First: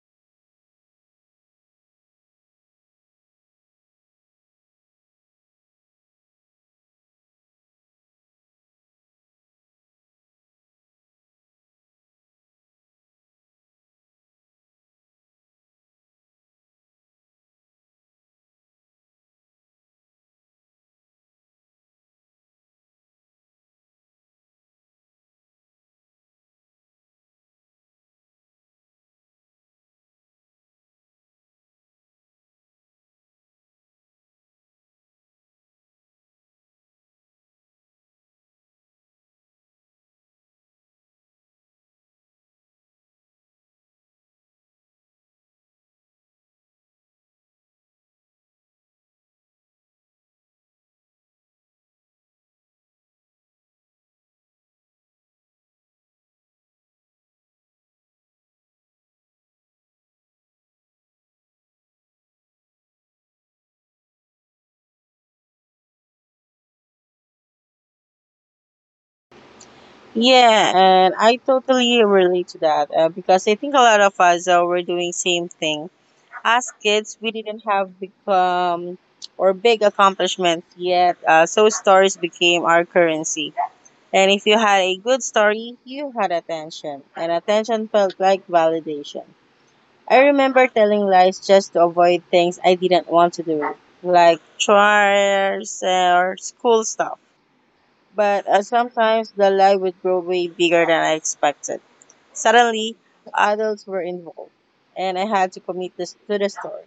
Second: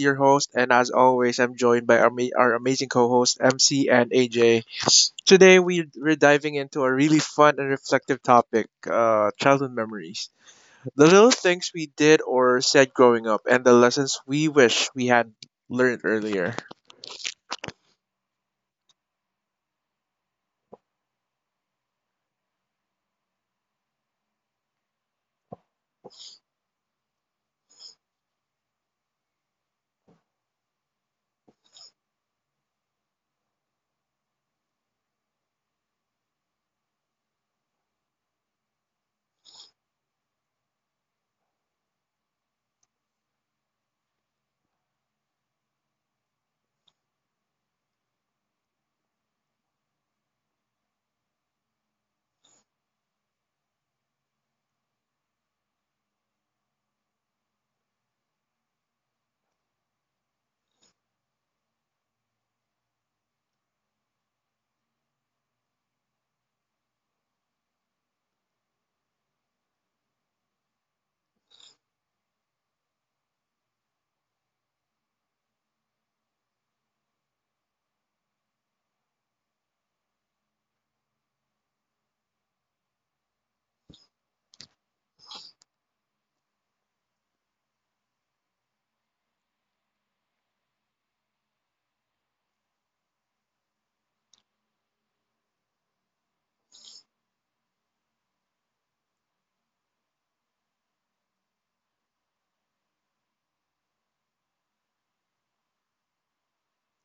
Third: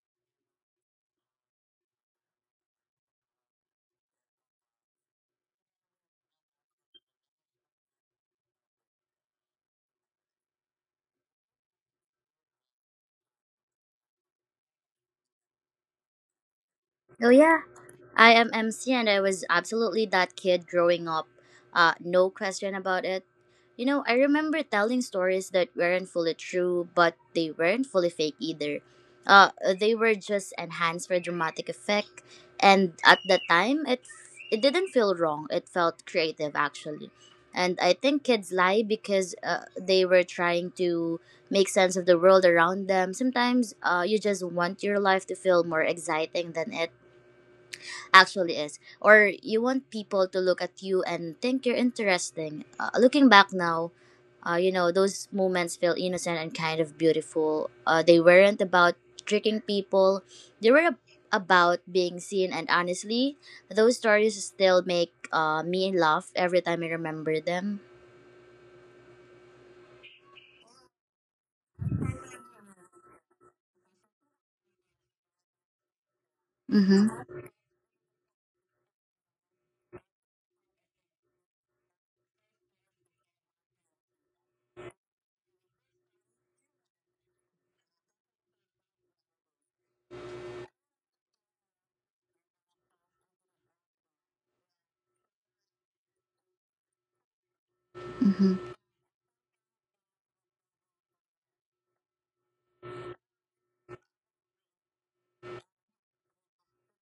your host, and as always, I'm joined by our amazing co host, MC and AJ. Today, we're diving into a really fun and reflective topic: childhood memories. The little things we did or said growing up, and the lessons we wish we had learned earlier. Oh yeah, I am MC, and I was absolutely that kid growing up. No question about it. You know, I remember telling stories that weren't fully true, but they weren't fully fake either. Uh, they were just enhanced for dramatic effect, and at the time, it didn't feel wrong. It felt creative actually, and I think kids lie because they were trying to make sense of the world around them. Sometimes, you just want your life to feel more exciting than it actually is. Or you want people to look at you and think you're interesting. Looking back now, you know, those moments feel innocent and kind of beautiful. They weren't about tricking people, they were about being seen. And honestly, those stories still make me laugh every time I remember them. Yeah, and I totally relate to that because I think a lot of us were doing same thing. As Mm-hmm. kids, we didn't have big. Or big accomplishments yet, so stories became our currency. And if you had a good story, you had attention, and attention felt like validation. I remember telling lies just to avoid things I didn't want to do, like chores or school stuff, but Mm-hmm. sometimes the lie would grow way bigger than I expected. Suddenly, adults were involved, and I had to commit this to the story.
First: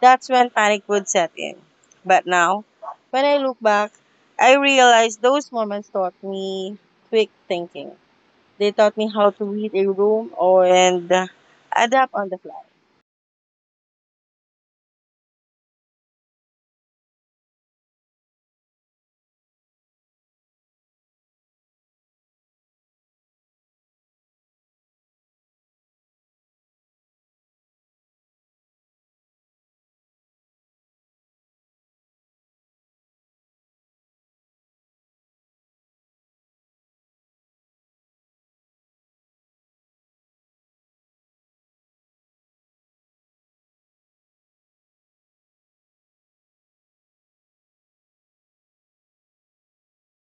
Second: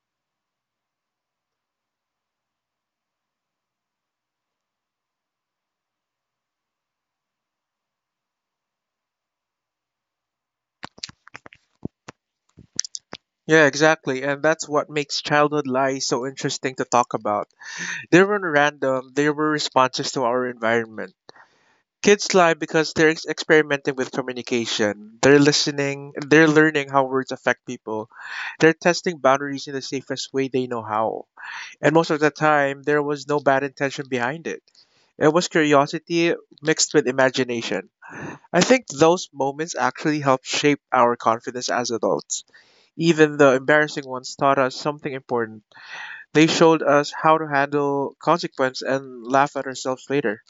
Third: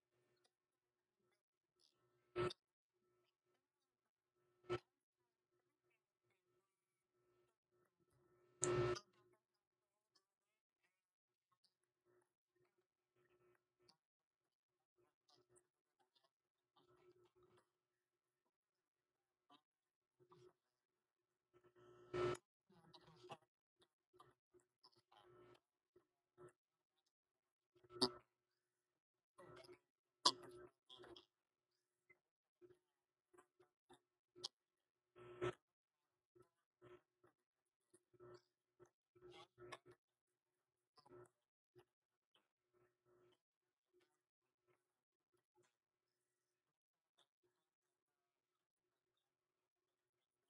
That's when panic would set in. But now, when I look back, I realize those moments taught me quick thinking. They taught me how to read a room or and adapt on the fly. Yeah, exactly. And that's what makes childhood lies so interesting to talk about. They were not random, they were responses to our environment. Kids lie because they're ex- experimenting with communication. They're listening, they're learning how words affect people. They're testing boundaries in the safest way they know how. And most of the time, there was no bad intention behind it. It was curiosity mixed with imagination. I think those moments actually helped shape our confidence as adults. Even the embarrassing ones taught us something important. They showed us how to handle consequence and laugh at ourselves later.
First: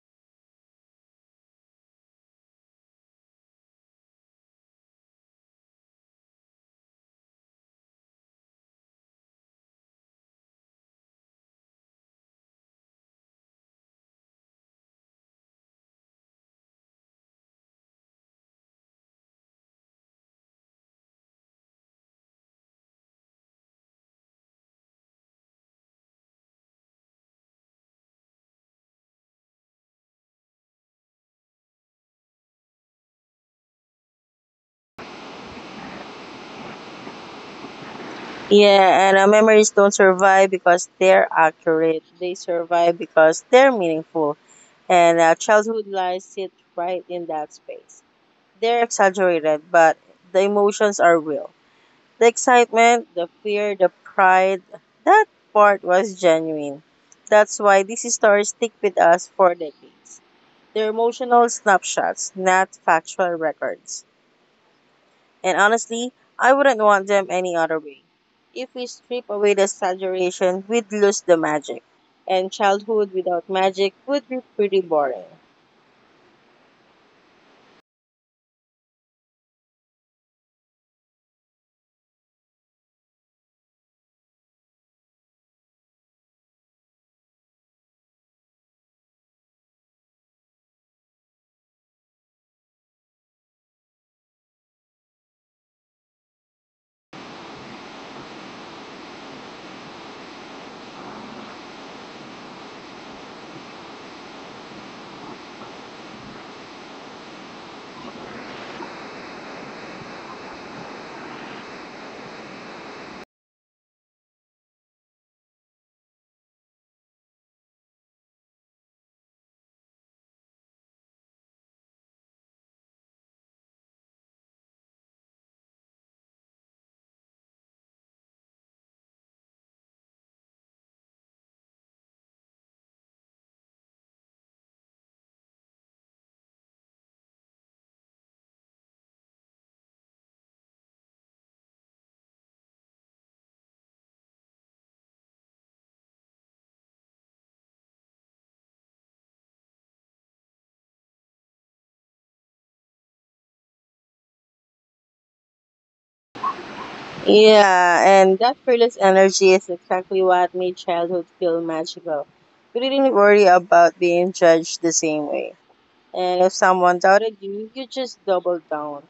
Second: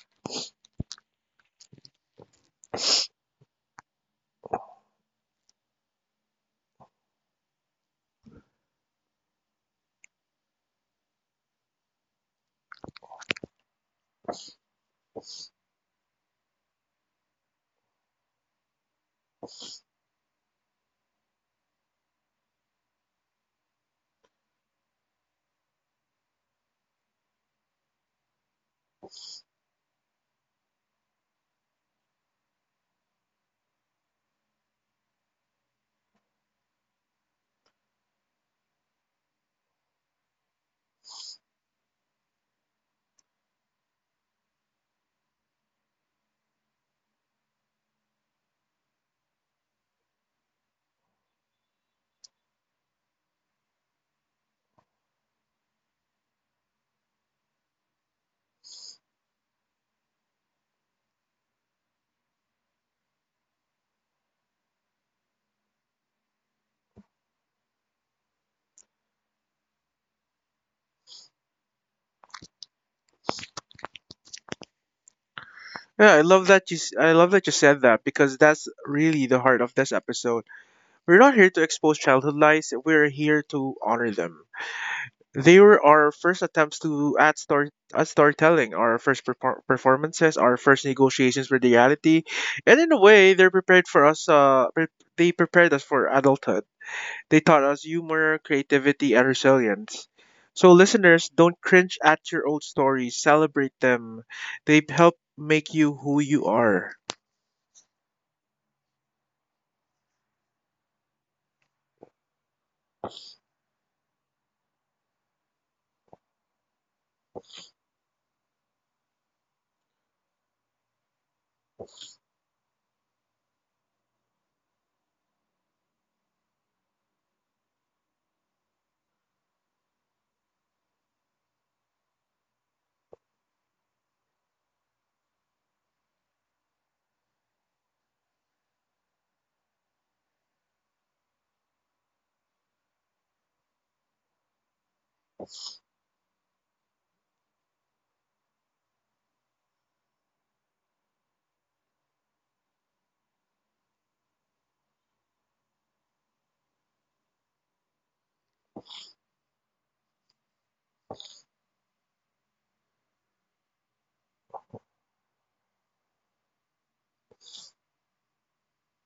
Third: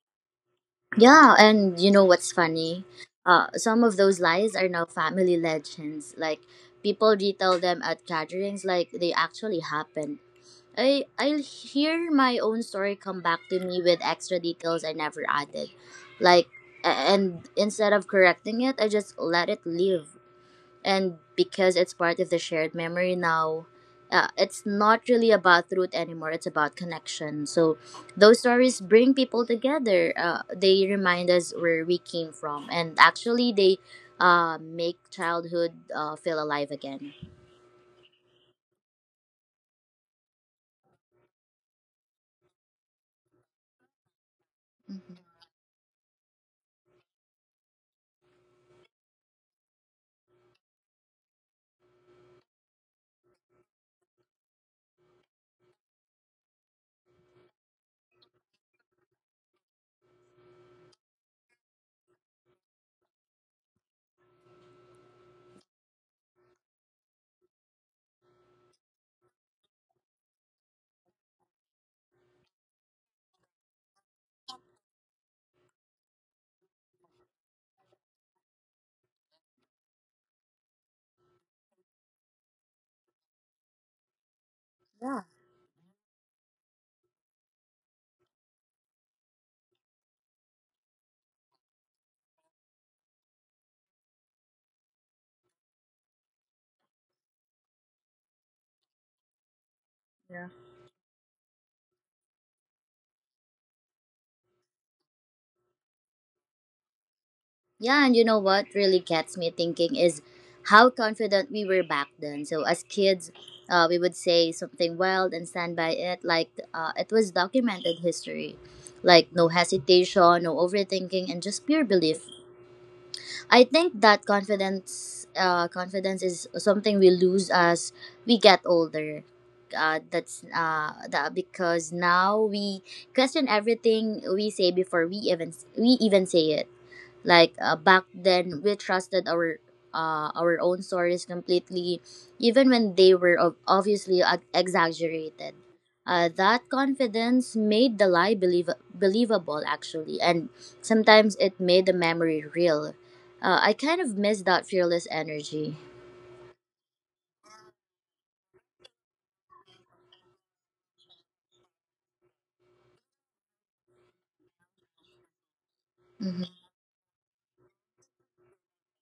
Yeah, and you know what's funny? Some of those lies are now family legends. Like people retell them at gatherings, like they actually happened. I hear my own story come back to me with extra details I never added, like and instead of correcting it, I just let it live, and because it's part of the shared memory now, it's not really about root anymore, it's about connection. So those stories bring people together, they remind us where we came from, and actually they make childhood feel alive again. Yeah, and memories don't survive because they're accurate. They survive because they're meaningful. And Mhm. Childhood lies sit right in that space. They're exaggerated, but the emotions are real. The excitement, the fear, the pride, that part was genuine. That's why these stories stick with us for decades. They're emotional snapshots, not factual records. And honestly, I wouldn't want them any other way. If we strip away the exaggeration, we'd lose the magic. And childhood without magic would be pretty boring. Yeah, I love that you said that because that's really the heart of this episode. We're not here to expose childhood lies, we're here to honor them. Yeah. They were our first attempts to at story at storytelling, our first performances, our first negotiations with reality, and in a way, they prepared us for adulthood. They taught us humor, creativity, and resilience. So, listeners, don't cringe at your old stories, celebrate them. They help make you who you are. Yeah, and you know what really gets me thinking is how confident we were back then. So as kids, we would say something wild and stand by it like it was documented history. Like no hesitation, no overthinking, and just pure belief. I think that confidence is something we lose as we get older. That's that because now we question everything we say before we even say it. Like back then we trusted our own stories completely, even when they were obviously exaggerated. That confidence made the lie believable actually, and sometimes it made the memory real. I kind of miss that fearless energy. Yeah, and that fearless energy is exactly what made childhood feel magical. You didn't worry about being judged the same way. And Mm-hmm. if someone doubted you, you just doubled down.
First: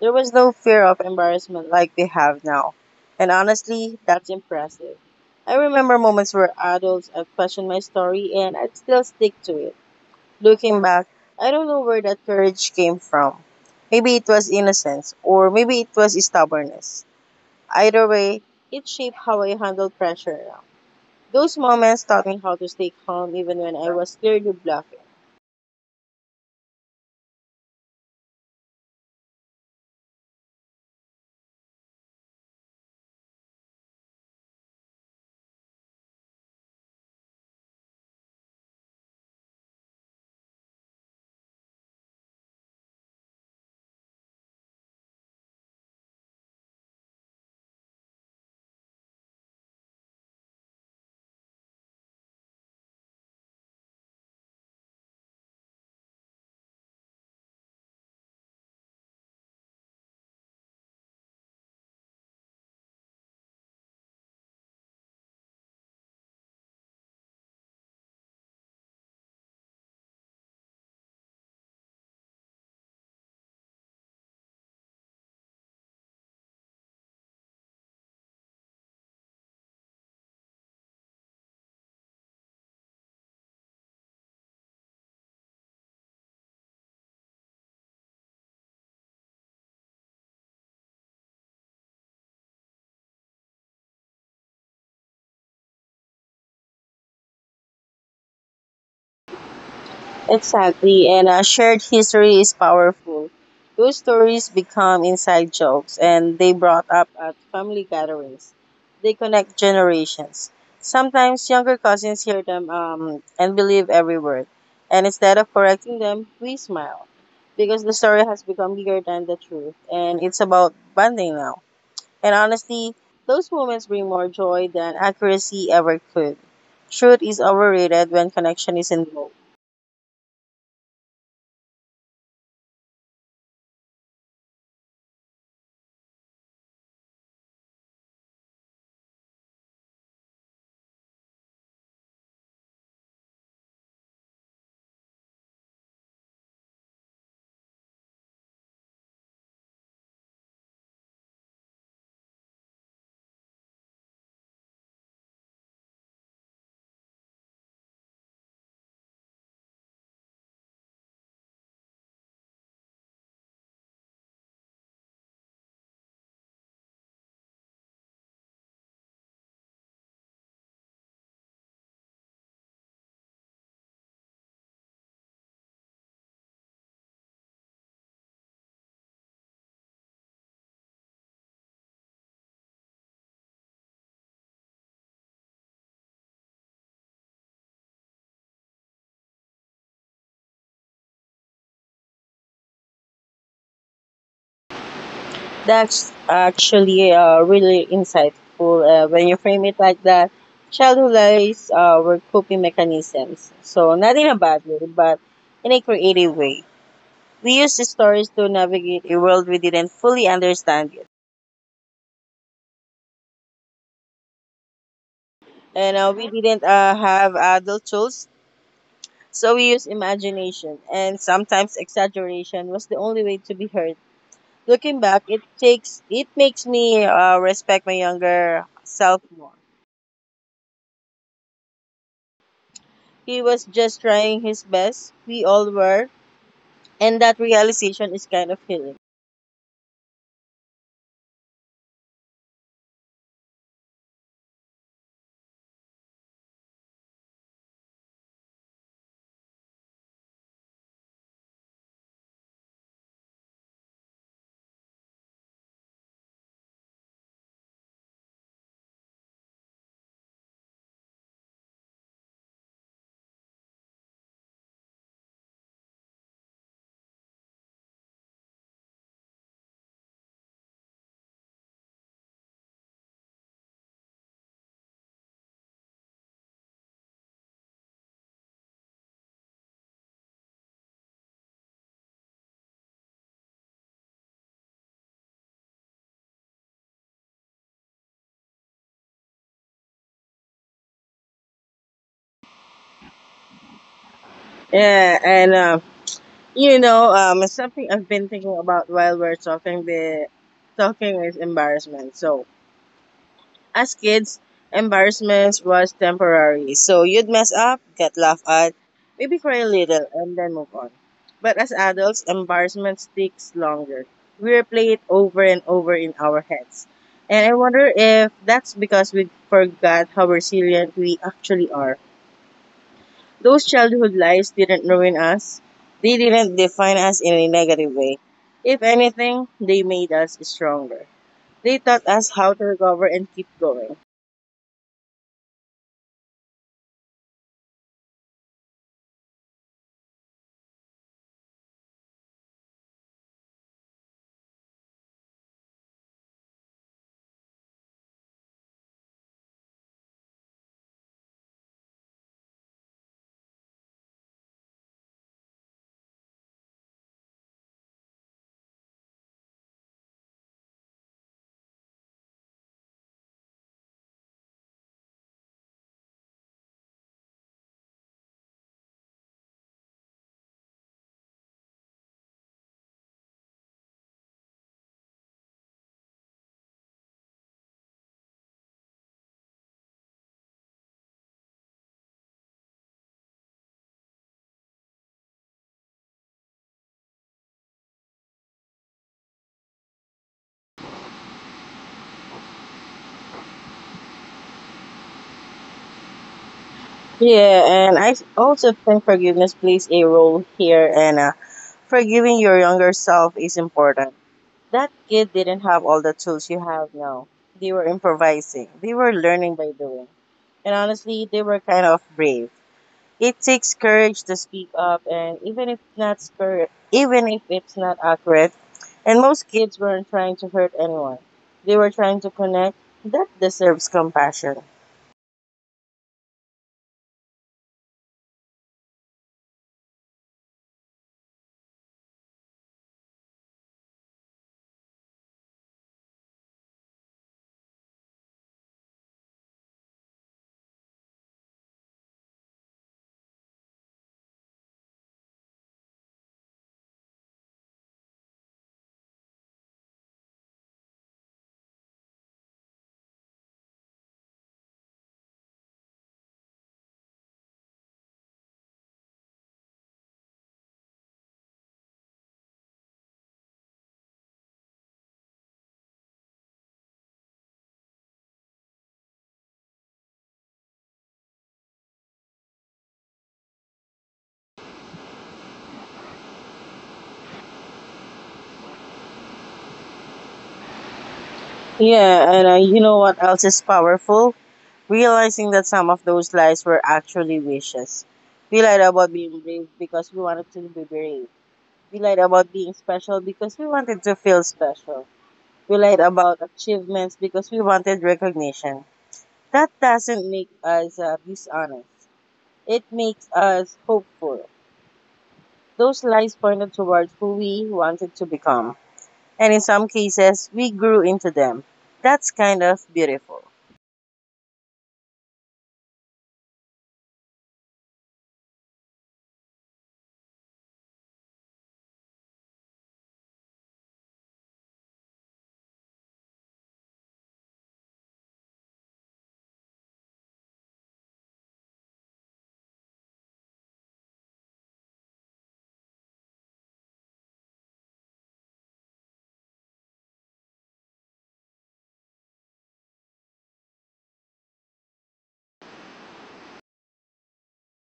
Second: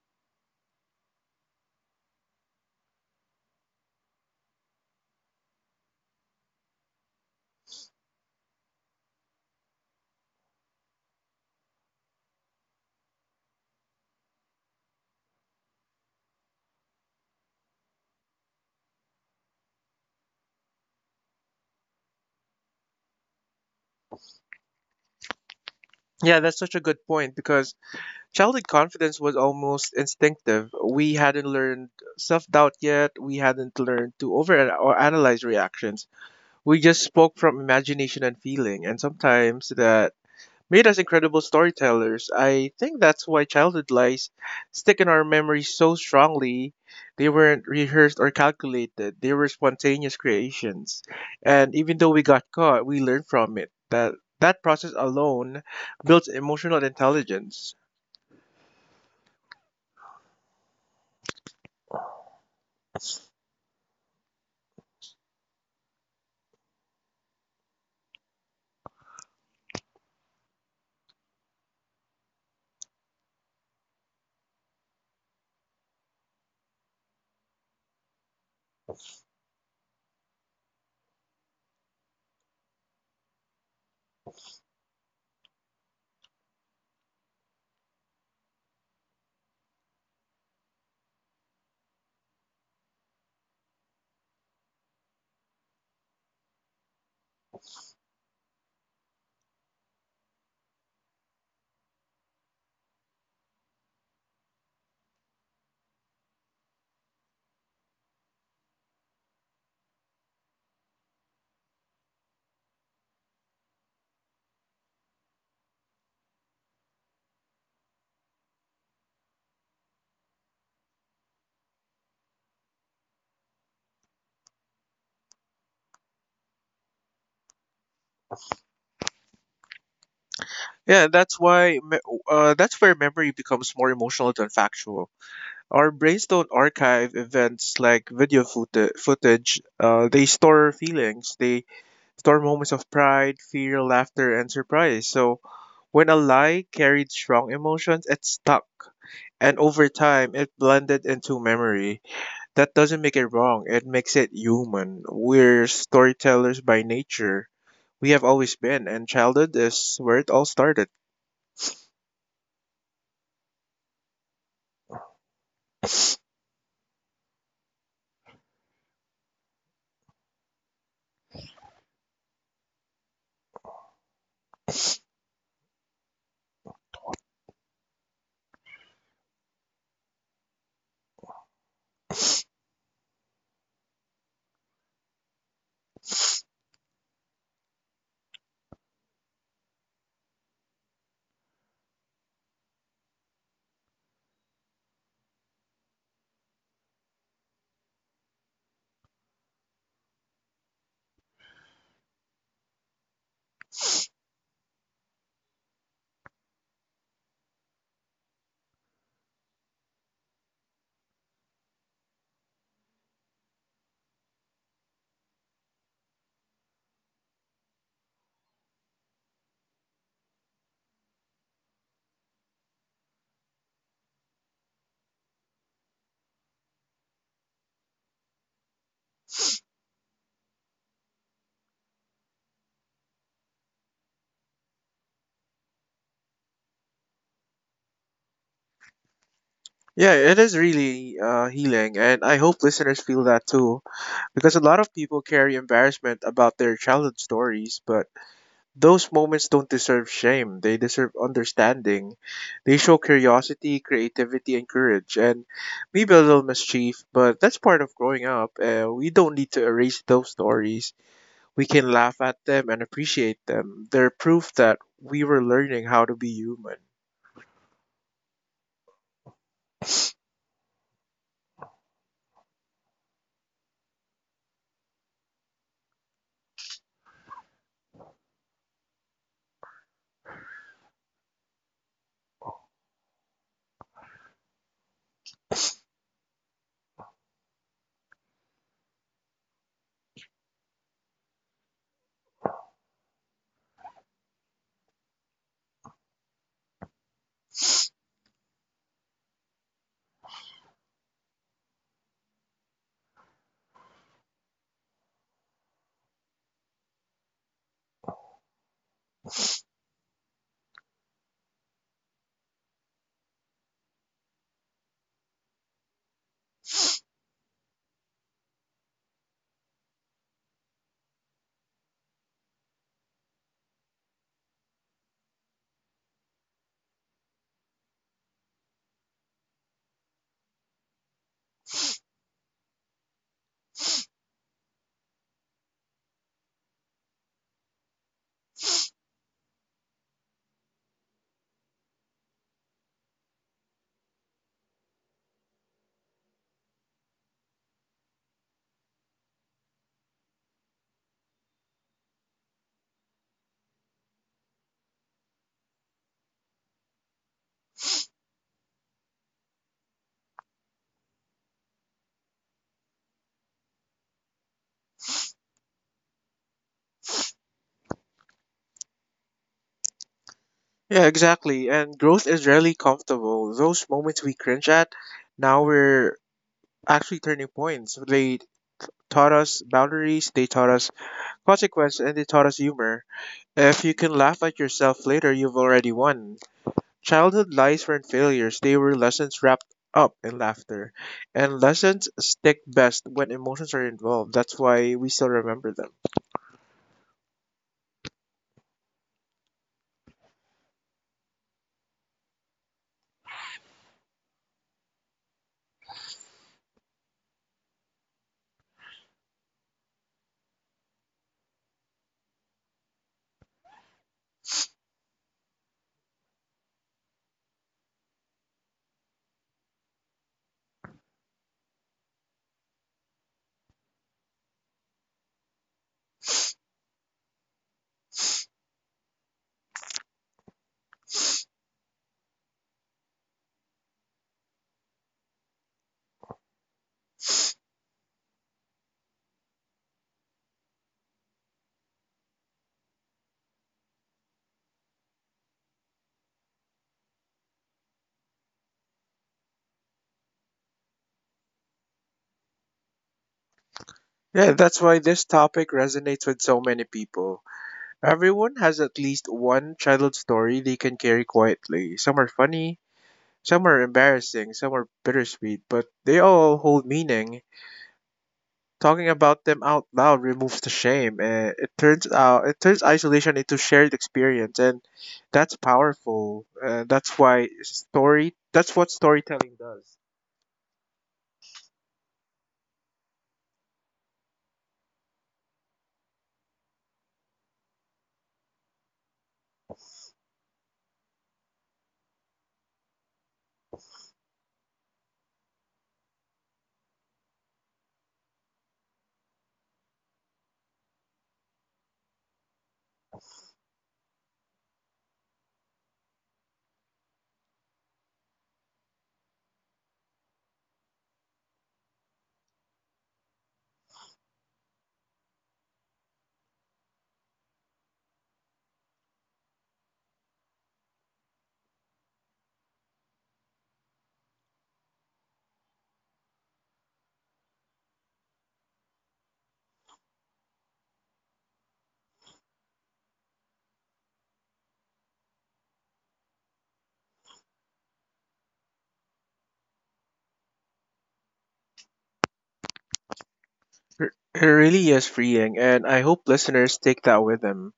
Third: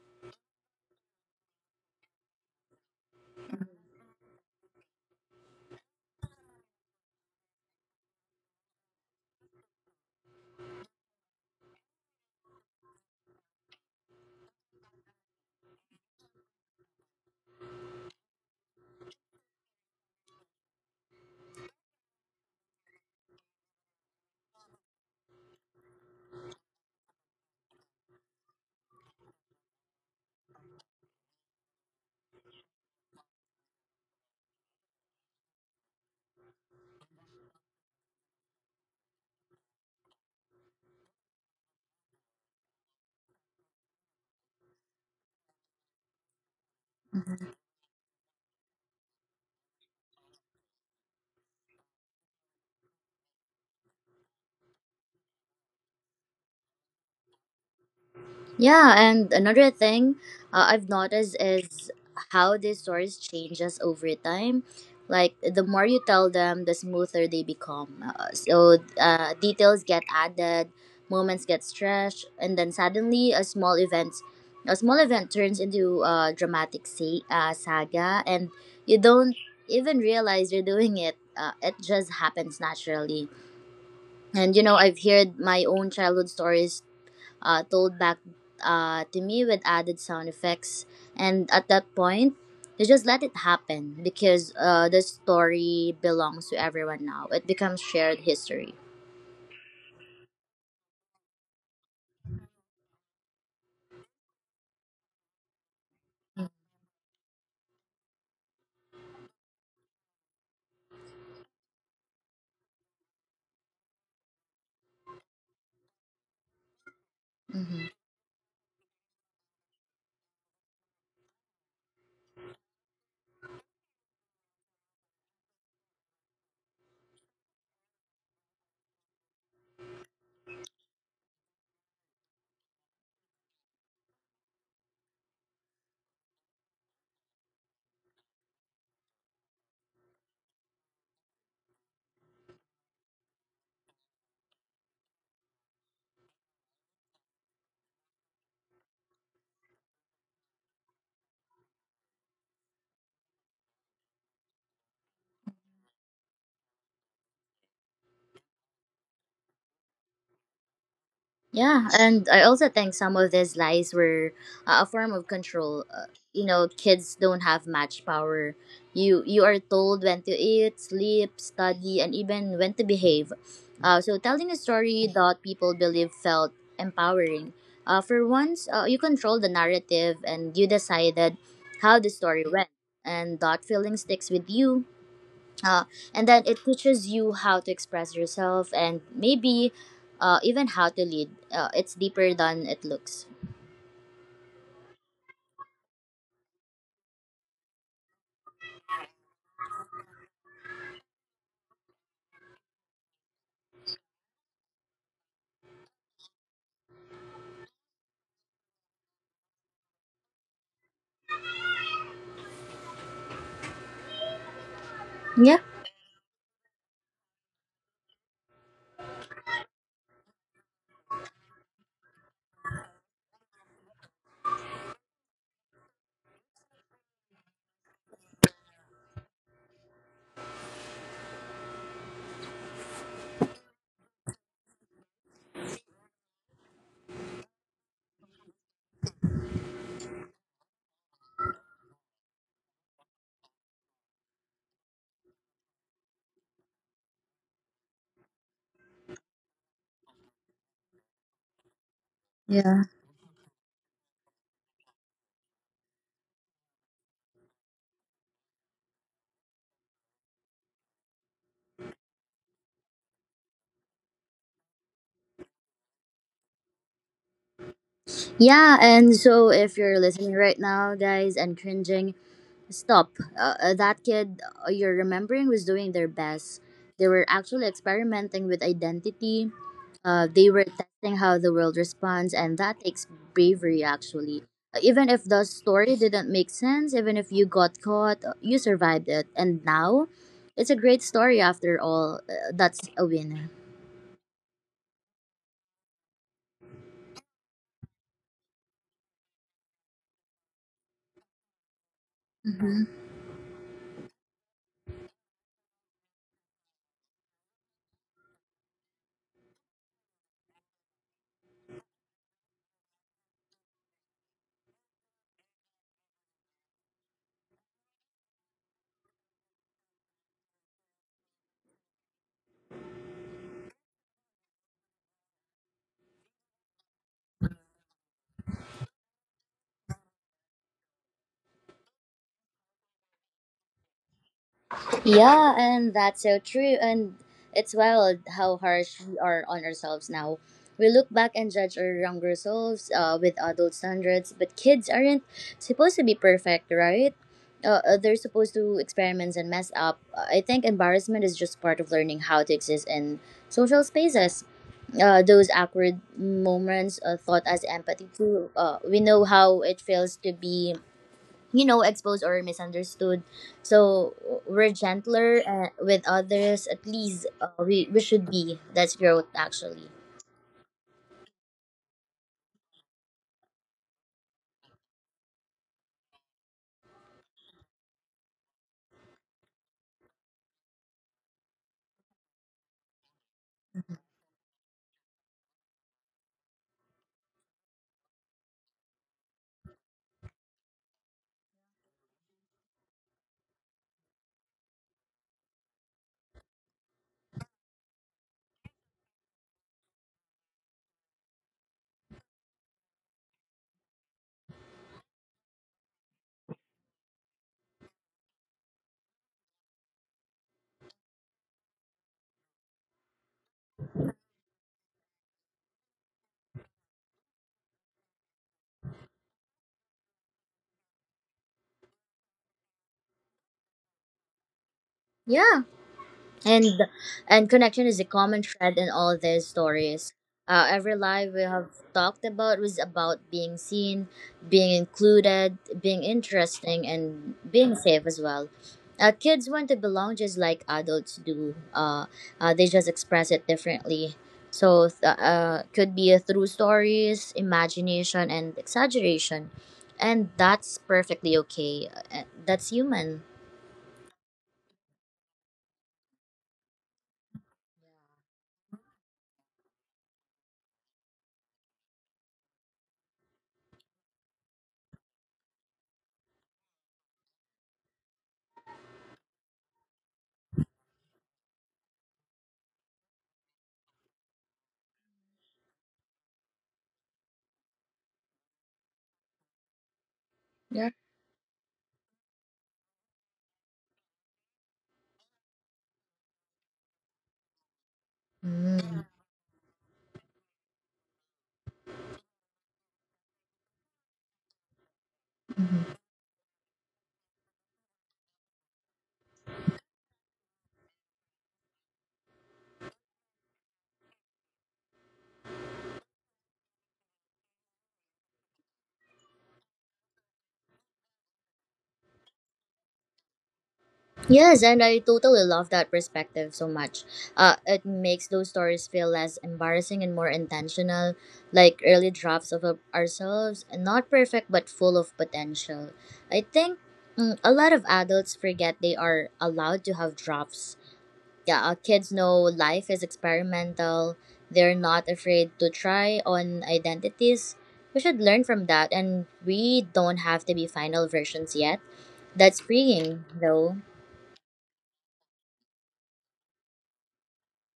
There was no fear of embarrassment like we have now. And honestly, that's impressive. I remember moments where adults have questioned my story and I'd still stick to it. Looking back, I don't know where that courage came from. Maybe it was innocence, or maybe it was stubbornness. Either way, it shaped how I handled pressure now. Those moments taught me how to stay calm even when I was clearly bluffing. Yeah, that's such a good point because childhood confidence was almost instinctive. We hadn't learned self doubt yet. We hadn't learned to over or analyze reactions. We just spoke from imagination and feeling. And sometimes the made us incredible storytellers. I think that's why childhood lies stick in our memories so strongly. They weren't rehearsed or calculated, they were spontaneous creations. And even though we got caught, we learned from it. That process alone builds emotional intelligence. Yeah, and another thing I've noticed is how these stories changes over time. Like the more you tell them, the smoother they become. So details get added, moments get stretched, and then suddenly a small event turns into a dramatic saga, and you don't even realize you're doing it. It just happens naturally. And you know, I've heard my own childhood stories told back to me with added sound effects. And at that point, you just let it happen because the story belongs to everyone now. It becomes shared history. Exactly, and shared history is powerful. Those stories become inside jokes and they brought up at family gatherings. They connect generations. Sometimes younger cousins hear them, and believe every word. And instead of correcting them, we smile because Mhm. the story has become bigger than the truth and it's about bonding now. And honestly, those moments bring more joy than accuracy ever could. Truth is overrated when connection is involved. Yeah, that's where memory becomes more emotional than factual. Our brains don't archive events like video footage. They store feelings. They store moments of pride, fear, laughter, and surprise. So when a lie carried strong emotions, it stuck. And over time, it blended into memory. That doesn't make it wrong, it makes it human. We're storytellers by nature. We have always been, and childhood is where it all started. Yeah, and I also think some of these lies were a form of control. You know, kids don't have much power. You are told when to eat, sleep, study, and even when to behave. So telling a story that people believe felt empowering. For once, you control the narrative and you decided how the story went, and that feeling sticks with you, uh, and then it teaches you how to express yourself and maybe even how to lead. It's deeper than it looks. That's actually really insightful when you frame it like that. Childhood lies were coping mechanisms. So, not in a bad way, but in a creative way. We used the stories to navigate a world we didn't fully understand yet. Yeah. And we didn't have adult tools. So we used imagination and sometimes exaggeration was the only way to be heard. Looking back, it takes it makes me respect my younger self more. He was just trying his best. We all were, and that realization is kind of healing. Yeah, it is really healing, and I hope listeners feel that too. Because a lot of people carry embarrassment about their childhood stories, but those moments don't deserve shame, they deserve understanding. They Yeah. show curiosity, creativity, and courage, and maybe a little mischief, but that's part of growing up. We don't need to erase those stories. We can laugh at them and appreciate them. They're proof that we were learning how to be human. Yeah and so if you're listening right now guys and cringing, stop. That kid you're remembering was doing their best. They were actually experimenting with identity. They were testing how the world responds, and that takes bravery, actually. Even if the story didn't make sense, even if you got caught, you survived it. And now, it's a great story after all. That's a win. Yeah, and you know, something I've been thinking about while we're talking. The talking is embarrassment. So as kids, embarrassment was temporary. So you'd mess up, get laughed at, maybe cry a little, and then move on. But as adults, embarrassment sticks longer. We replay it over and over in our heads. And I wonder if that's because we forgot how resilient we actually are. Those childhood lies didn't ruin us, they didn't define us in a negative way. If anything, they made us stronger. They taught us how to recover and keep going. Yeah, and that's so true. And it's wild how harsh we are on ourselves now. We look back and judge our younger selves with adult standards, but kids aren't supposed to be perfect, right? They're supposed to experiment and mess up. I think embarrassment is just part of learning how to exist in social spaces. Those awkward moments thought as empathy too. We know how it feels to be you know exposed or misunderstood, so we're gentler with others. At least we should be. That's growth actually. Yeah, exactly. And growth is rarely comfortable. Those moments we cringe at, now we're actually turning points. They taught us boundaries, they taught us consequence, and they taught us humor. If you can laugh at yourself later, you've already won. Childhood lies weren't failures, they were lessons wrapped up in laughter. And lessons stick best when emotions are involved. That's why we still remember them. Yeah, and I also think forgiveness plays a role here, and forgiving your younger self is important. That kid didn't have all the tools you have now. They were improvising, they were learning by doing, and honestly, they were kind of brave. It takes courage to speak up, and even if not scur- even if it's not accurate, and most kids weren't trying to hurt anyone, they were trying to connect. That deserves compassion. Yeah, and and connection is a common thread in all their stories. Every lie we have talked about was about being seen, being included, being interesting, and being safe as well. Kids want to belong just like adults do. They just express it differently, so could be through stories, imagination, and exaggeration. And that's perfectly okay. That's human. Yeah, that's why this topic resonates with so many people. Everyone has at least one childhood story they can carry quietly. Some are funny, some are embarrassing, some are bittersweet, but they all hold meaning. Talking about them out loud removes the shame. It turns isolation into shared experience, and that's powerful. That's why story. That's what storytelling does. Yeah, and you know what else is powerful? Realizing that some of those lies were actually wishes. We lied Mm-hmm. about being brave because we wanted to be brave. We lied about being special because we wanted to feel special. We lied Mm-hmm. about achievements because we wanted recognition. That doesn't make us dishonest. It makes us hopeful. Those lies pointed towards who we wanted to become. And in some cases, we grew into them. That's kind of beautiful. Yes, and I totally love that perspective so much. It makes those stories feel less embarrassing and more intentional, like early drafts of ourselves, not perfect but full of potential. I think a lot of adults forget they are allowed to have drafts. Yeah, kids know life is experimental. They're not afraid to try on identities. We should learn from that, and we don't have to be final versions yet. That's freeing, though. It it really is freeing, and I hope listeners take that with them.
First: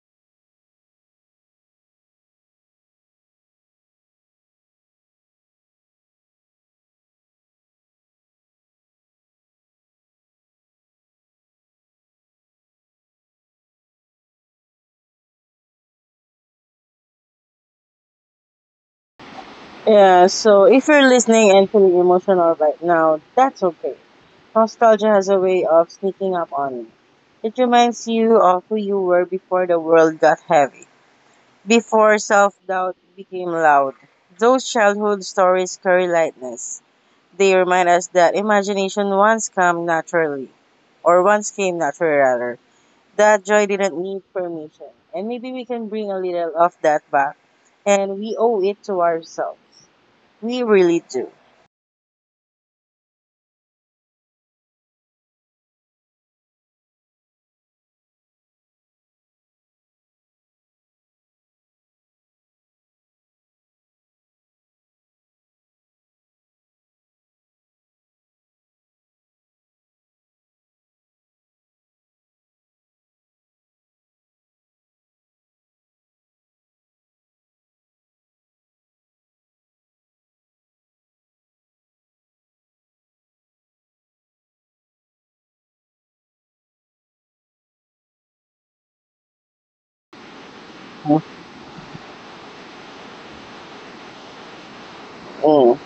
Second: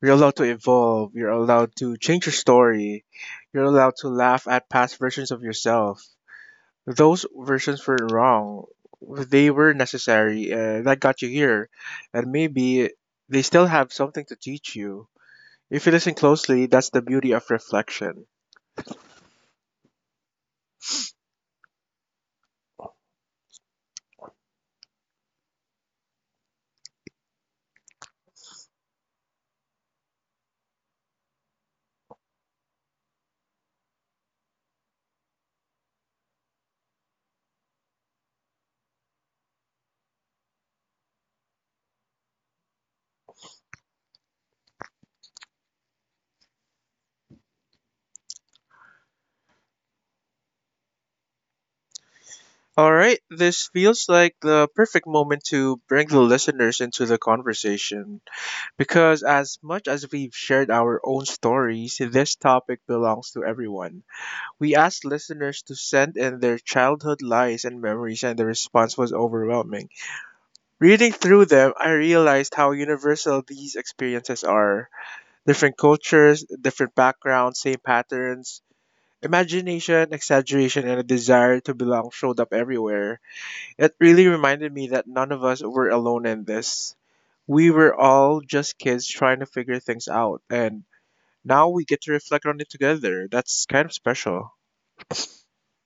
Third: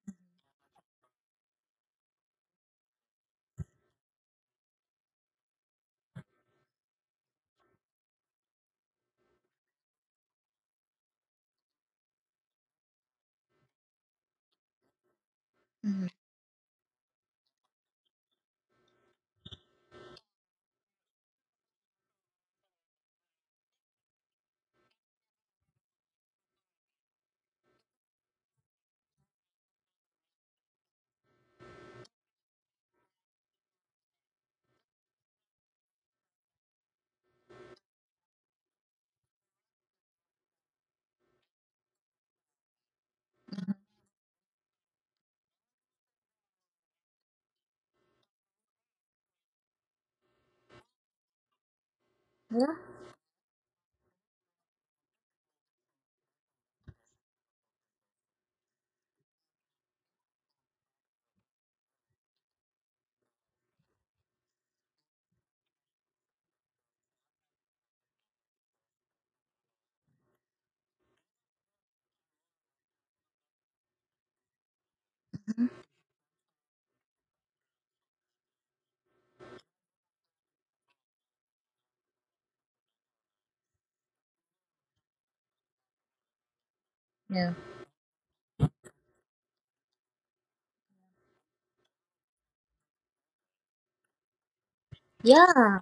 You're allowed to evolve. You're allowed to change your story. You're allowed to laugh at past versions of yourself. Those versions were wrong. They were necessary. That got you here. And maybe they still have something to teach you. If you Mhm. listen closely, that's the beauty of reflection. Yeah, so if you're listening and feeling emotional right now, that's okay. Nostalgia has a way of sneaking up on you. It reminds you of who you were before the world got heavy, before self doubt became loud. Those childhood stories carry lightness. They remind us that imagination once came naturally, or once came naturally rather. That joy didn't need permission. And maybe we can bring a little of that back, and we owe it to ourselves. We really do. All right, this feels like the perfect moment to bring the listeners into the conversation because, as much as we've shared our own stories, this topic belongs to everyone. We asked listeners to send in their childhood lies and memories, and the response was overwhelming. Reading through them, I realized how universal these experiences are. Different cultures, different backgrounds, same patterns. Imagination, exaggeration, and a desire to belong showed up everywhere. It really reminded me that none of us were alone in this. Yeah. We were all just kids trying to figure things out, and now we get to reflect on it together. That's kind of special. Mm. Yeah.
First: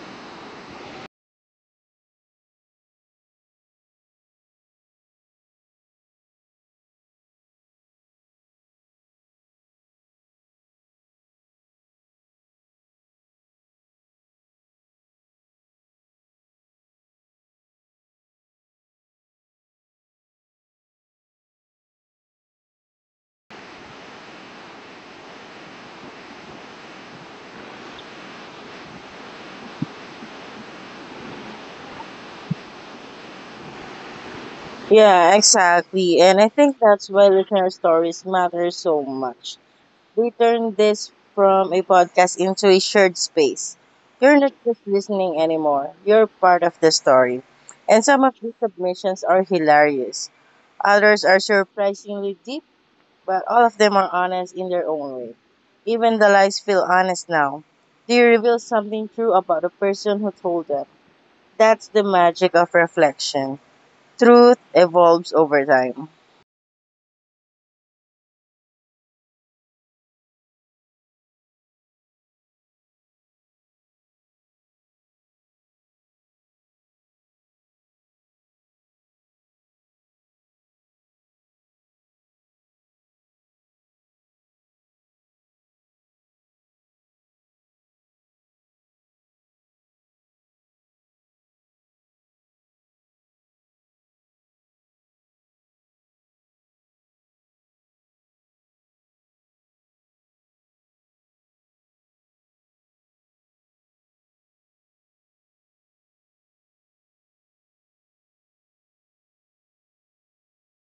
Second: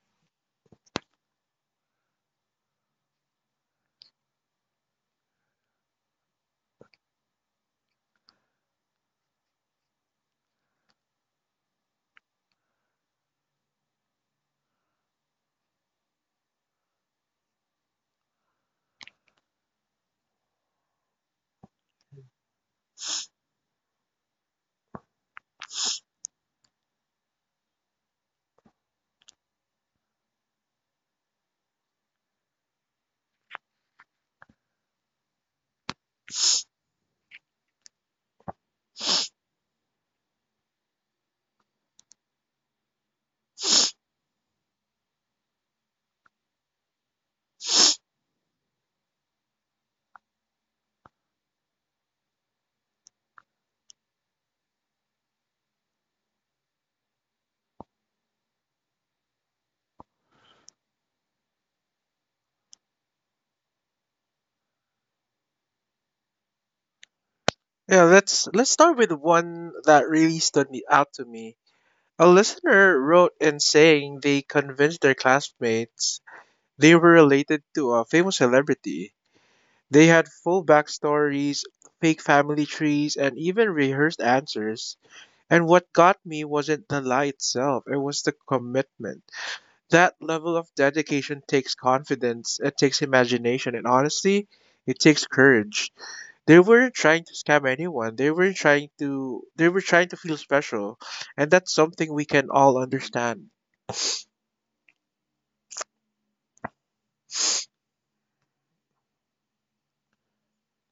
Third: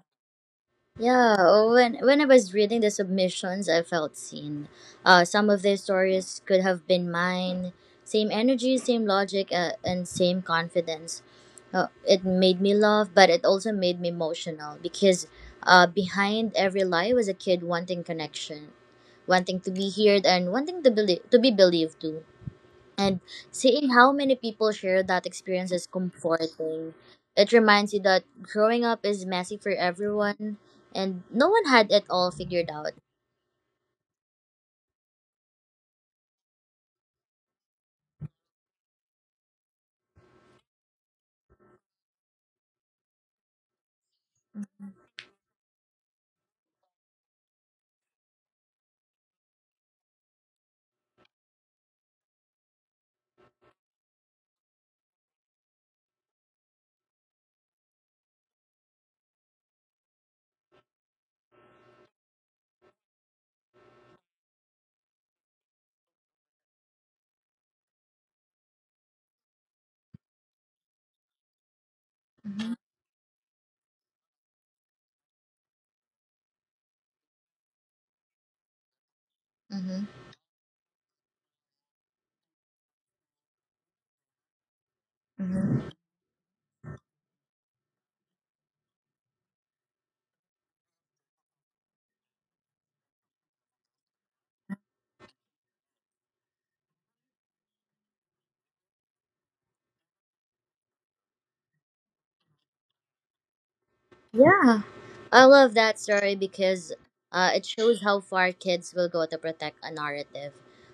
Yeah. Oh, when I was reading the submissions, I felt seen. Some of their stories could have been mine. Same energy, same logic, and same confidence. It made me laugh, but it also made me emotional because behind every lie was a kid wanting connection, wanting to be heard, and wanting to be believed too. And seeing how many people share that experience is comforting. It reminds you that growing up is messy for everyone, and no one had it all figured out. Yeah, exactly. And I think that's why listener stories matter so much. We turn this from a podcast into a shared space. You're not just listening anymore, you're part of the story. And some of these submissions are hilarious, others are surprisingly deep, but all of them are honest in their own way. Even the lies feel honest now. They reveal something true about the person who told them. That's the magic of reflection. Truth evolves over time. Yeah, let's start with one that really stood me out to me. A Mm-hmm. listener wrote in saying they convinced their classmates they were related to a famous celebrity. They had full backstories, fake family trees, and even rehearsed answers. And Mm-hmm. what got me wasn't the lie itself, it was the commitment. That level of dedication takes confidence, it takes imagination, and honestly, it takes courage. They weren't trying to scam anyone. They were not trying to They were trying to feel special. And that's something we can all understand. Yeah. I love that story because it shows how far kids will go to protect a narrative.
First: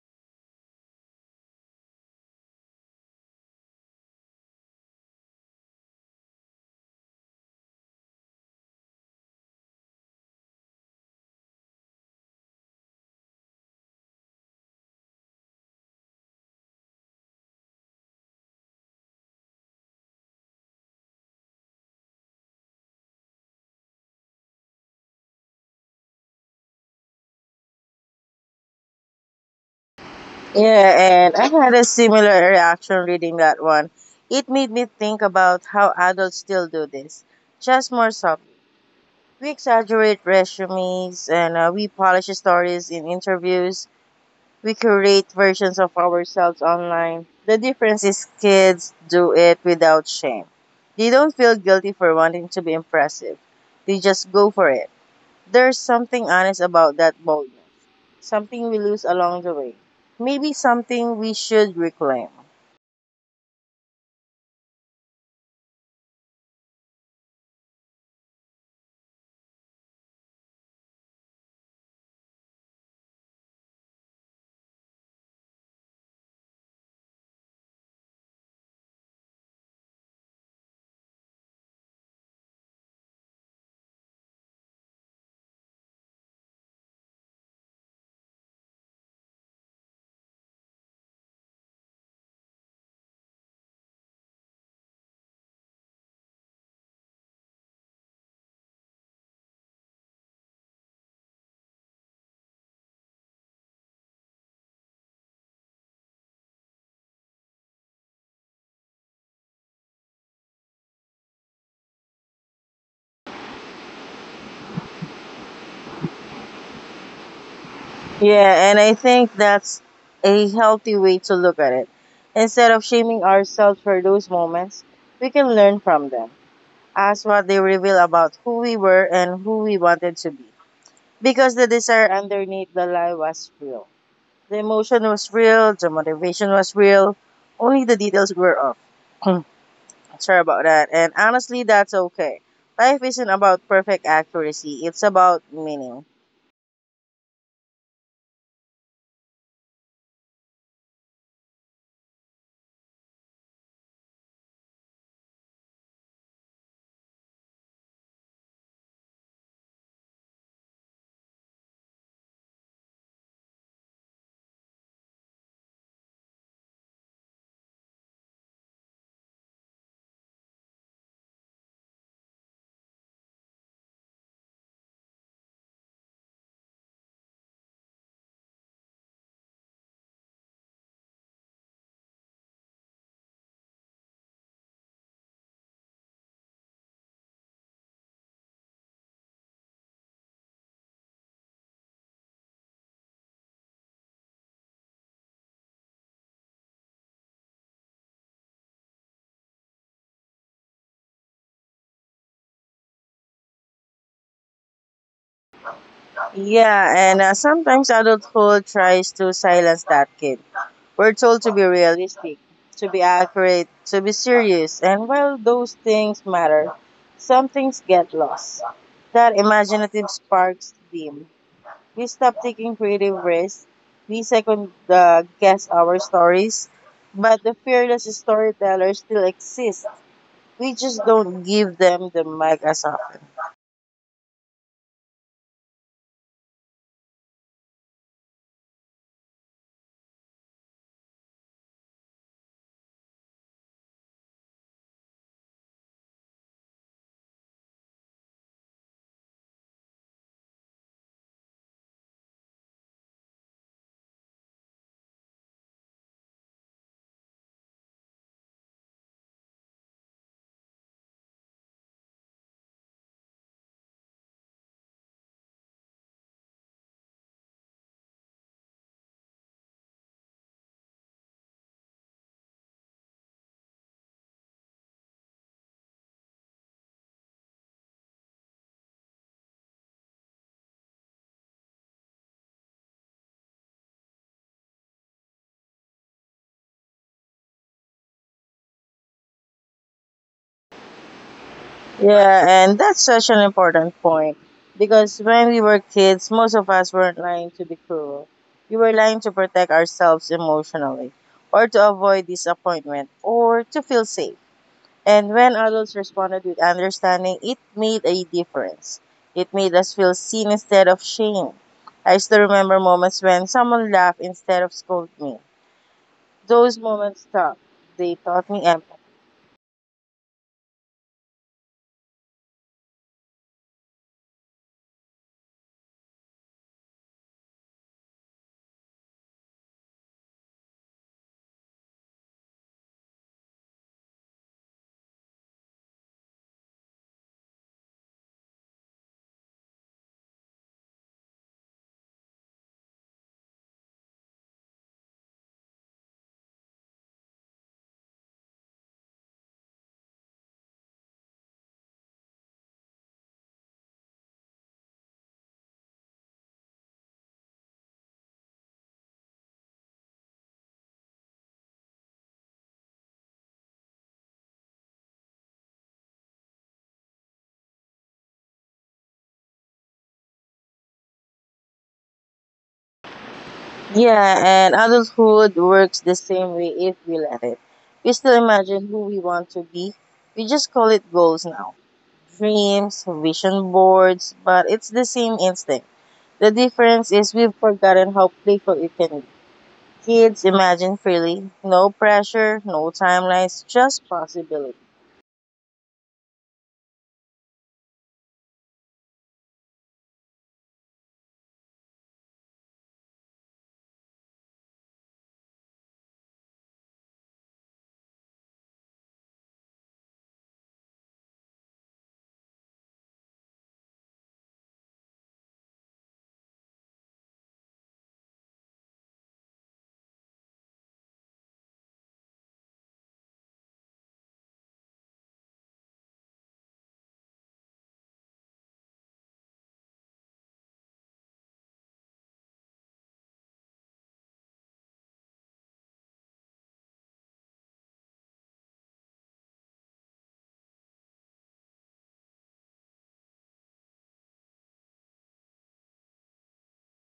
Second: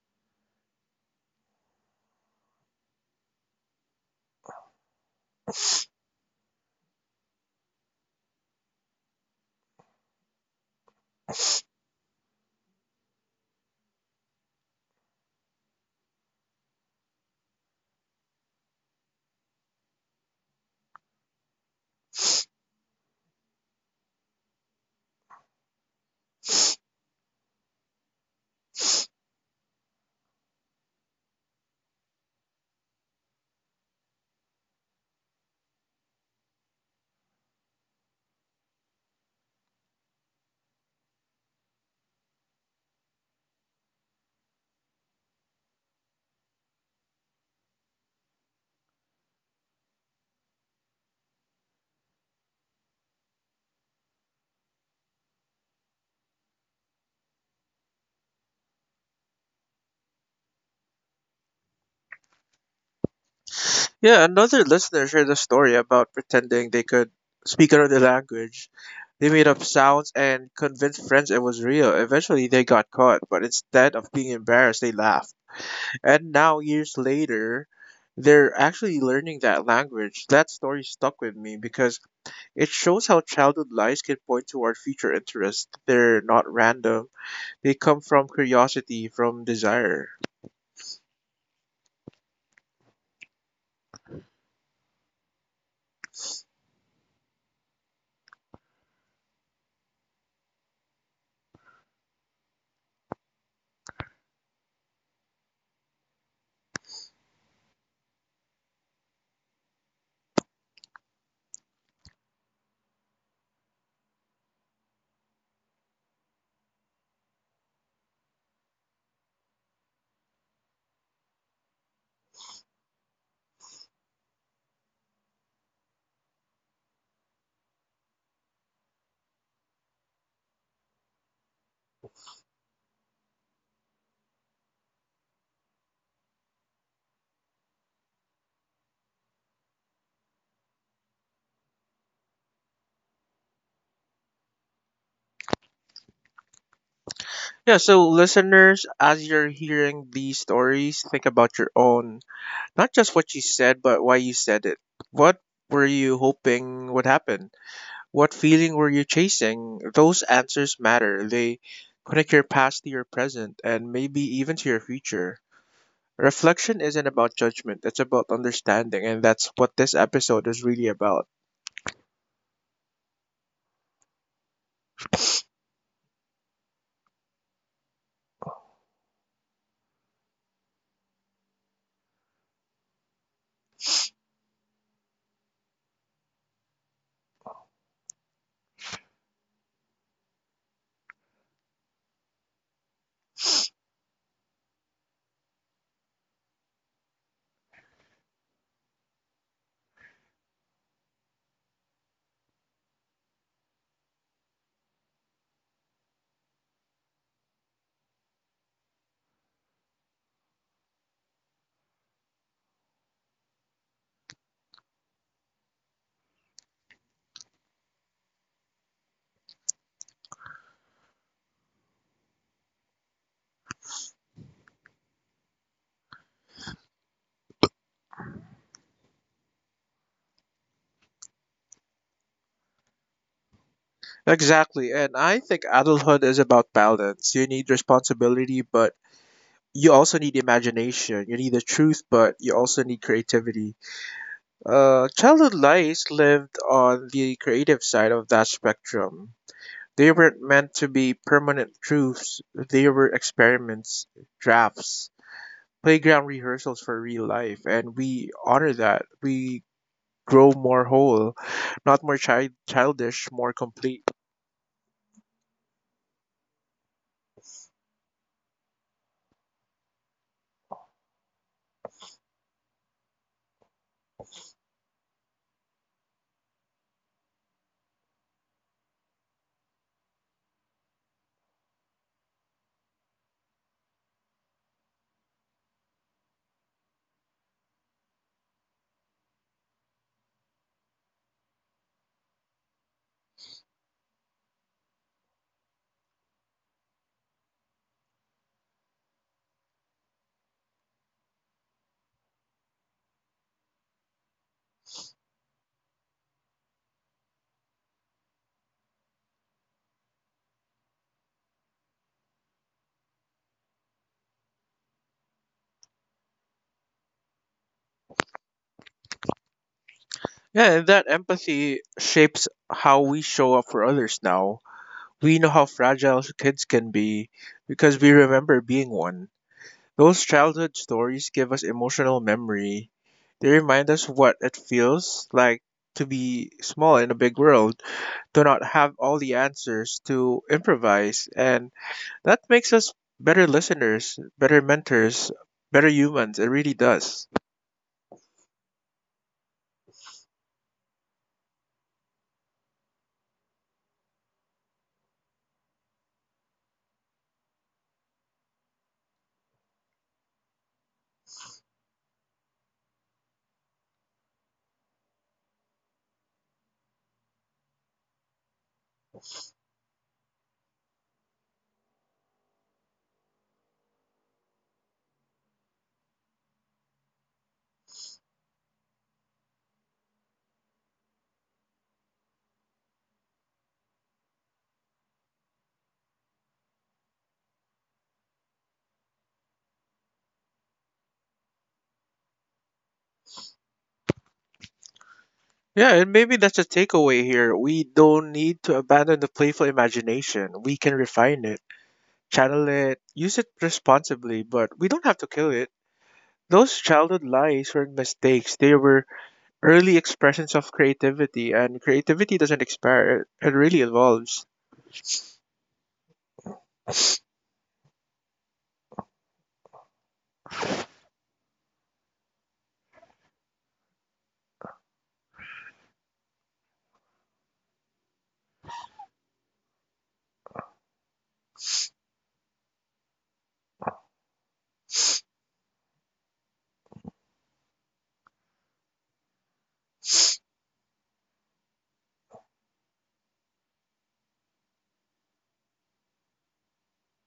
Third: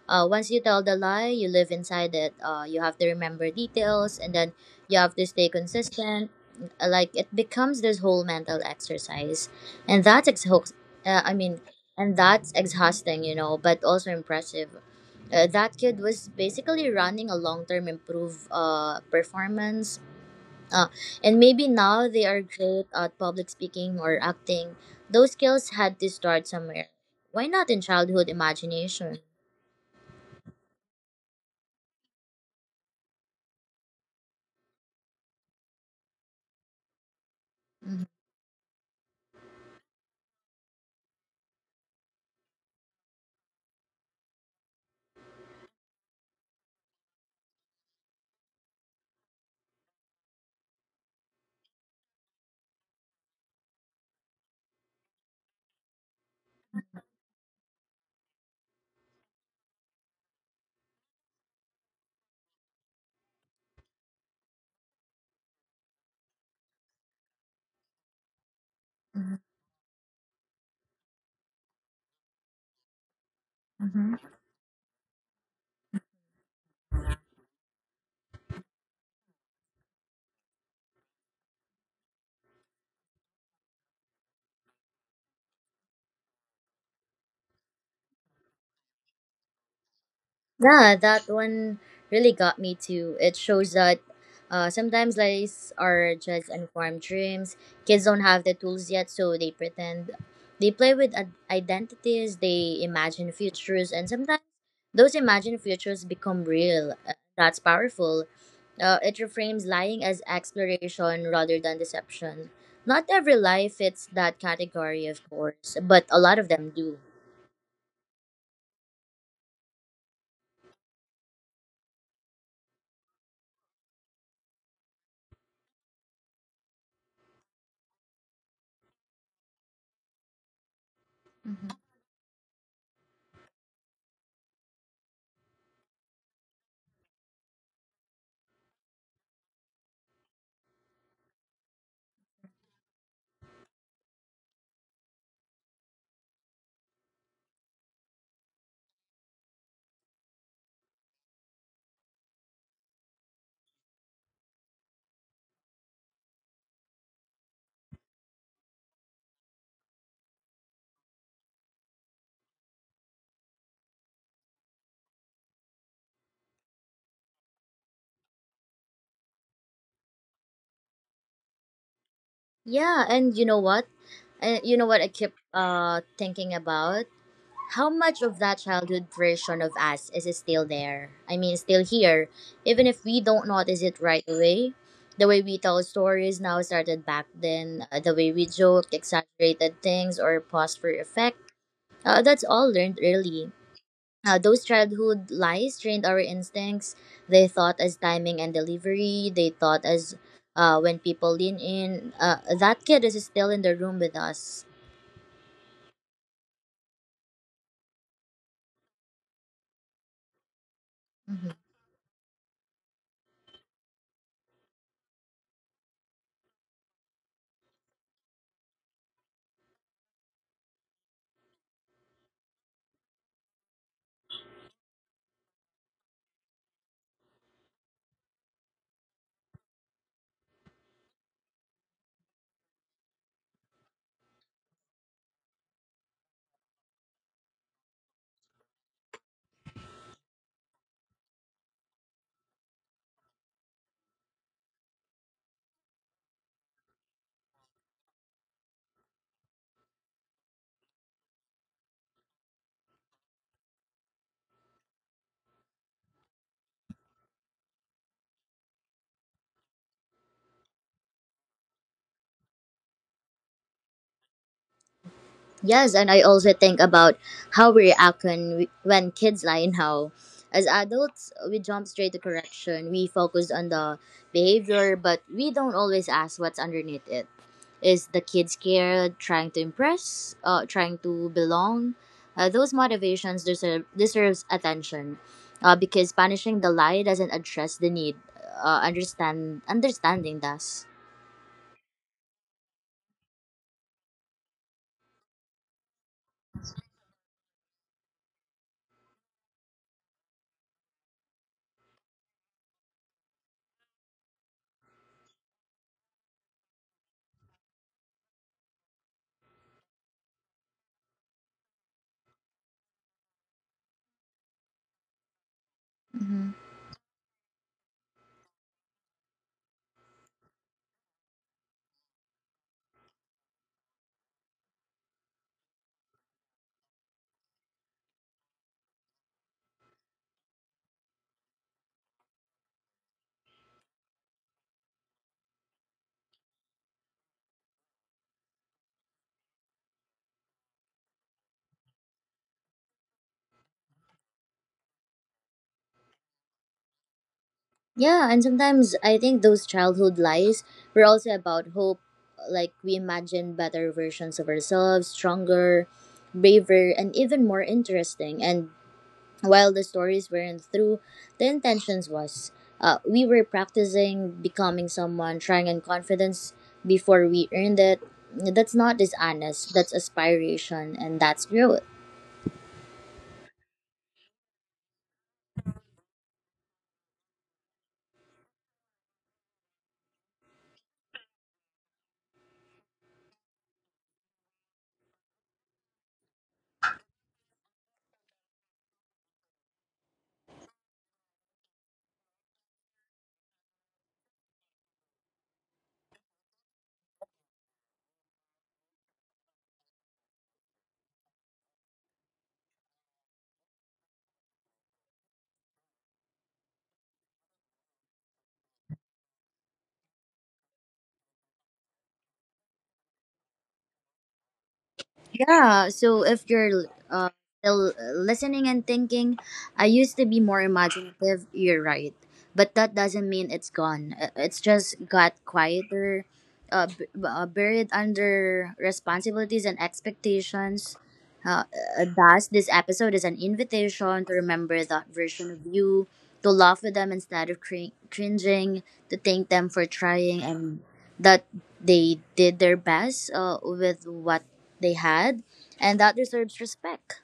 Once you tell the lie, you live inside it. You have to remember details and then you have to stay consistent. Like it becomes this whole mental exercise. And that's exhausting. Uh, I mean, you know, but also impressive. That kid was basically running a long term improve performance, uh, and maybe now they are great at public speaking or acting. Those skills had to start somewhere. Why not in childhood imagination? Yeah, and I had a similar reaction reading that one. It made me think about how adults still do this, just more subtly. We exaggerate resumes and we polish stories in interviews. We create versions of ourselves online. The difference is kids do it without shame. They don't feel guilty for wanting to be impressive. They just go for it. There's something honest about that boldness, something we lose along the way. Maybe something we should reclaim. Yeah, another listener shared a story about pretending they could speak another language. They made up sounds and convinced friends it was real. Eventually, they got caught, but instead of Mhm. being embarrassed, they laughed. And now, years later, they're actually learning that language. That story stuck with me because it shows how childhood lies can point toward future interests. They're not random, they come from curiosity, from desire. Yeah, that one really got me too. It shows that sometimes lies are just unformed dreams. Kids don't have the tools yet, so they pretend. They play with identities, they imagine futures, and sometimes those imagined futures become real. That's powerful. It reframes lying as exploration rather than deception. Not every lie fits that category, of course, but a lot of them do. Yeah, and I think that's a healthy way to look at it. Instead of shaming ourselves for those moments, we can learn from them, as what they reveal about who we were and who we wanted to be. Because the desire underneath the lie was real. The emotion was real, the motivation was real, only the details were off. Sorry about that. And honestly, that's okay. Life isn't about perfect accuracy, it's about meaning. Yeah, so listeners, as you're hearing these stories, think about your own. Not just what you said, but why you said it. What were you hoping would happen? What feeling were you chasing? Those answers matter. They connect your past to your present and maybe even to your future. Reflection isn't about judgment, it's about understanding, and that's what this episode is really about. Yeah, and you know what? I keep thinking about? How much of that childhood version of us is still there? I mean, still here, even if we don't notice it right away. The way we tell stories now started back then. The way we joked, exaggerated things, or paused for effect. That's all learned early. Those childhood lies trained our instincts. They thought as timing and delivery. They thought as when people lean in. That kid is still in the room with us. Yeah, and sometimes adulthood tries to silence that kid. We're Mhm. told to be realistic, to be accurate, to be serious, and while those things matter, some things get lost. That imaginative sparks dim. We stop taking creative risks, we second guess our stories, but the fearless storyteller still exists, we just don't give them the mic as often. Exactly, and I think adulthood is about balance. You need responsibility, but you also need imagination. You need the truth, but you also need creativity. Childhood lies lived on the creative side of that spectrum. They weren't meant to be permanent truths, they were experiments, drafts, playground rehearsals for real life, and we honor that. We grow more whole, not more childish, more complete. Yes, and I also think about how we react when kids lie and how. As adults, we jump straight to correction. We focus on the behavior, but we don't always ask what's underneath it. Is the kid scared, trying to impress, trying to belong? Those motivations deserves attention, because punishing the lie doesn't address the need. Understanding does. Yeah, and that's such an important point because when we were kids, most of us weren't lying to be cruel. We were lying to protect ourselves emotionally, or to avoid disappointment, or to feel safe. And when adults responded with understanding, it made a difference. It made us feel seen instead of shame. I still remember moments when someone laughed instead of scolded me. Hmm. Those moments taught. They taught me empathy. Yeah, and that empathy shapes how we show up for others now. We know how fragile kids can be because we remember being one. Those childhood stories give us emotional memory. They remind us what it feels like to be small in a big world, to not have all the answers, to improvise, and that makes us better listeners, better mentors, better humans. It really does. Yeah, and sometimes I think those childhood lies were also about hope. Like we imagine better versions of ourselves, stronger, braver, and even more interesting. And while the stories weren't through, the intentions was. We were practicing becoming someone, trying on confidence before we earned it. That's not dishonest. That's aspiration, and that's growth. Yeah, and adulthood works the same way if we let it. We still imagine who we want to be. We just call it goals now. Dreams, vision boards, but it's the same instinct. The difference is we've forgotten how playful it can be. Kids imagine freely, no pressure, no timelines, just possibility. Yeah, and maybe that's a takeaway here. We don't need to abandon the playful imagination. We can refine it, channel it, use it responsibly, but we don't have to kill it. Those childhood lies weren't mistakes. They were early expressions of creativity, and creativity doesn't expire, it really evolves. Yeah. So if you're still listening and thinking, I used to be more imaginative. You're right, but that doesn't mean it's gone. It's just got quieter, buried under responsibilities and expectations. Uh, Thus, this episode is an invitation to remember that version of you, to laugh with them instead of cringing, to thank them for trying, and that they did their best with what they had, and that deserves respect.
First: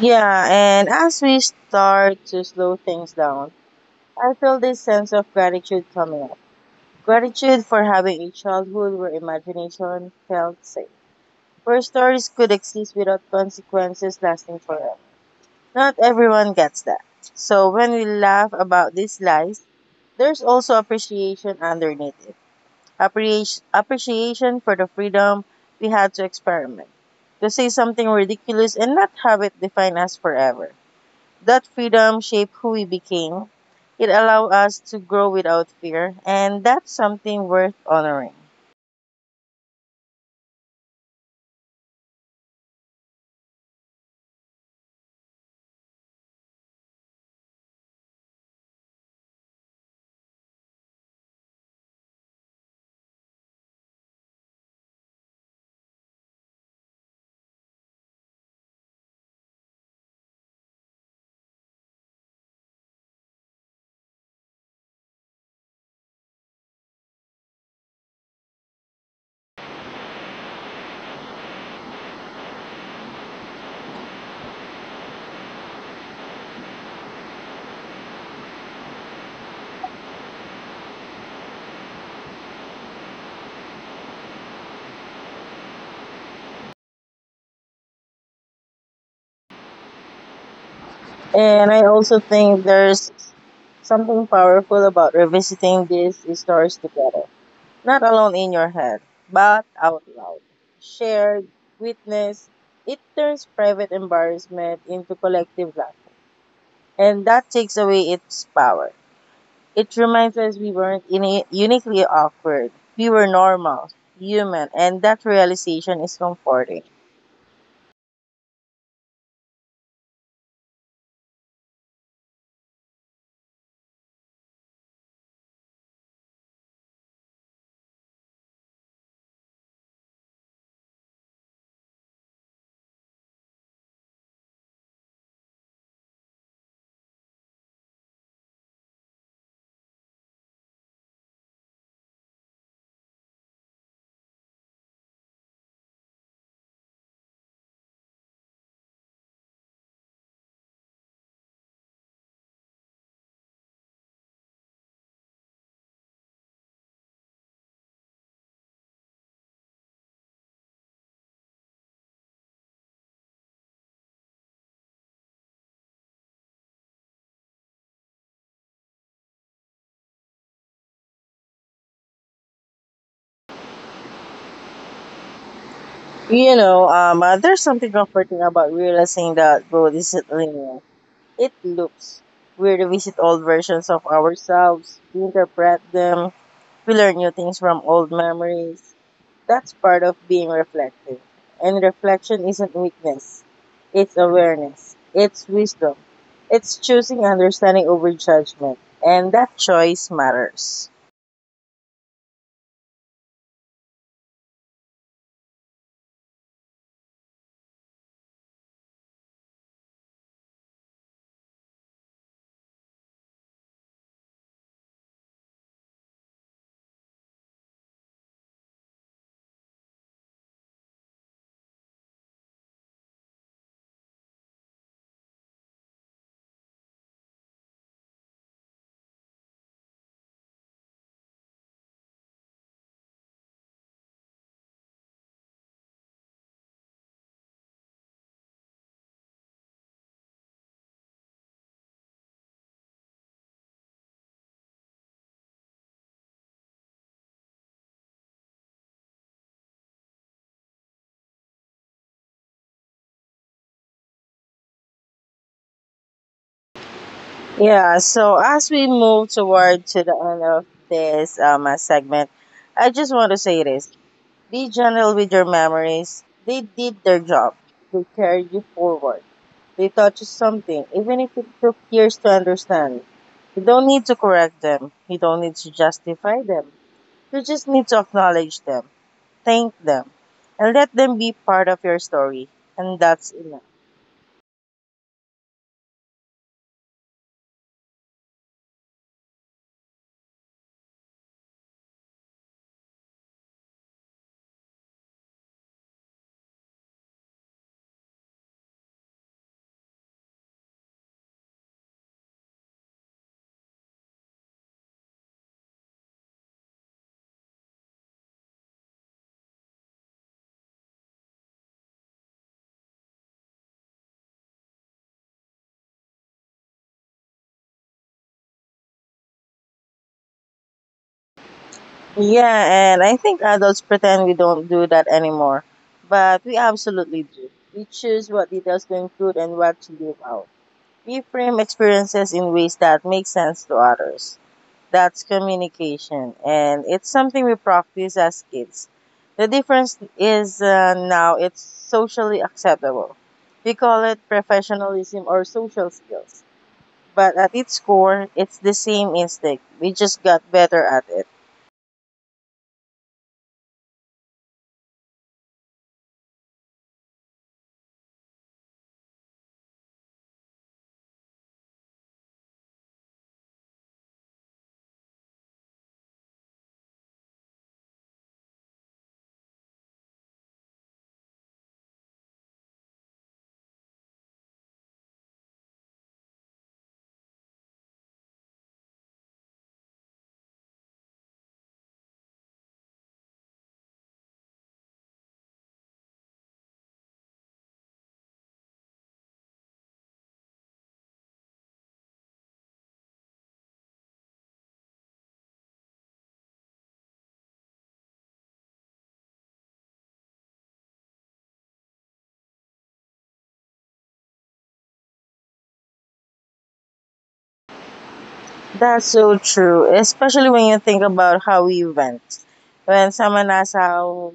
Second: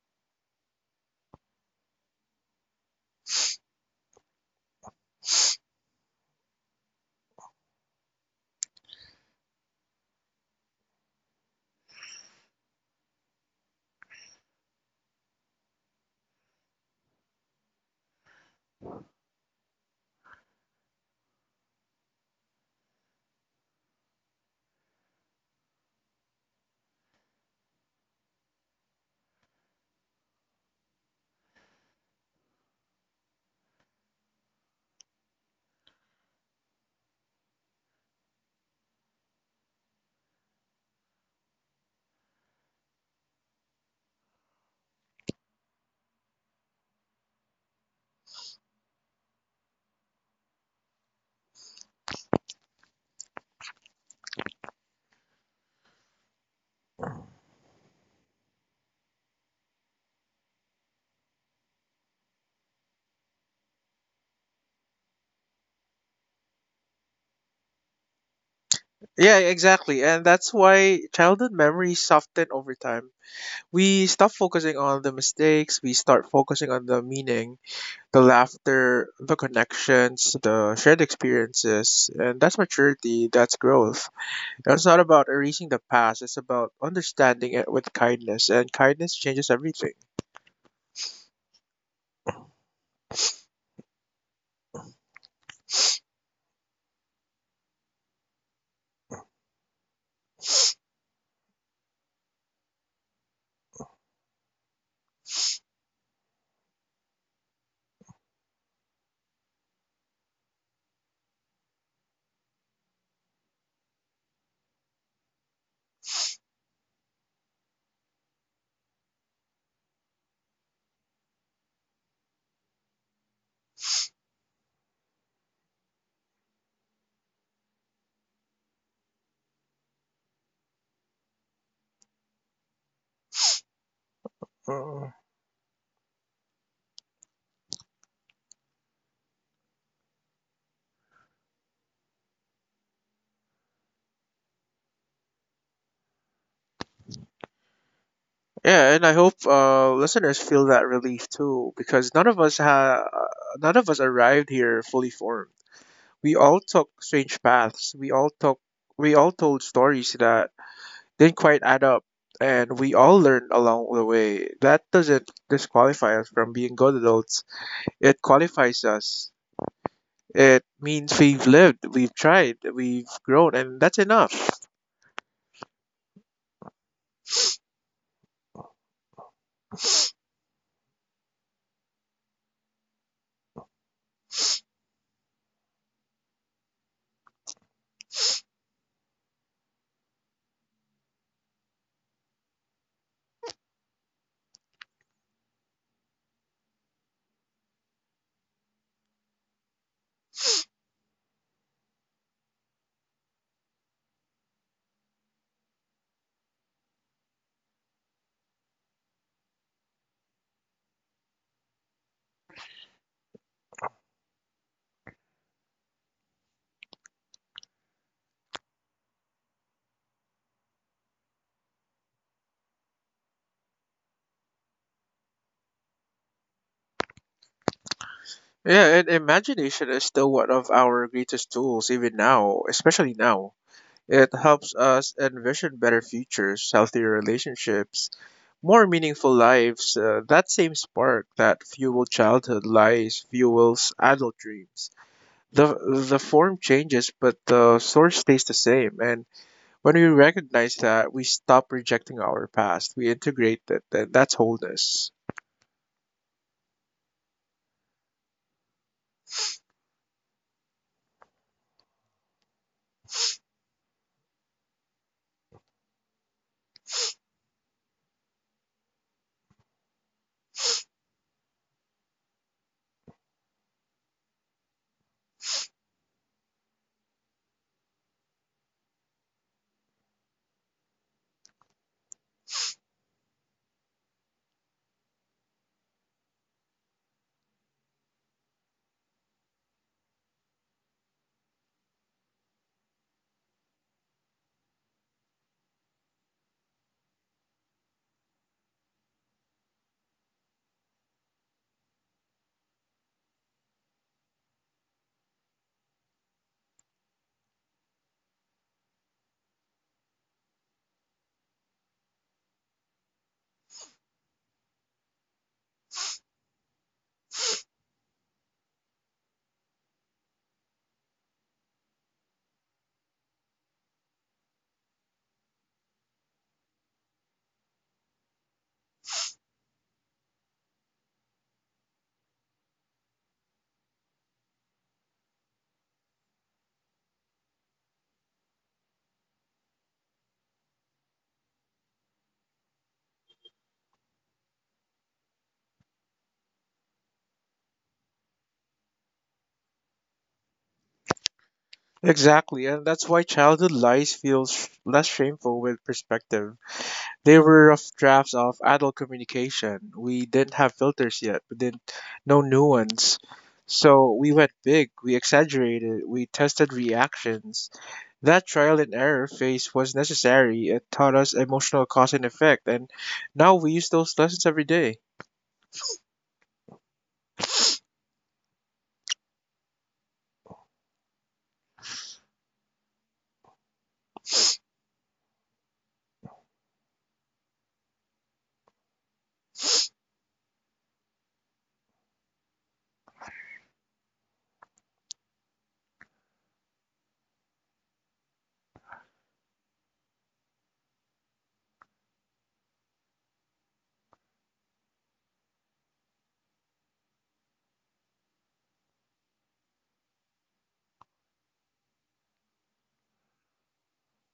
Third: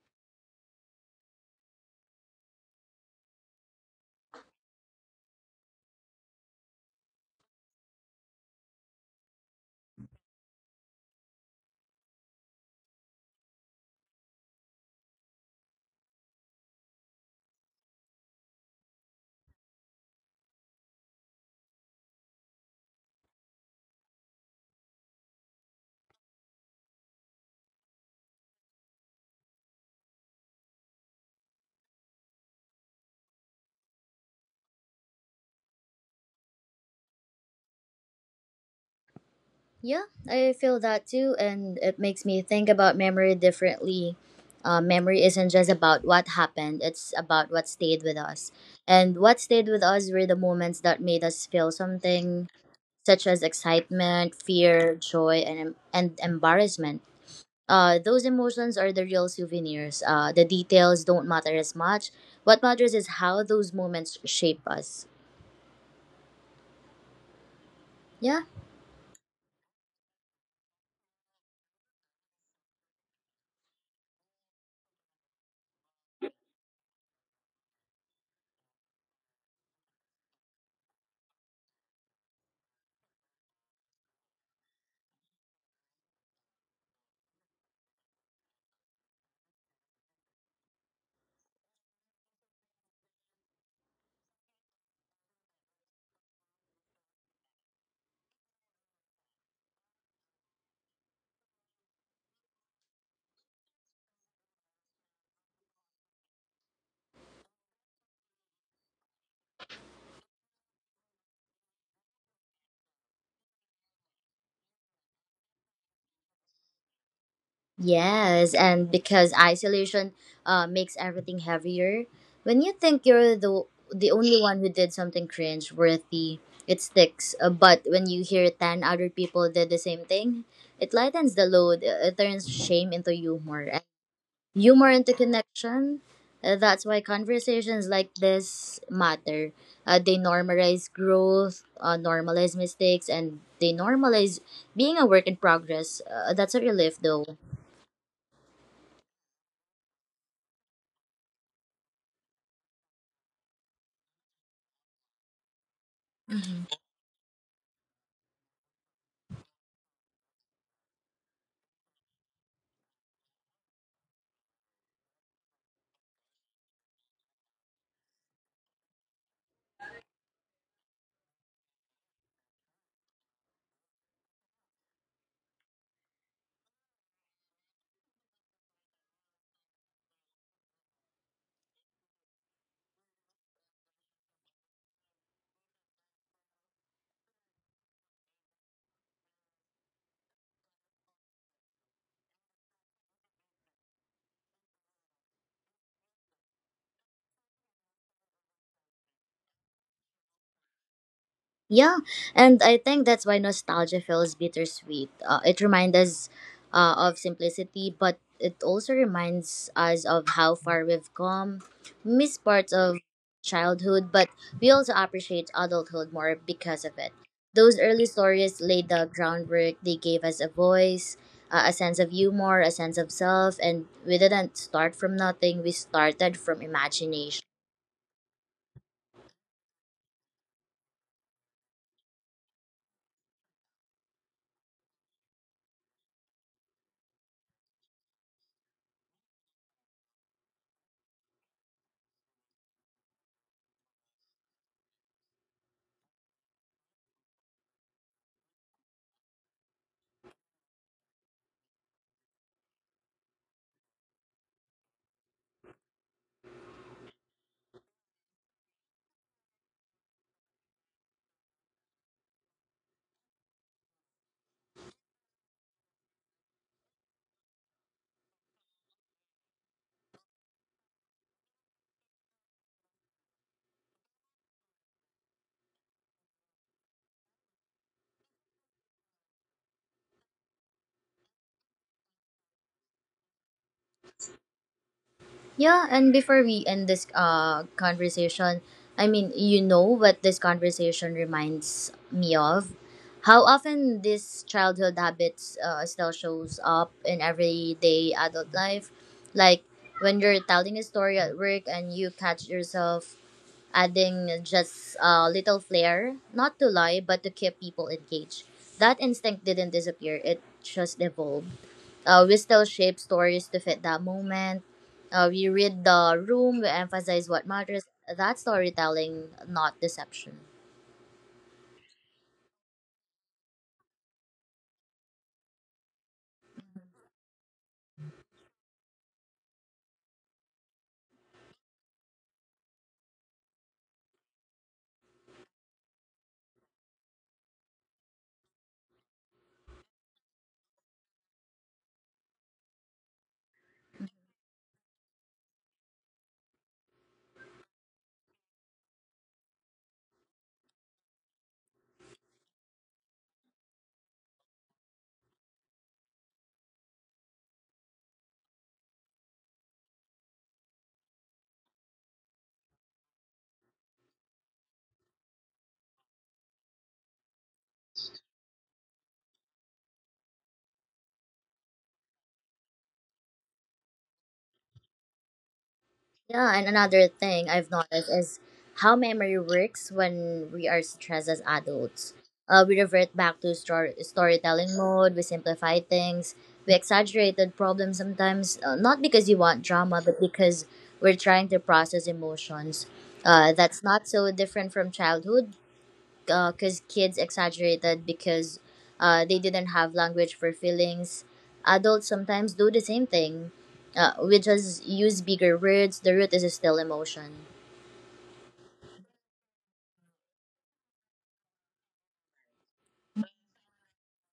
Yeah, and as we start to slow things down, I feel this sense of gratitude coming up. Gratitude for having a childhood where imagination felt safe, where stories could exist without consequences lasting forever. Not everyone gets that. So when we laugh about these lies, there's also appreciation underneath it. Appreciation for the freedom we had to experiment, to say something ridiculous and not have it define us forever. That freedom shaped who we became. It allowed us to grow without fear, and that's something worth honoring. Yeah, I feel that too, and it makes me think about memory differently. Memory isn't just about what happened, it's about what stayed with us. And what stayed with us were the moments that made us feel something, such as excitement, fear, joy, and, and embarrassment. Those emotions are the real souvenirs. The details don't matter as much. What matters is how those moments shape us. Yeah. Yeah, exactly, and that's why childhood memories soften over time. We stop focusing on the mistakes, we start focusing on the meaning, the laughter, the connections, the shared experiences, and that's maturity, that's growth. And it's not about erasing the past, it's about understanding it with kindness, and kindness changes everything. And I also think there's something powerful about revisiting these stories together, not alone in your head, but out loud. Shared, witnessed, it turns private embarrassment into collective laughter, and that takes away its power. It reminds us we weren't uniquely awkward, we were normal, human, and that realization is comforting. Yes, and because isolation makes everything heavier. When you think you're the only one who did something cringe worthy, it sticks. But when you hear ten other people did the same thing, it lightens the load. It turns shame into humor, humor into connection. That's why conversations like this matter. They normalize growth, normalize mistakes, and they normalize being a work in progress. That's a relief, though. Yeah, and I hope listeners feel that relief too, because none of us arrived here fully formed. We all took strange paths. We all told stories that didn't quite add up, and we all learned along the way. That doesn't disqualify us from being good adults. It qualifies us. It means we've lived, we've tried, we've grown, and that's enough. You know, there's something comforting about realizing that growth isn't linear. It loops. We revisit old versions of ourselves, we interpret them, we learn new things from old memories. That's part of being reflective. And reflection isn't weakness, it's awareness, it's wisdom, it's choosing understanding over judgment. And that choice matters. Yeah, and I think that's why nostalgia feels bittersweet. It reminds us of simplicity, but it also reminds us of how far we've come, miss parts of childhood, but we also appreciate adulthood more because of it. Those early stories laid the groundwork, they gave us a voice, a sense of humor, a sense of self, and we didn't start from nothing, we started from imagination. Yeah, and imagination is still one of our greatest tools, even now, especially now. It helps us envision better futures, healthier relationships, more meaningful lives. That same spark that fueled childhood lies fuels adult dreams. The, the form changes, but the source stays the same. And when we recognize that, we stop rejecting our past. We integrate it, and that's wholeness. Yeah, so as we move toward to the end of this segment, I just want to say this. Be gentle with your memories. They did their job. They carried you forward. They taught you something, even if it took years to understand. You don't need to correct them. You don't need to justify them. You just need to acknowledge them, thank them, and let them be part of your story. And that's enough. Yeah, and before we end this conversation, I mean, you know what this conversation reminds me of? How often these childhood habits still shows up in everyday adult life? Like when you're telling a story at work and you catch yourself adding just a little flair, not to lie, but to keep people engaged. That instinct didn't disappear; it just evolved we still shape stories to fit that moment. We read the room, we emphasize what matters. That's storytelling, not deception. Yeah, and I think adults pretend we don't do that anymore. But we absolutely do. We choose what details to include and what to leave out. We frame experiences in ways that make sense to others. That's communication, and it's something we practice as kids. The difference is now it's socially acceptable. We call it professionalism or social skills. But at its core, it's the same instinct. We just got better at it. Exactly, and that's why childhood lies feels less shameful with perspective. They were rough drafts of adult communication. We didn't have filters yet. We didn't know nuance. So we went big, we exaggerated, we tested reactions. That trial and error phase was necessary. It taught us emotional cause and effect, and now we use those lessons every day. Yeah, and another thing I've noticed is how memory works when we are stressed as adults. We revert back to storytelling mode, we simplify things, we exaggerated problems sometimes, not because you want drama, but because we're trying to process emotions. That's not so different from childhood because kids exaggerated because they didn't have language for feelings. Adults sometimes do the same thing. We just use bigger words. The root is still emotion. That's so true, especially when you think about how we went. When someone asks how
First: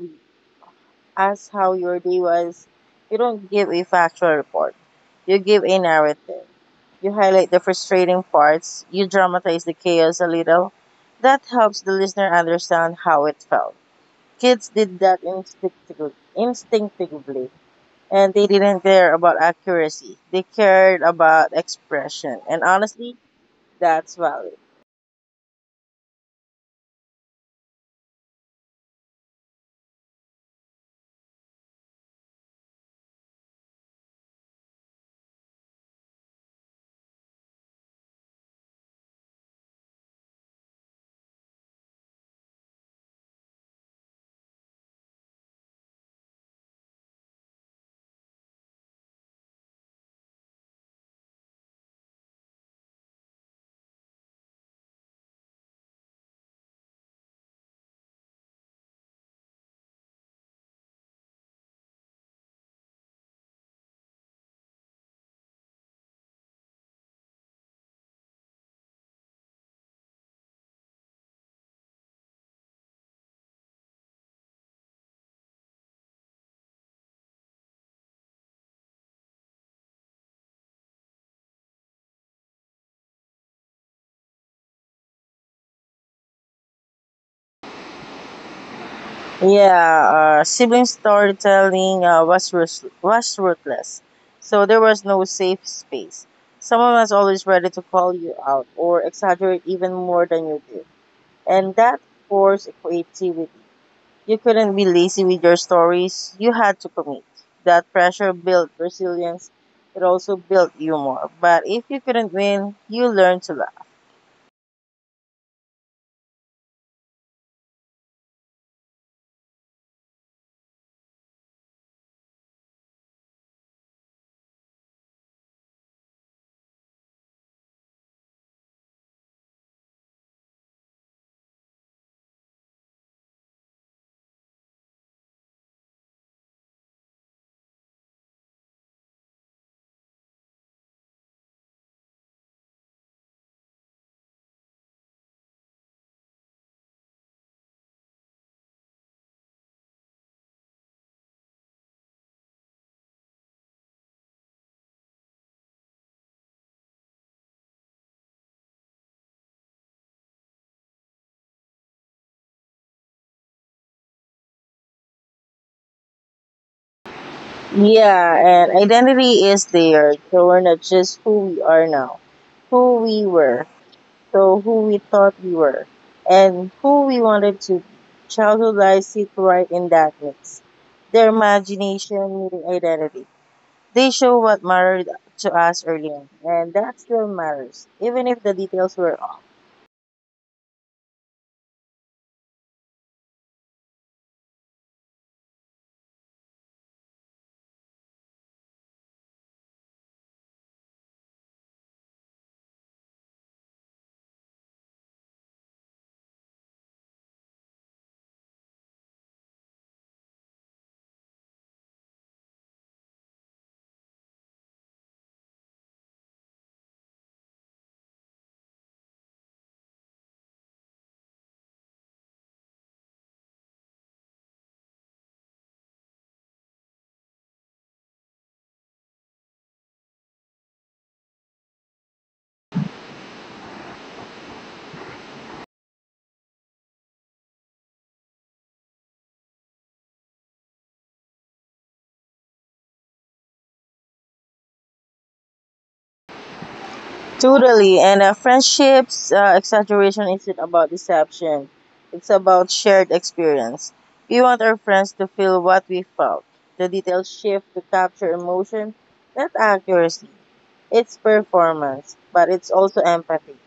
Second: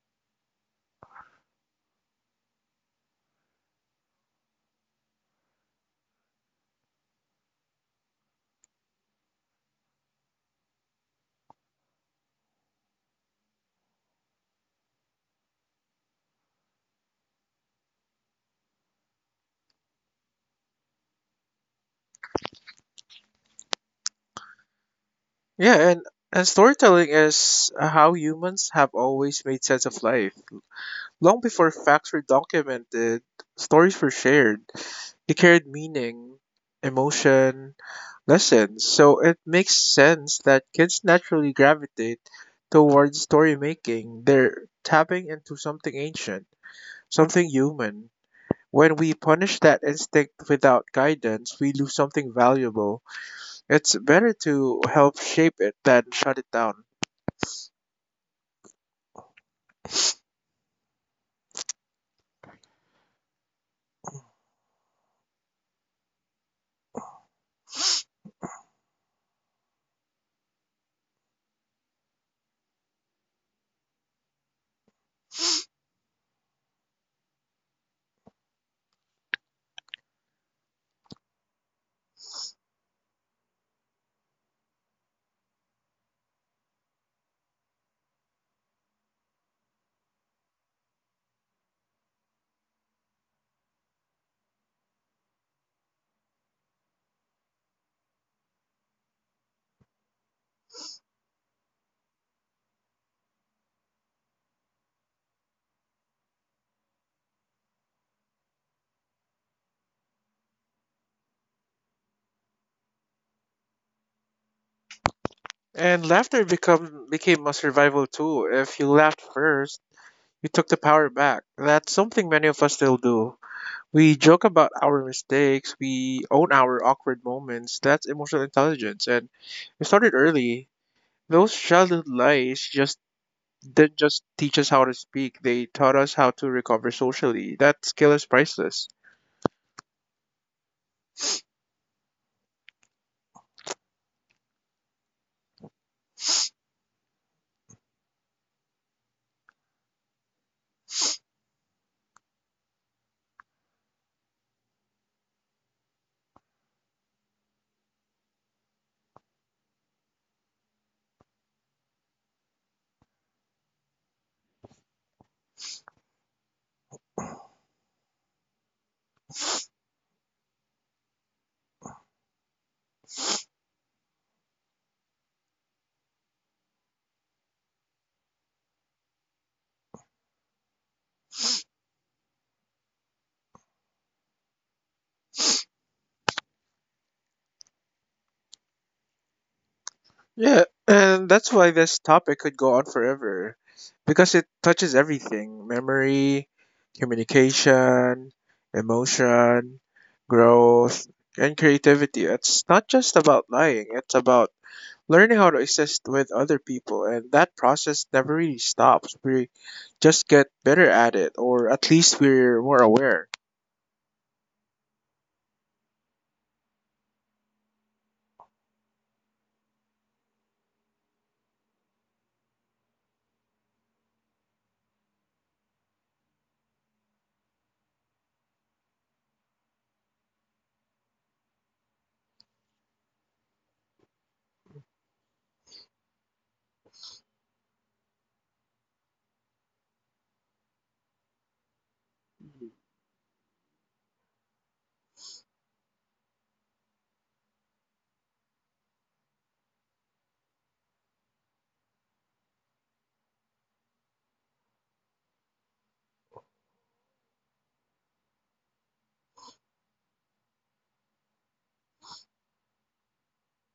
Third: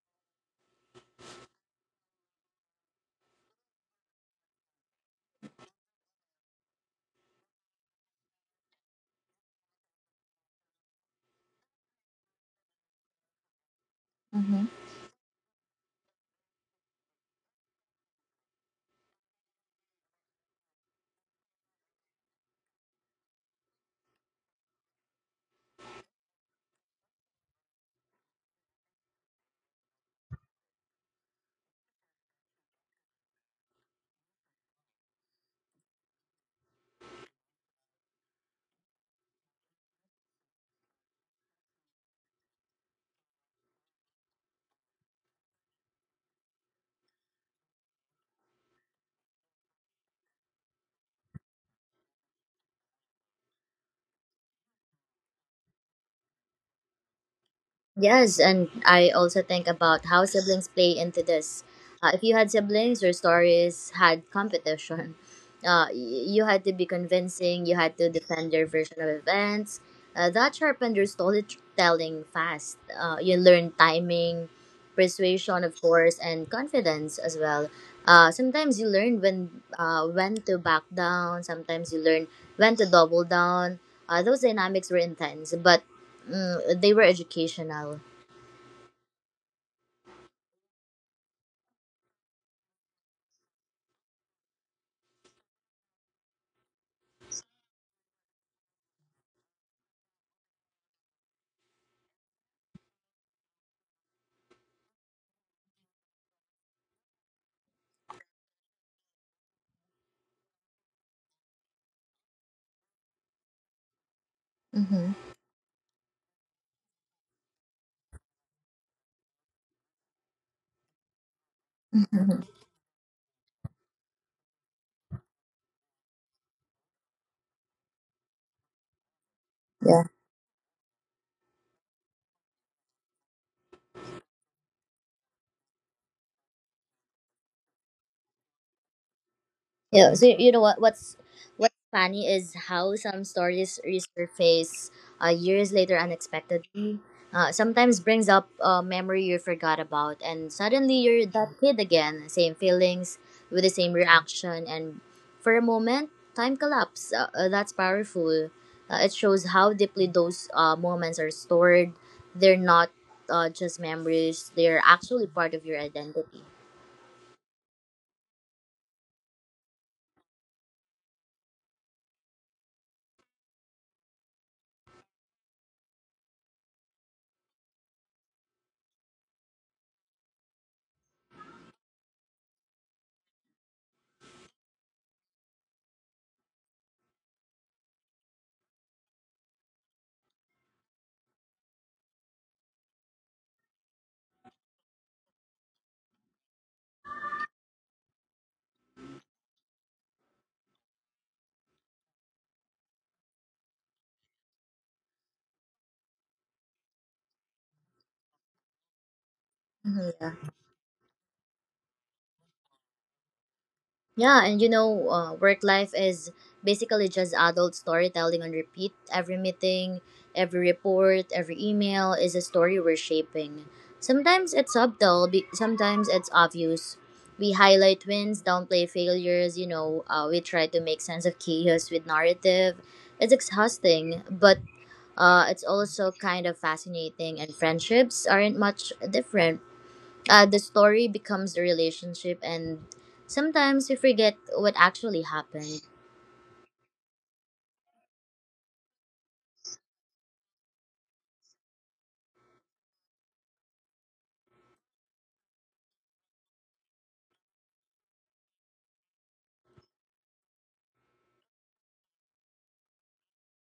asked how your day was, you don't give a factual report. You give a narrative. You highlight the frustrating parts. You dramatize the chaos a little. That helps the listener understand how it felt. Kids did that instinctively, instinctively, and they didn't care about accuracy. They cared about expression. And honestly, that's valid. Yeah, and storytelling is how humans have always made sense of life. Long before facts were documented, stories were shared. They carried meaning, emotion, lessons. So it makes sense that kids naturally gravitate towards story making. They're tapping into something ancient, something human. When we punish that instinct without guidance, we lose something valuable. It's better to help shape it than shut it down. Yes, and I also think about how siblings play into this. If you had siblings, your stories had competition. You had to be convincing, you had to defend your version of events. That sharpened your storytelling fast. You learned timing, persuasion, of course, and confidence as well. Sometimes you learn when to back down. Sometimes you learn when to double down. Those dynamics were intense, but they were educational. Yeah, sibling storytelling was ruthless, so there was no safe space. Someone was always ready to call you out or exaggerate even more than you did, and that forced creativity. You couldn't be lazy with your stories; you had to commit. That pressure built resilience. It also built humor. But if you couldn't win, you learned to laugh. Hmm. And laughter become became a survival tool. If you laughed first, we took the power back. That's something many of us still do. We joke about our mistakes, we own our awkward moments. That's emotional intelligence. And we Yeah. started early. Those childhood lies just didn't just teach us how to speak, they taught us how to recover socially. That skill is priceless. Yeah. So you know what? What's funny is how some stories resurface years later unexpectedly. Sometimes brings up a memory you forgot about, and suddenly you're that kid again. Same feelings with the same reaction, and for a moment, time collapse. That's powerful. It shows how deeply those moments are stored. They're not just memories; they're actually part of your identity. Yeah, and identity is there. So we're not just who we are now, who we were. So who we thought we were and who we wanted to childhood lies sit right in that mix. Their imagination meeting identity. They show what mattered to us early on, and that still matters, even if the details were off. Yeah, and that's why this topic could go on forever because it touches everything: memory, communication, emotion, growth, and creativity. It's not just about lying, it's about learning how to exist with other people, and that process never really stops. We Mhm. just Yeah. get better at it, or at least we're more aware. Yeah, and you know, work life is basically just adult storytelling on repeat. Every meeting, every report, every email is a story we're shaping. Sometimes it's subtle, sometimes it's obvious. We highlight wins, downplay failures, you know, we try to make sense of chaos with narrative. It's exhausting, but it's also kind of fascinating, and friendships aren't much different the story becomes a relationship and sometimes we forget what actually happened. Totally. And friendships, exaggeration isn't about deception, it's about shared experience. We want our friends to feel what we felt. The details shift to capture emotion, not accuracy. It's performance, but it's also empathy.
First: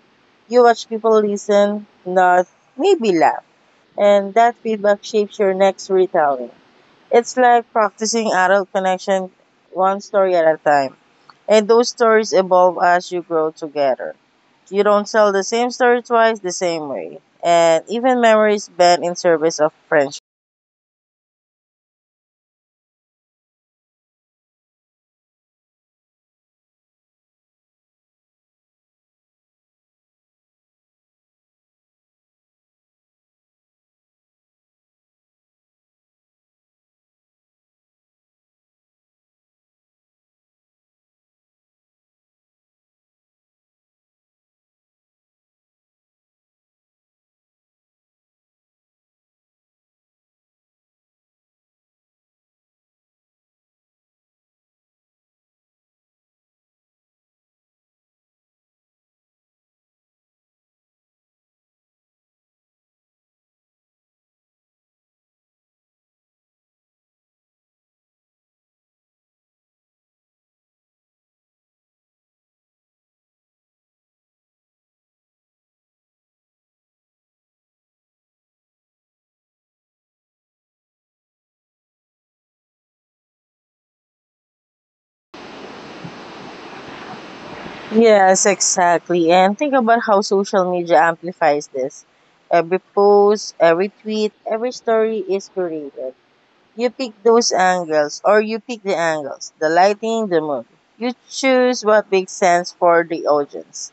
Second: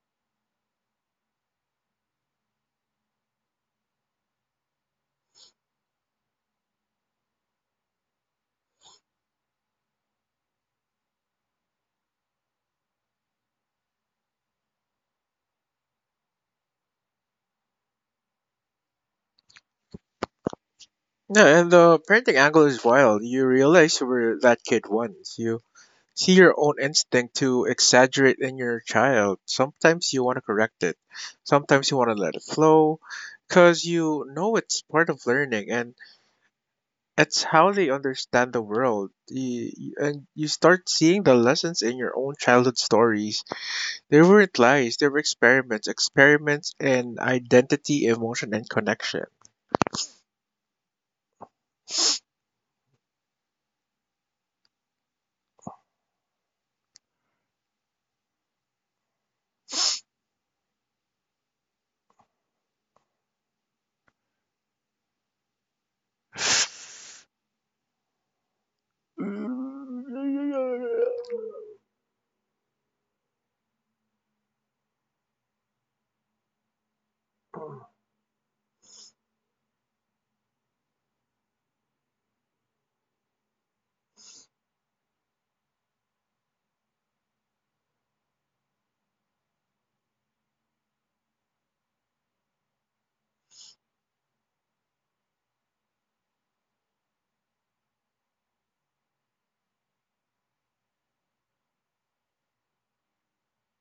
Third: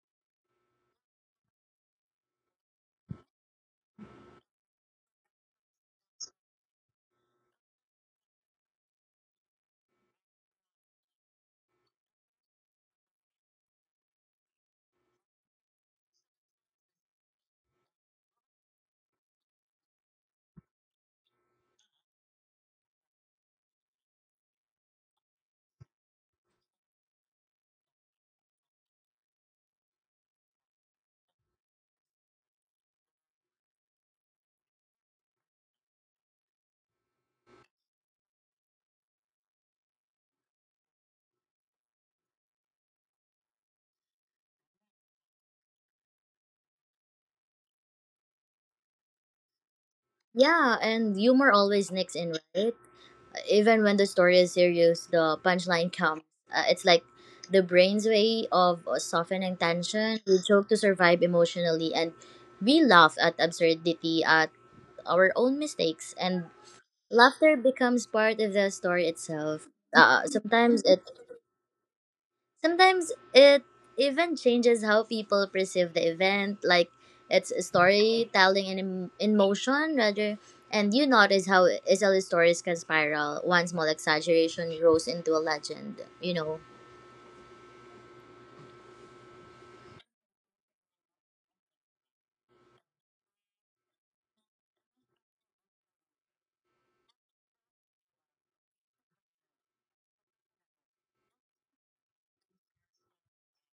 You watch people listen, nod, maybe laugh, and that feedback shapes your next retelling. It's like practicing adult connection one story at a time. And those stories evolve as you grow together. You don't tell the same story twice the same way. And even memories bend in service of friendship. Yeah, and the parenting angle is wild. You realize you were that kid once. You see your own instinct to exaggerate in your child. Sometimes you want to correct it. Sometimes you want to let it flow, cause you know it's part of learning. And it's how they understand the world. And you start seeing the lessons in your own childhood stories. They weren't lies, they were experiments, experiments in identity, emotion, and connection. Yeah, and humor always nicks in right even when the story is serious the punchline comes. It's like the brain's way of softening tension. We joke to survive emotionally and we laugh at absurdity at our own mistakes and laughter becomes part of the story itself. Uh, sometimes it Sometimes it even changes how people perceive the event, like it's storytelling in, in motion rather. And you notice how SL stories can spiral. One small exaggeration grows into a legend, you know. Yes, exactly. And think about how social media amplifies this. Every post, every tweet, every story is curated. You pick those angles, or you pick the angles, the lighting, the mood. You choose what makes sense for the audience.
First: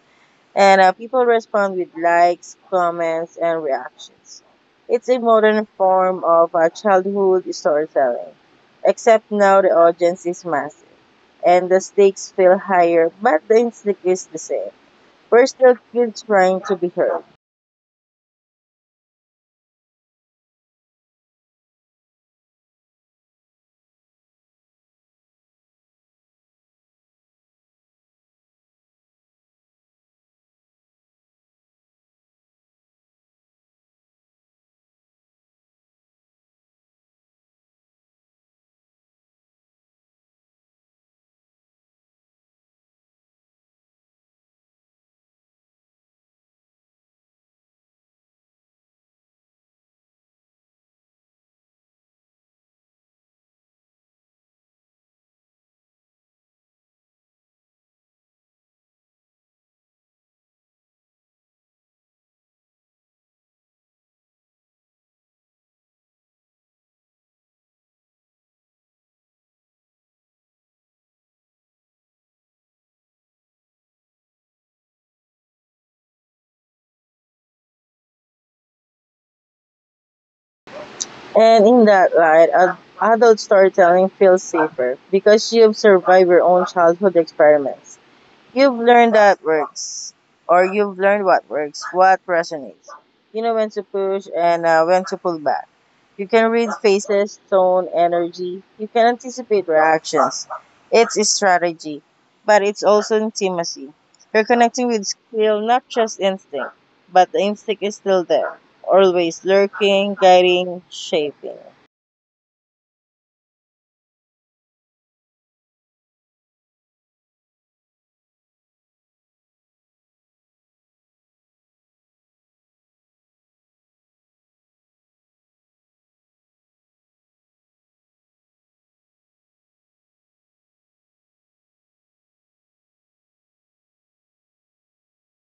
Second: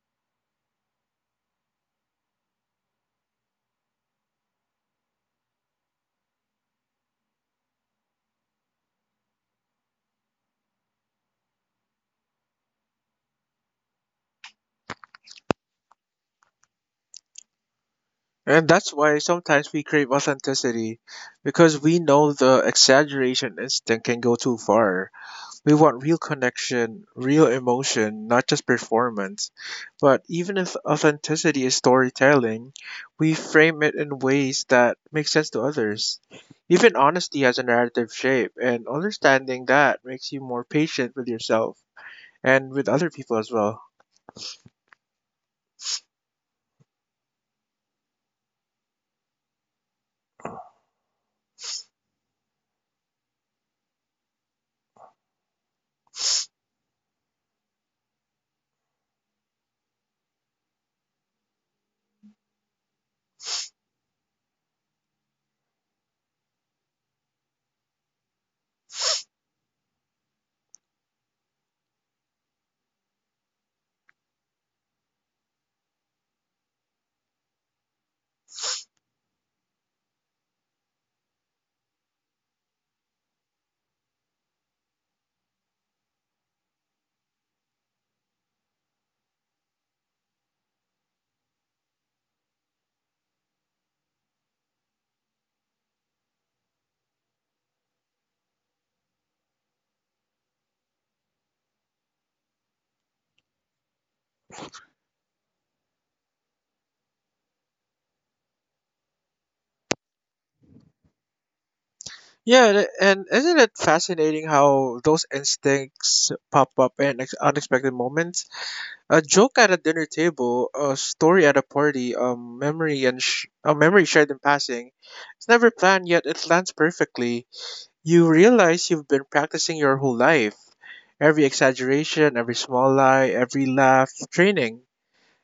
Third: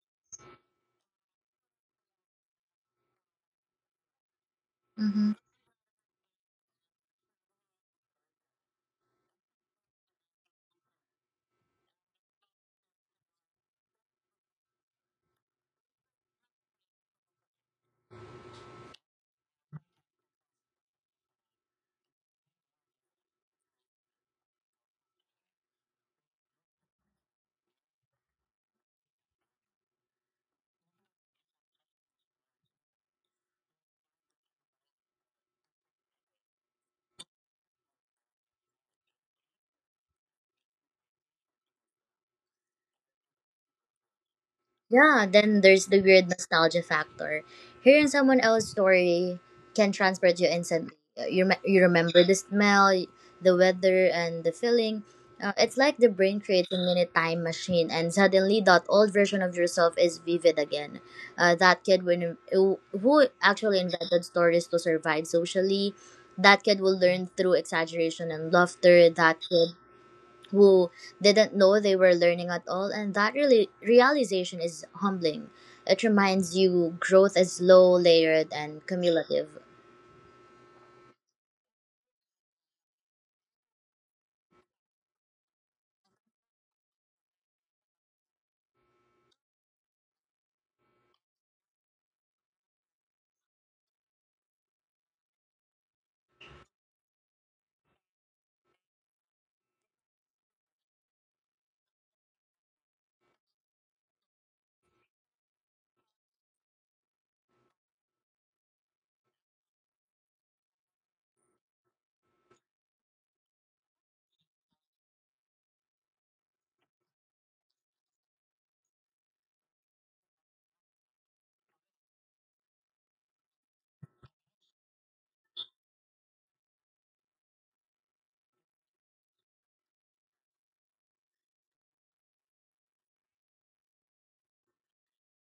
And people respond with likes, comments, and reactions. It's a Mm-hmm. modern form of childhood storytelling, except now the audience is massive and the stakes feel higher, but the instinct is the same. We're still kids trying to be heard. And that's why sometimes we crave authenticity because we know the exaggeration instinct can go too far. We want real connection, real emotion, not just performance. But even if authenticity is storytelling, we frame it in ways that make sense to others. Even honesty has a narrative shape, and understanding that makes you more patient with yourself and with other people as well. Yeah, then there's the weird nostalgia factor. Hearing someone else's story can transport you instantly. You remember the smell, the weather, and the feeling. It's like the brain creates a mini time machine, and suddenly that old version of yourself is vivid again. That kid when, who actually invented stories to survive socially, that kid will learn through exaggeration and laughter. That kid who didn't know they were learning at all. And that really realization is humbling. It reminds you growth is low layered and cumulative. And in that light, adult storytelling feels safer because you've survived your own childhood experiments. You've learned that works, or you've learned what works, what resonates. You know when to push and when to pull back. You can read faces, tone, energy. You can anticipate reactions. It's a strategy, but it's also intimacy. You're connecting with skill, not just instinct, but the instinct is still there, always lurking, guiding, shaping. Yeah, and isn't it fascinating how those instincts pop up in unexpected moments? A joke at a dinner table, a story at a party, a memory shared in passing. It's never planned yet it lands perfectly. You realize you've been practicing your whole life. Every exaggeration, every small lie, every laugh, training.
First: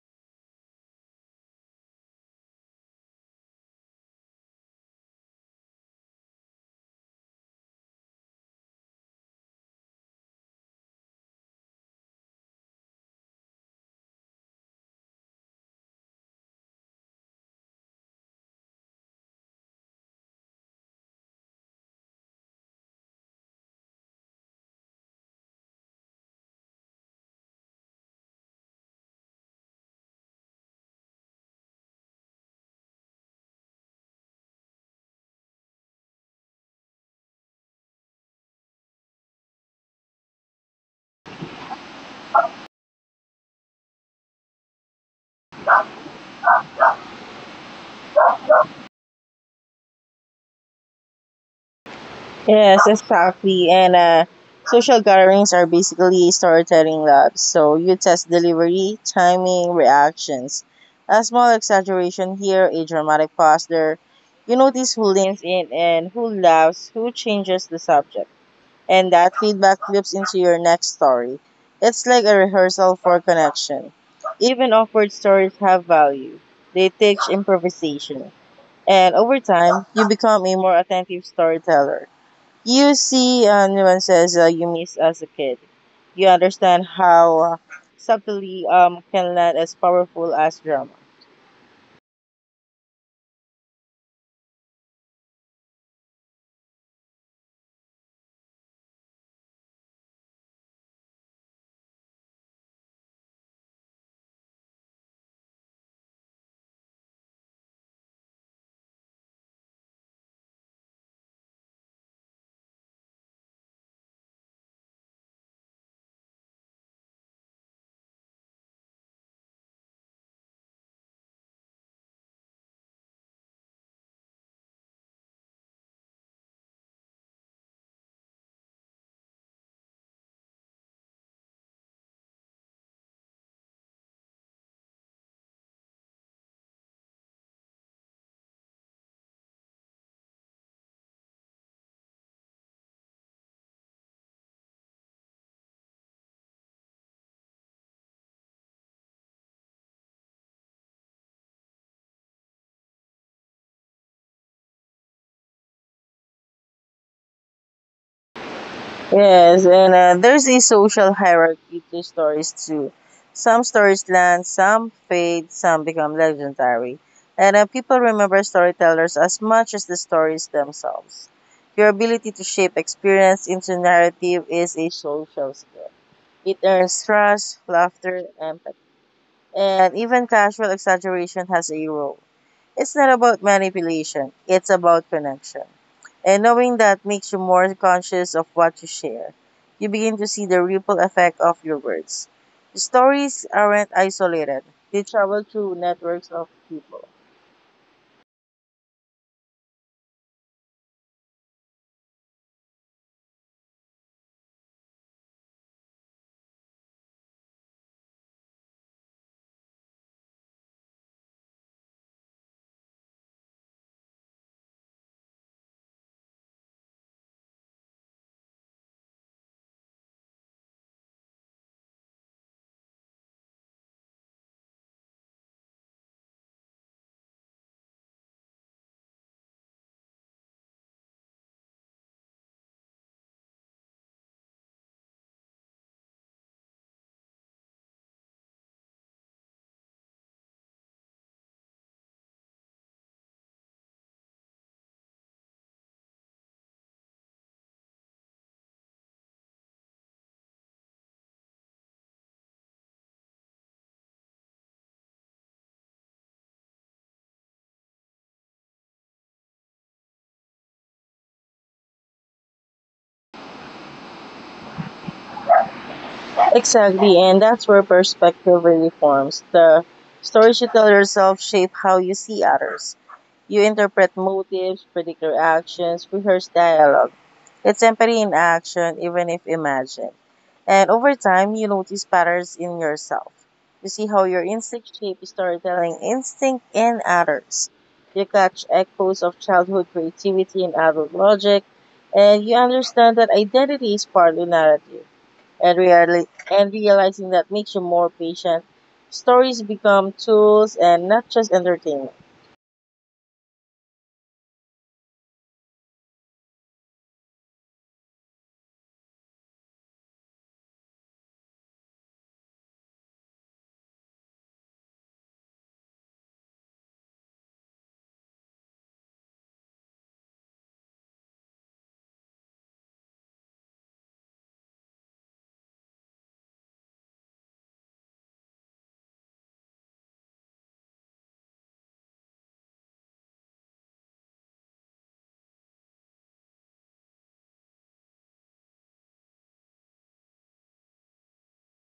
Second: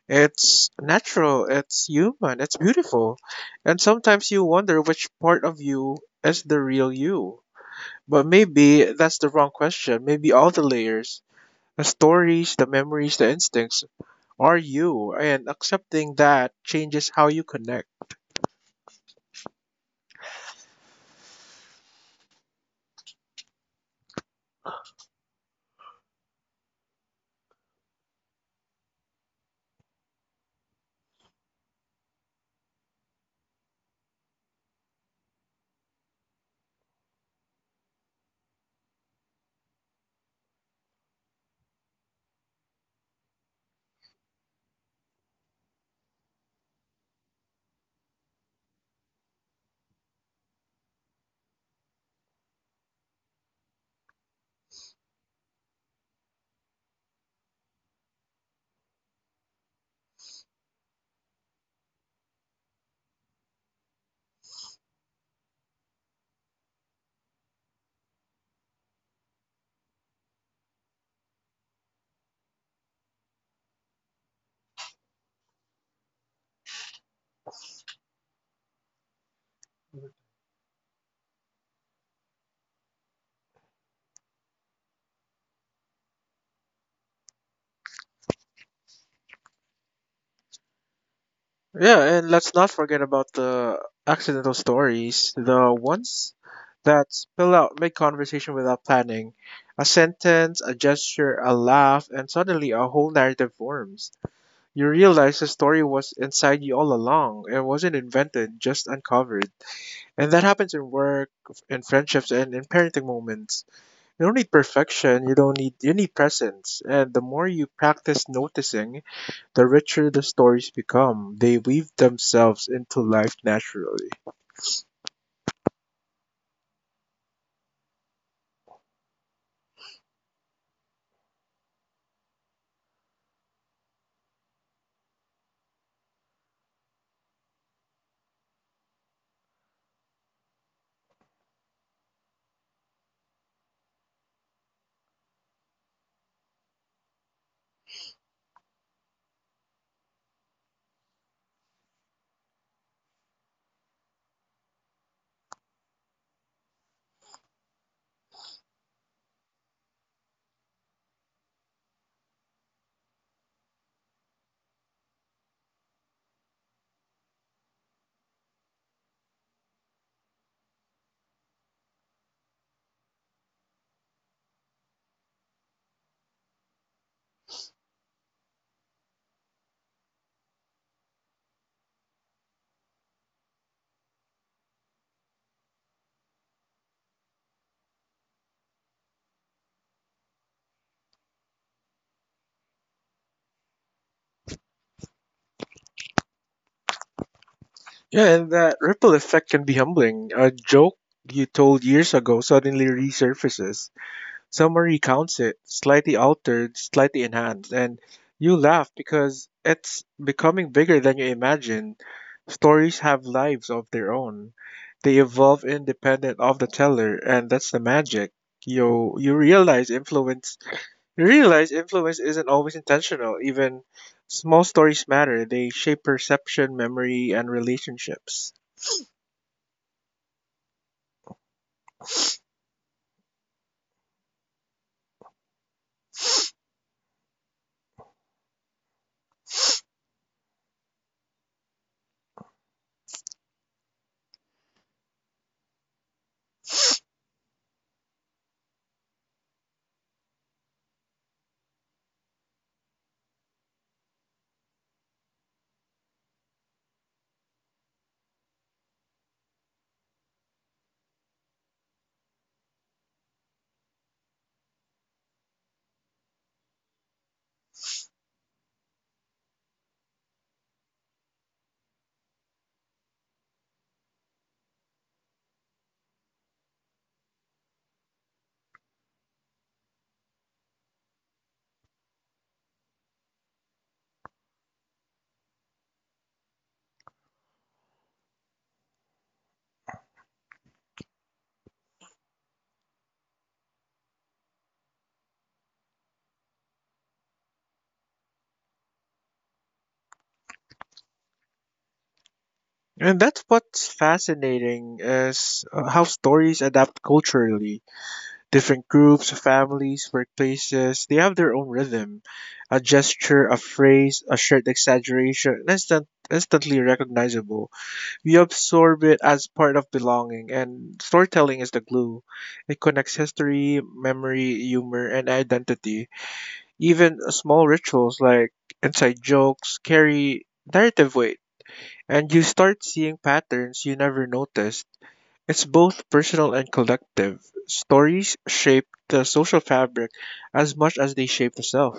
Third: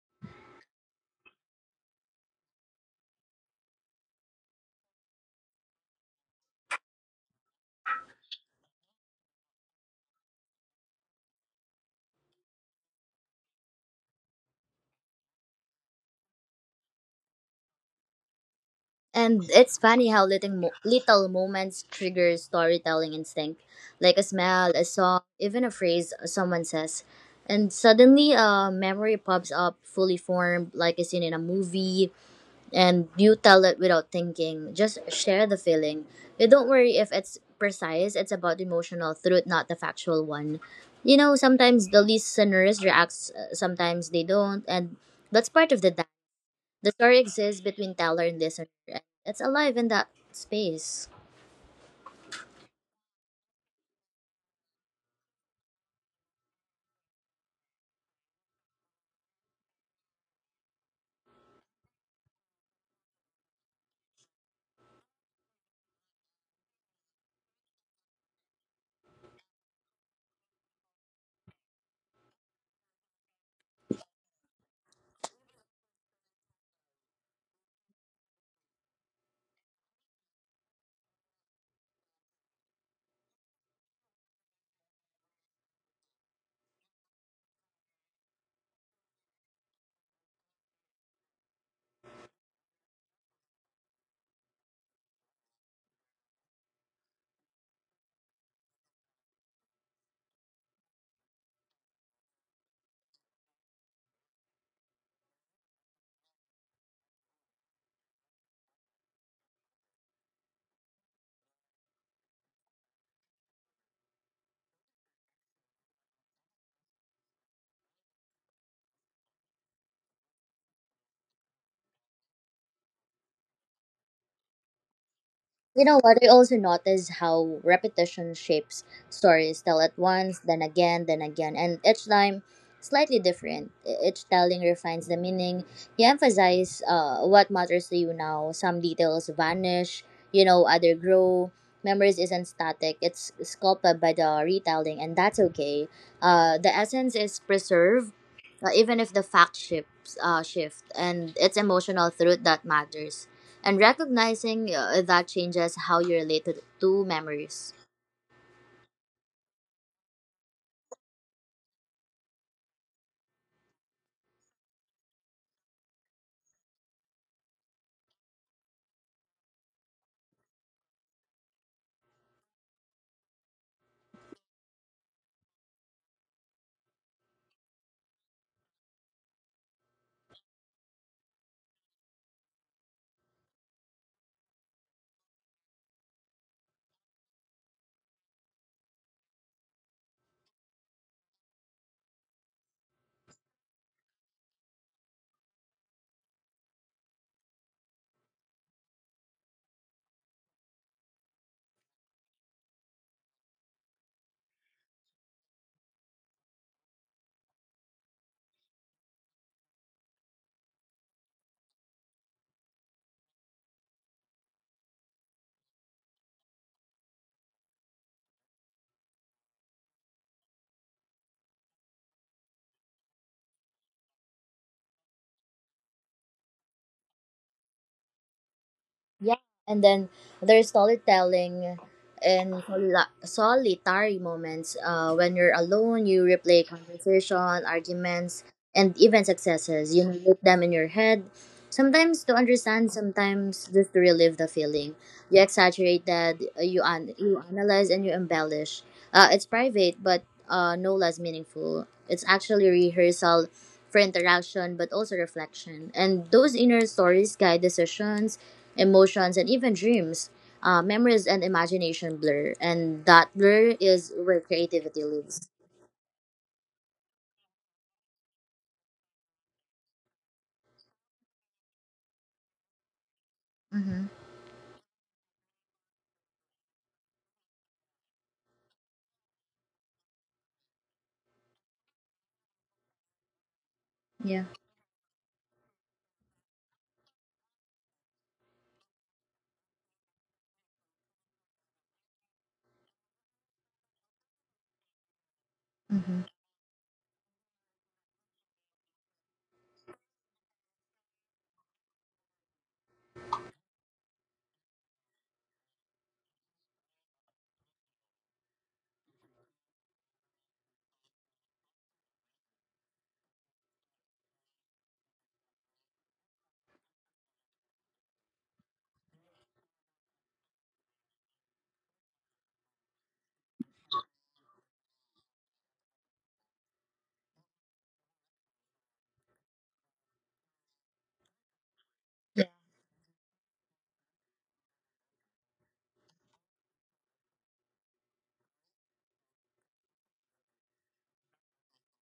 It's natural, it's human, it's beautiful. And sometimes you wonder which part of you is the real you. But maybe that's the wrong question. Maybe all the layers, the stories, the memories, the instincts are you? And accepting that changes how you connect. And it's funny how little moments trigger storytelling instinct, like a smell, a song, even a phrase someone says. And suddenly, a memory pops up fully formed, like a scene in a movie, and you tell it without thinking. Just share the feeling. You don't worry if it's precise, it's about the emotional truth, not the factual one. You know, sometimes the listeners reacts, sometimes they don't, and that's part of the dance. The story exists between teller and listener, and it's alive in that space. Yes, exactly. And social gatherings are basically storytelling labs. So you test delivery, timing, reactions. A small exaggeration here, a dramatic pause there. You notice who leans in and who laughs, who changes the subject. And that feedback flips into your next story. It's like a rehearsal for connection. Even awkward stories have value, they teach improvisation. And over time, you become a more attentive storyteller. You see Nuan says, you miss as a kid. You understand how subtlety can land as powerful as drama. Yeah, and let's not forget about the accidental stories, the ones that spill out mid conversation without planning. A sentence, a gesture, a laugh, and suddenly a whole narrative forms. You realize the story was inside you all along. It wasn't invented, just uncovered. And that happens in work, in friendships, and in parenting moments. You don't need perfection, you don't need you need presence. And the more you practice noticing, the richer the stories become. They weave themselves into life naturally. You know what? I also notice how repetition shapes stories tell at once, then again, and each time slightly different. Each telling refines the meaning. You emphasize what matters to you now. Some details vanish, you know, other grow. Memories isn't static, it's sculpted by the retelling, and that's okay. The essence is preserved, even if the fact shift, and it's emotional truth that matters and recognizing that changes how you relate to memories. Yes, and there's a social hierarchy to stories too. Some stories land, some fade, some become legendary. And people remember storytellers as much as the stories themselves. Your ability to shape experience into narrative is a social skill. It earns trust, laughter, and even casual exaggeration has a role. It's not about manipulation, it's about connection. And knowing that makes you more conscious of what you share. You begin to see the ripple effect of your words. Stories aren't isolated, they travel through networks of people. Yeah, and that ripple effect can be humbling. A joke you told years ago suddenly resurfaces. Someone recounts it, slightly altered, slightly enhanced, and you laugh because it's becoming bigger than you imagine. Stories have lives of their own. They evolve independent of the teller, and that's the magic. You you realize influence you realize influence isn't always intentional. Even small stories matter. They shape perception, memory, and relationships. Yeah, and then there's storytelling and solitary moments. When you're alone, you replay conversation, arguments, and even successes. You note them in your head. Sometimes to understand, sometimes just to relive the feeling. You exaggerate that, you analyze and you embellish. It's private, but no less meaningful. It's actually rehearsal for interaction, but also reflection. And those inner stories guide decisions emotions, and even dreams. Memories and imagination blur, and that blur is where creativity lives. Exactly, and that's where perspective really forms. The stories you tell yourself shape how you see others. You Mm-hmm. interpret motives, predict reactions, rehearse dialogue. It's empathy in action, even if imagined. And over time, you notice patterns in yourself. You see how Yeah. your instinct shapes storytelling instinct in others. You catch echoes of childhood creativity in adult logic, and you understand that identity is partly narrative. And, Mm-hmm. Realizing that makes you more patient, stories become tools and not just entertainment. And that's what's fascinating is how stories adapt culturally. Different groups, families, workplaces, they have their own rhythm. A gesture, a phrase, a shared exaggeration, instantly recognizable. We absorb it as part of belonging, and storytelling is the glue. It connects history, memory, humor, and identity. Even small rituals like inside jokes carry narrative weight, and you start seeing patterns you never noticed. It's both personal and collective. Stories shape the social fabric as much as they shape the self.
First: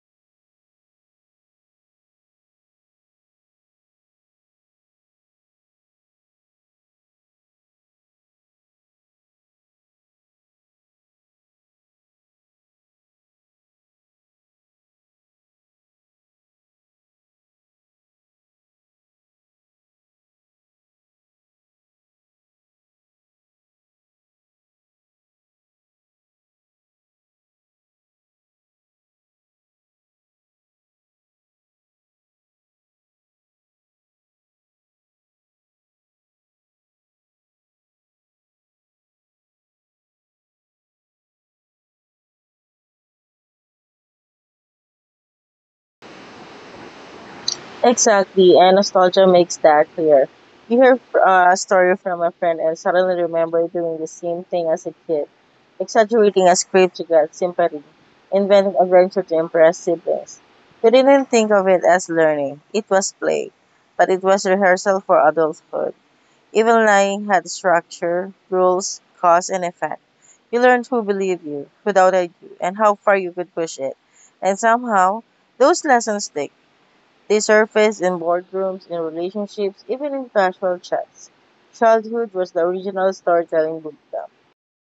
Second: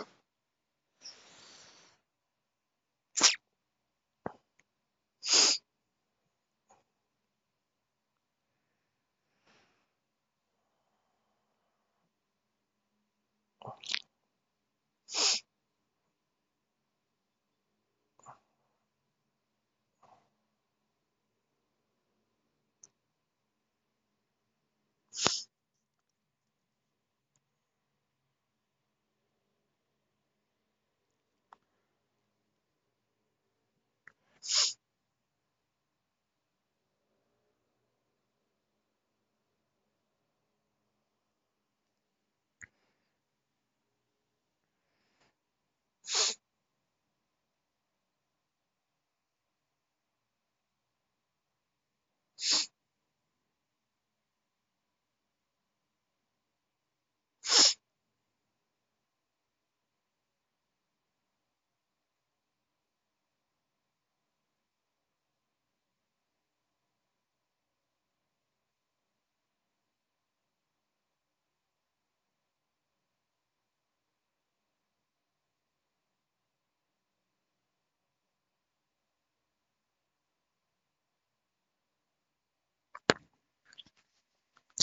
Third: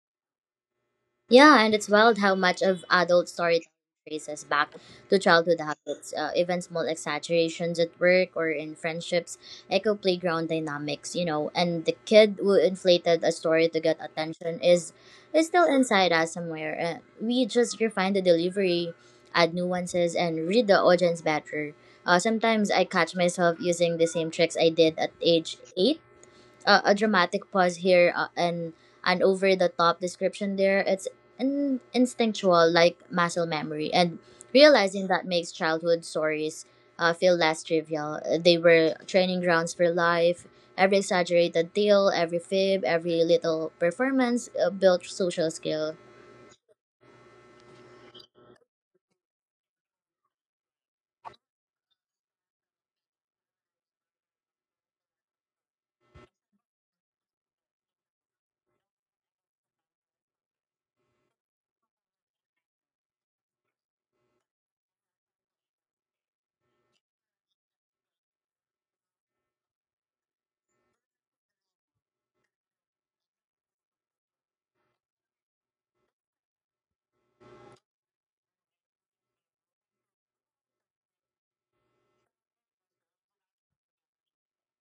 Yeah, and it's wild how much of adult storytelling traces back to childhood habits, even small exaggerations at work or in friendships, echo playground dynamics, you know, and the kid who inflated a story to get attention is still inside us somewhere. We just refine the delivery, add nuances, and read the audience better. Sometimes I catch myself using the same tricks I did at age eight a dramatic pause here and an over the top description there. It's instinctual, like muscle memory, and realizing that makes childhood stories feel less trivial. They were training grounds for life. Every exaggerated tale, every fib, every little performance built social skill. Exactly, and nostalgia makes that clear. You hear a story from a friend and suddenly remember doing the same thing as a kid, exaggerating a script to get sympathy, inventing adventure to impress siblings. You didn't think of it as learning, it was play, but it was rehearsal for adulthood. Even lying had structure, rules, cause, and effect. You learned who believed you, who doubted you, and how far you could push it. And somehow, those lessons stick, they surface in boardrooms, in relationships, even in casual chats. Childhood was the original storytelling bootcamp.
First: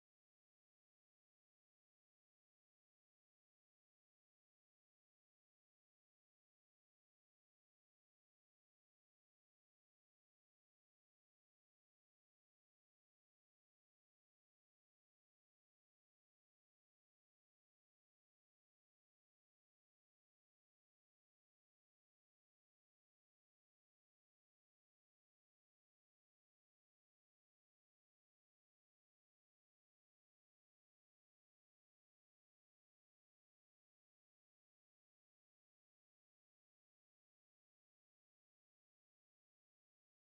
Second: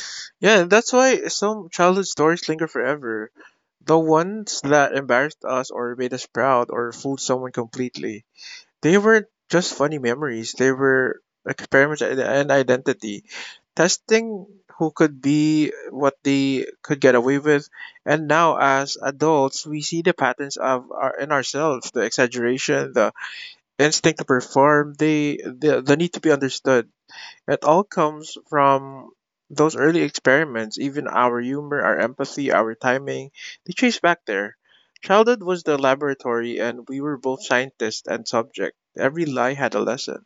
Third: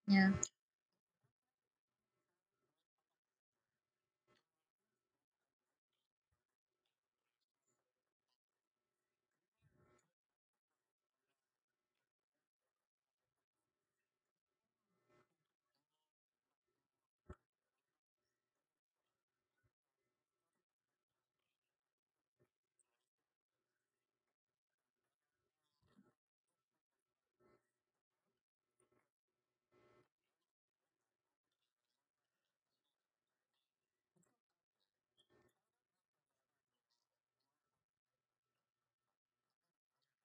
Yeah. Yeah, and that's why some childhood stories linger forever. The ones that embarrassed us or made us proud or fooled someone completely. They weren't just funny memories, they were experiments in identity, testing who could be, what they could get away with. And now, as adults, we see the patterns in ourselves: the exaggeration, the instinct to perform, the need to be understood. It all comes from those early experiments, even our humor, our empathy, our timing, they trace back there. Childhood was the laboratory, and we were both scientist and subject. Every lie had a lesson.